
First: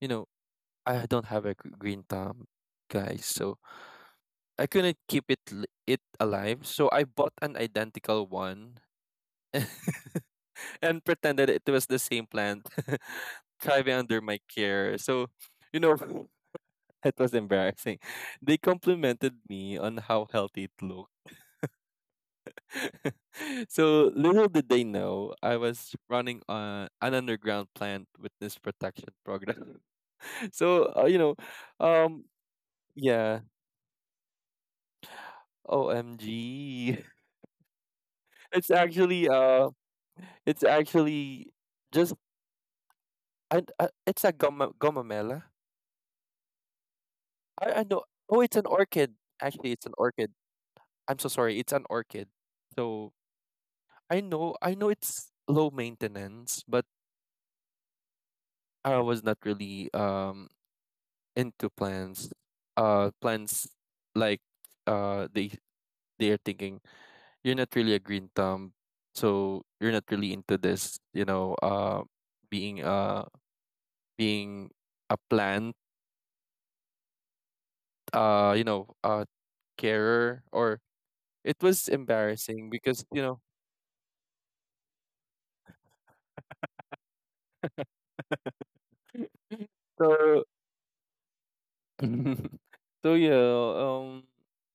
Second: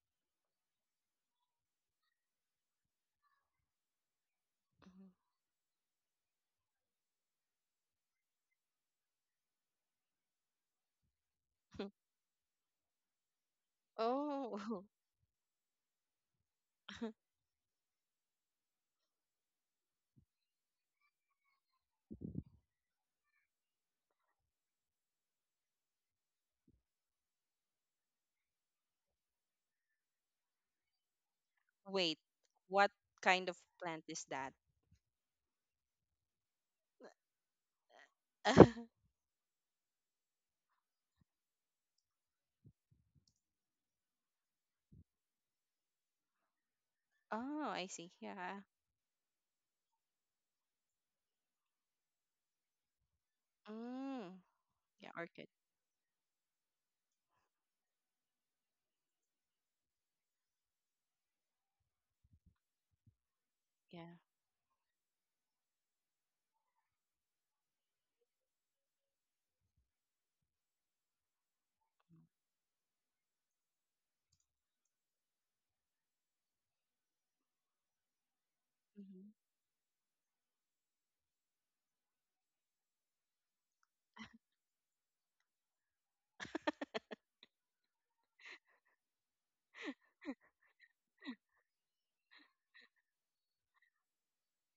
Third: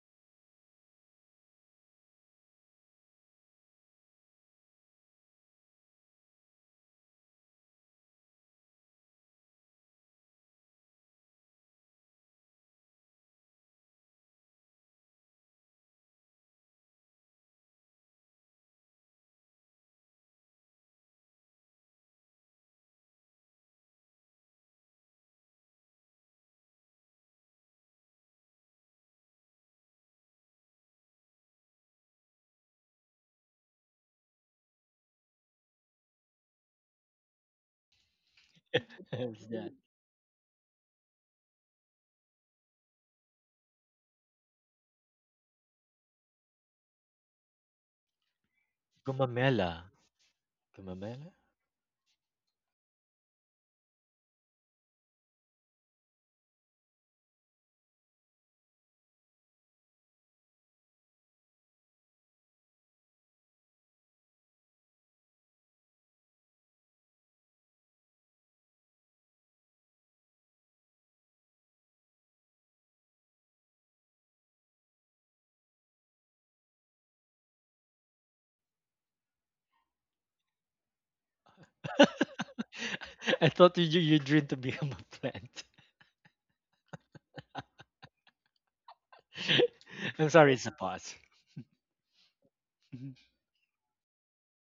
you know, I don't have a gr- green thumb, guys. So I couldn't keep it li- it alive. So I bought an identical one. And pretended it was
Mhm.
the same plant thriving under my
oh.
care. So, you know, it was embarrassing. They complimented me on how healthy it looked. So little did they know I was running on an underground plant witness protection program. So uh, you know,
Wait,
um,
what
yeah,
kind of plant is that?
O M G. it's actually uh, it's actually just I, I, it's a goma, gomamela.
Oh,
I I
I
know.
see.
Oh, it's
Yeah.
an orchid. Actually, it's
Gumamela.
an orchid. I'm so
Gumamela.
sorry. It's an orchid. So I
Mm.
know. I know
Yeah,
it's
orchid.
low maintenance, but I was not really um into plants. Uh, plants,
Yeah.
like, uh they they are thinking you're not really a green thumb, so you're not really into this. You know, uh, being uh being a plant. Uh, you know, uh,
Mm-hmm.
Carer, or it was embarrassing because you know
I thought you you dream to become a plant. I'm
so.
sorry, it's a pause. Mhm.
So yeah, um,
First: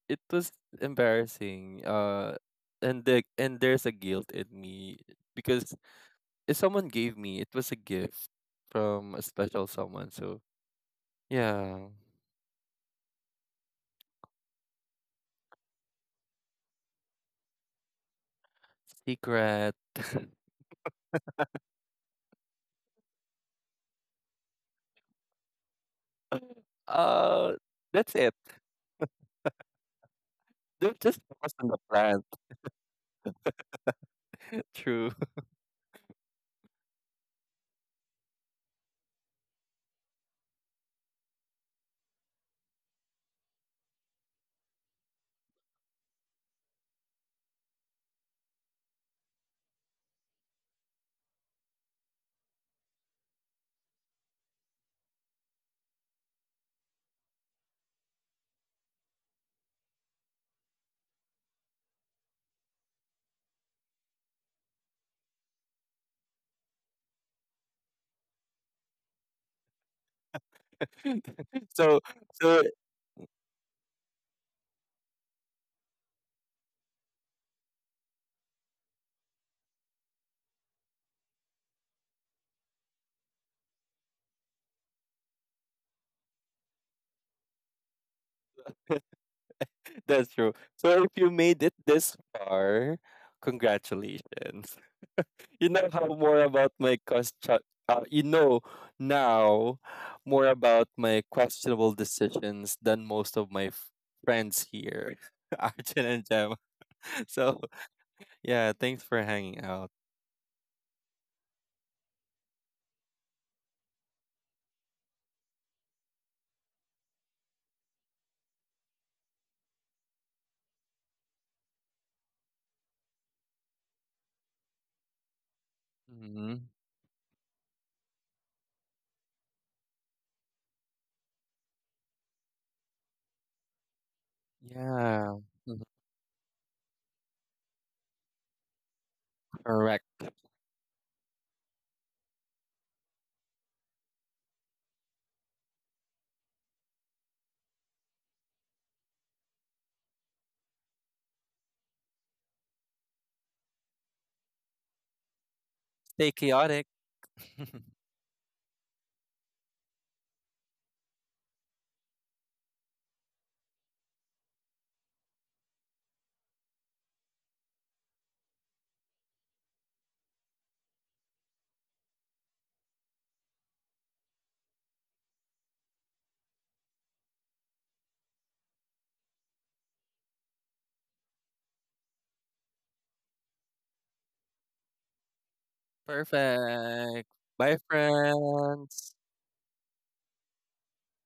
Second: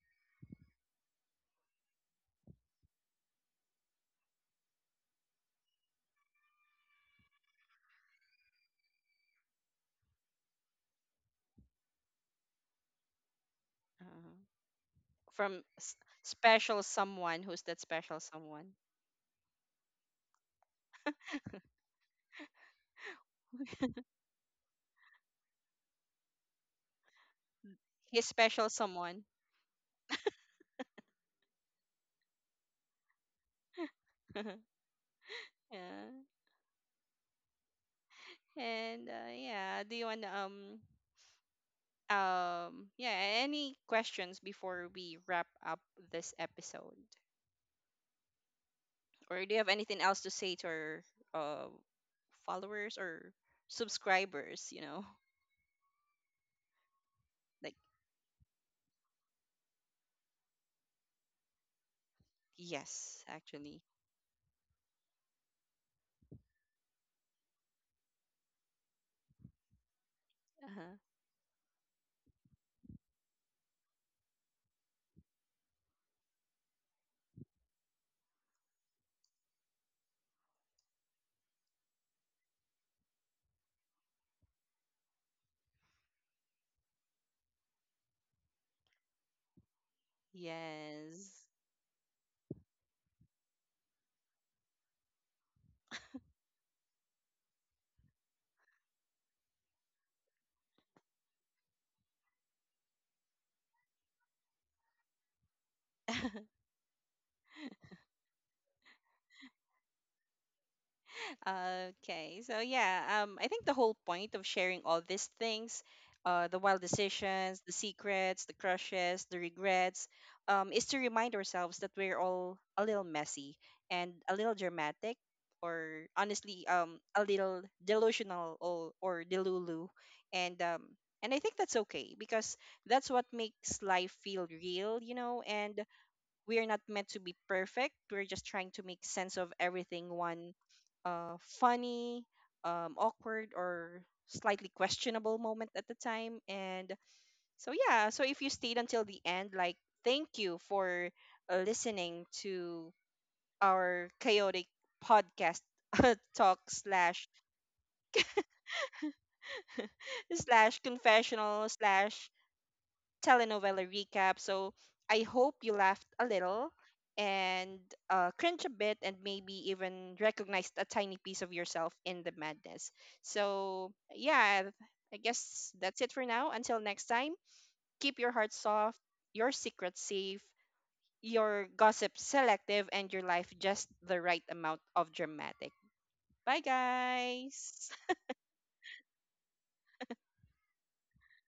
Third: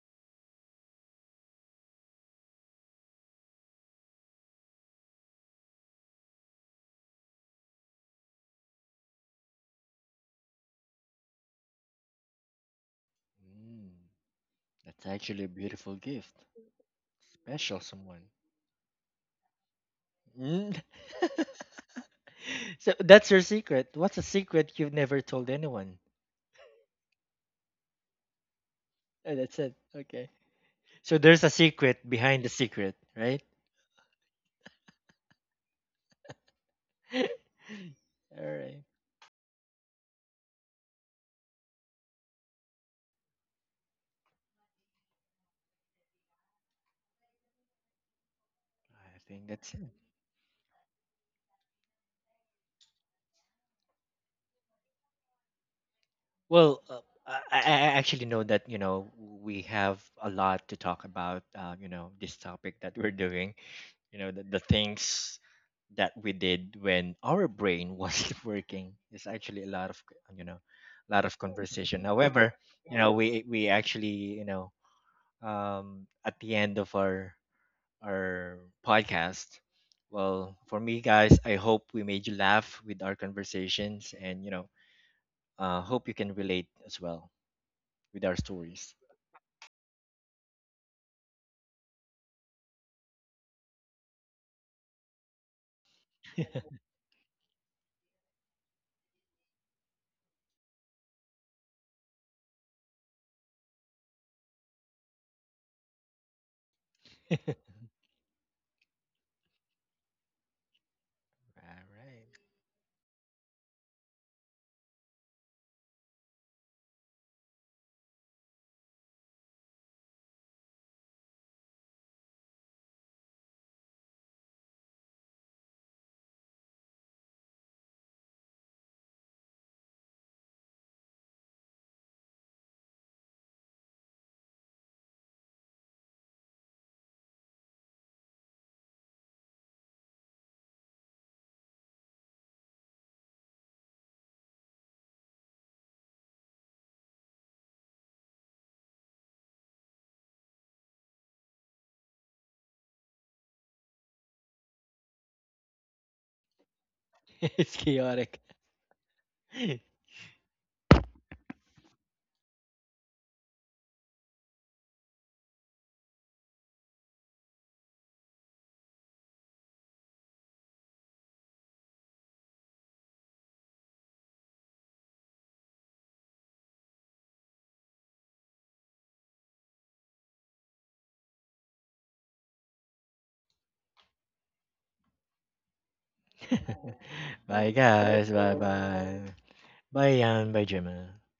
it was embarrassing. Uh, and the and there's a guilt in me, because if someone gave me, it was a gift from a special someone. So yeah,
Mm,
Uh,
that's actually a
from s-
beautiful gift.
special someone. Who's
Special
that special
someone.
someone?
secret.
Mm. So that's your secret. What's a secret you've never told anyone?
uh, that's
His
it.
special someone.
Oh, that's it. Okay.
They're
So
just
there's a
focused on the
secret
plan.
behind the secret, right?
yeah.
True.
All right.
And uh, yeah, do you want to, um um yeah any questions before we wrap up this episode,
I
or
think
do you have
that's it.
anything else to say to our uh followers or subscribers? You know,
Well, uh, I,
like,
I I actually know that you know we have a lot to talk about. Uh, you know, this topic that we're
yes,
doing,
actually.
you know the the things that we did when our brain wasn't working is actually a lot of, you know
Uh-huh.
a lot of
so
conversation. However,
so
you know, we we actually, you know um at the end of our our podcast, well, for me guys, I hope we made you laugh with our conversations, and you know uh hope you can relate as well with our stories.
that's true. So if you
Yes.
made it this far, congratulations. You know how more about my question. Uh, you know now more about my questionable decisions than most of my f- friends here, Arjun and Jem.
all
So yeah, thanks for hanging out.
Okay.
right
So yeah, um I think the whole point of sharing all these things, uh the wild decisions, the secrets, the crushes, the regrets, um is to remind ourselves that we're all a little messy and a little dramatic or
Hmm.
honestly um a little delusional or or delulu and um and I think that's okay because that's what makes life feel real, you
Yeah,
know, and
mhm,
we are not meant to be perfect. We're just trying to make sense of
correct.
everything one uh, funny, um, awkward, or slightly questionable moment at the time. And so, yeah, so if you stayed until the end, like, thank you for uh, listening to our chaotic podcast
Stay
talk
chaotic.
slash
It's chaotic.
slash confessional slash telenovela recap. So I hope you laughed a little and uh, cringe a bit and maybe even recognized a tiny piece of yourself in the madness. So, yeah, I guess that's it for now. Until next time, keep your heart soft, your secret safe, your gossip selective, and your life just the right amount of dramatic. Bye,
Perfect.
Bye
Bye,
guys.
guys, bye
friends.
bye. Bayan b e g e a m a n.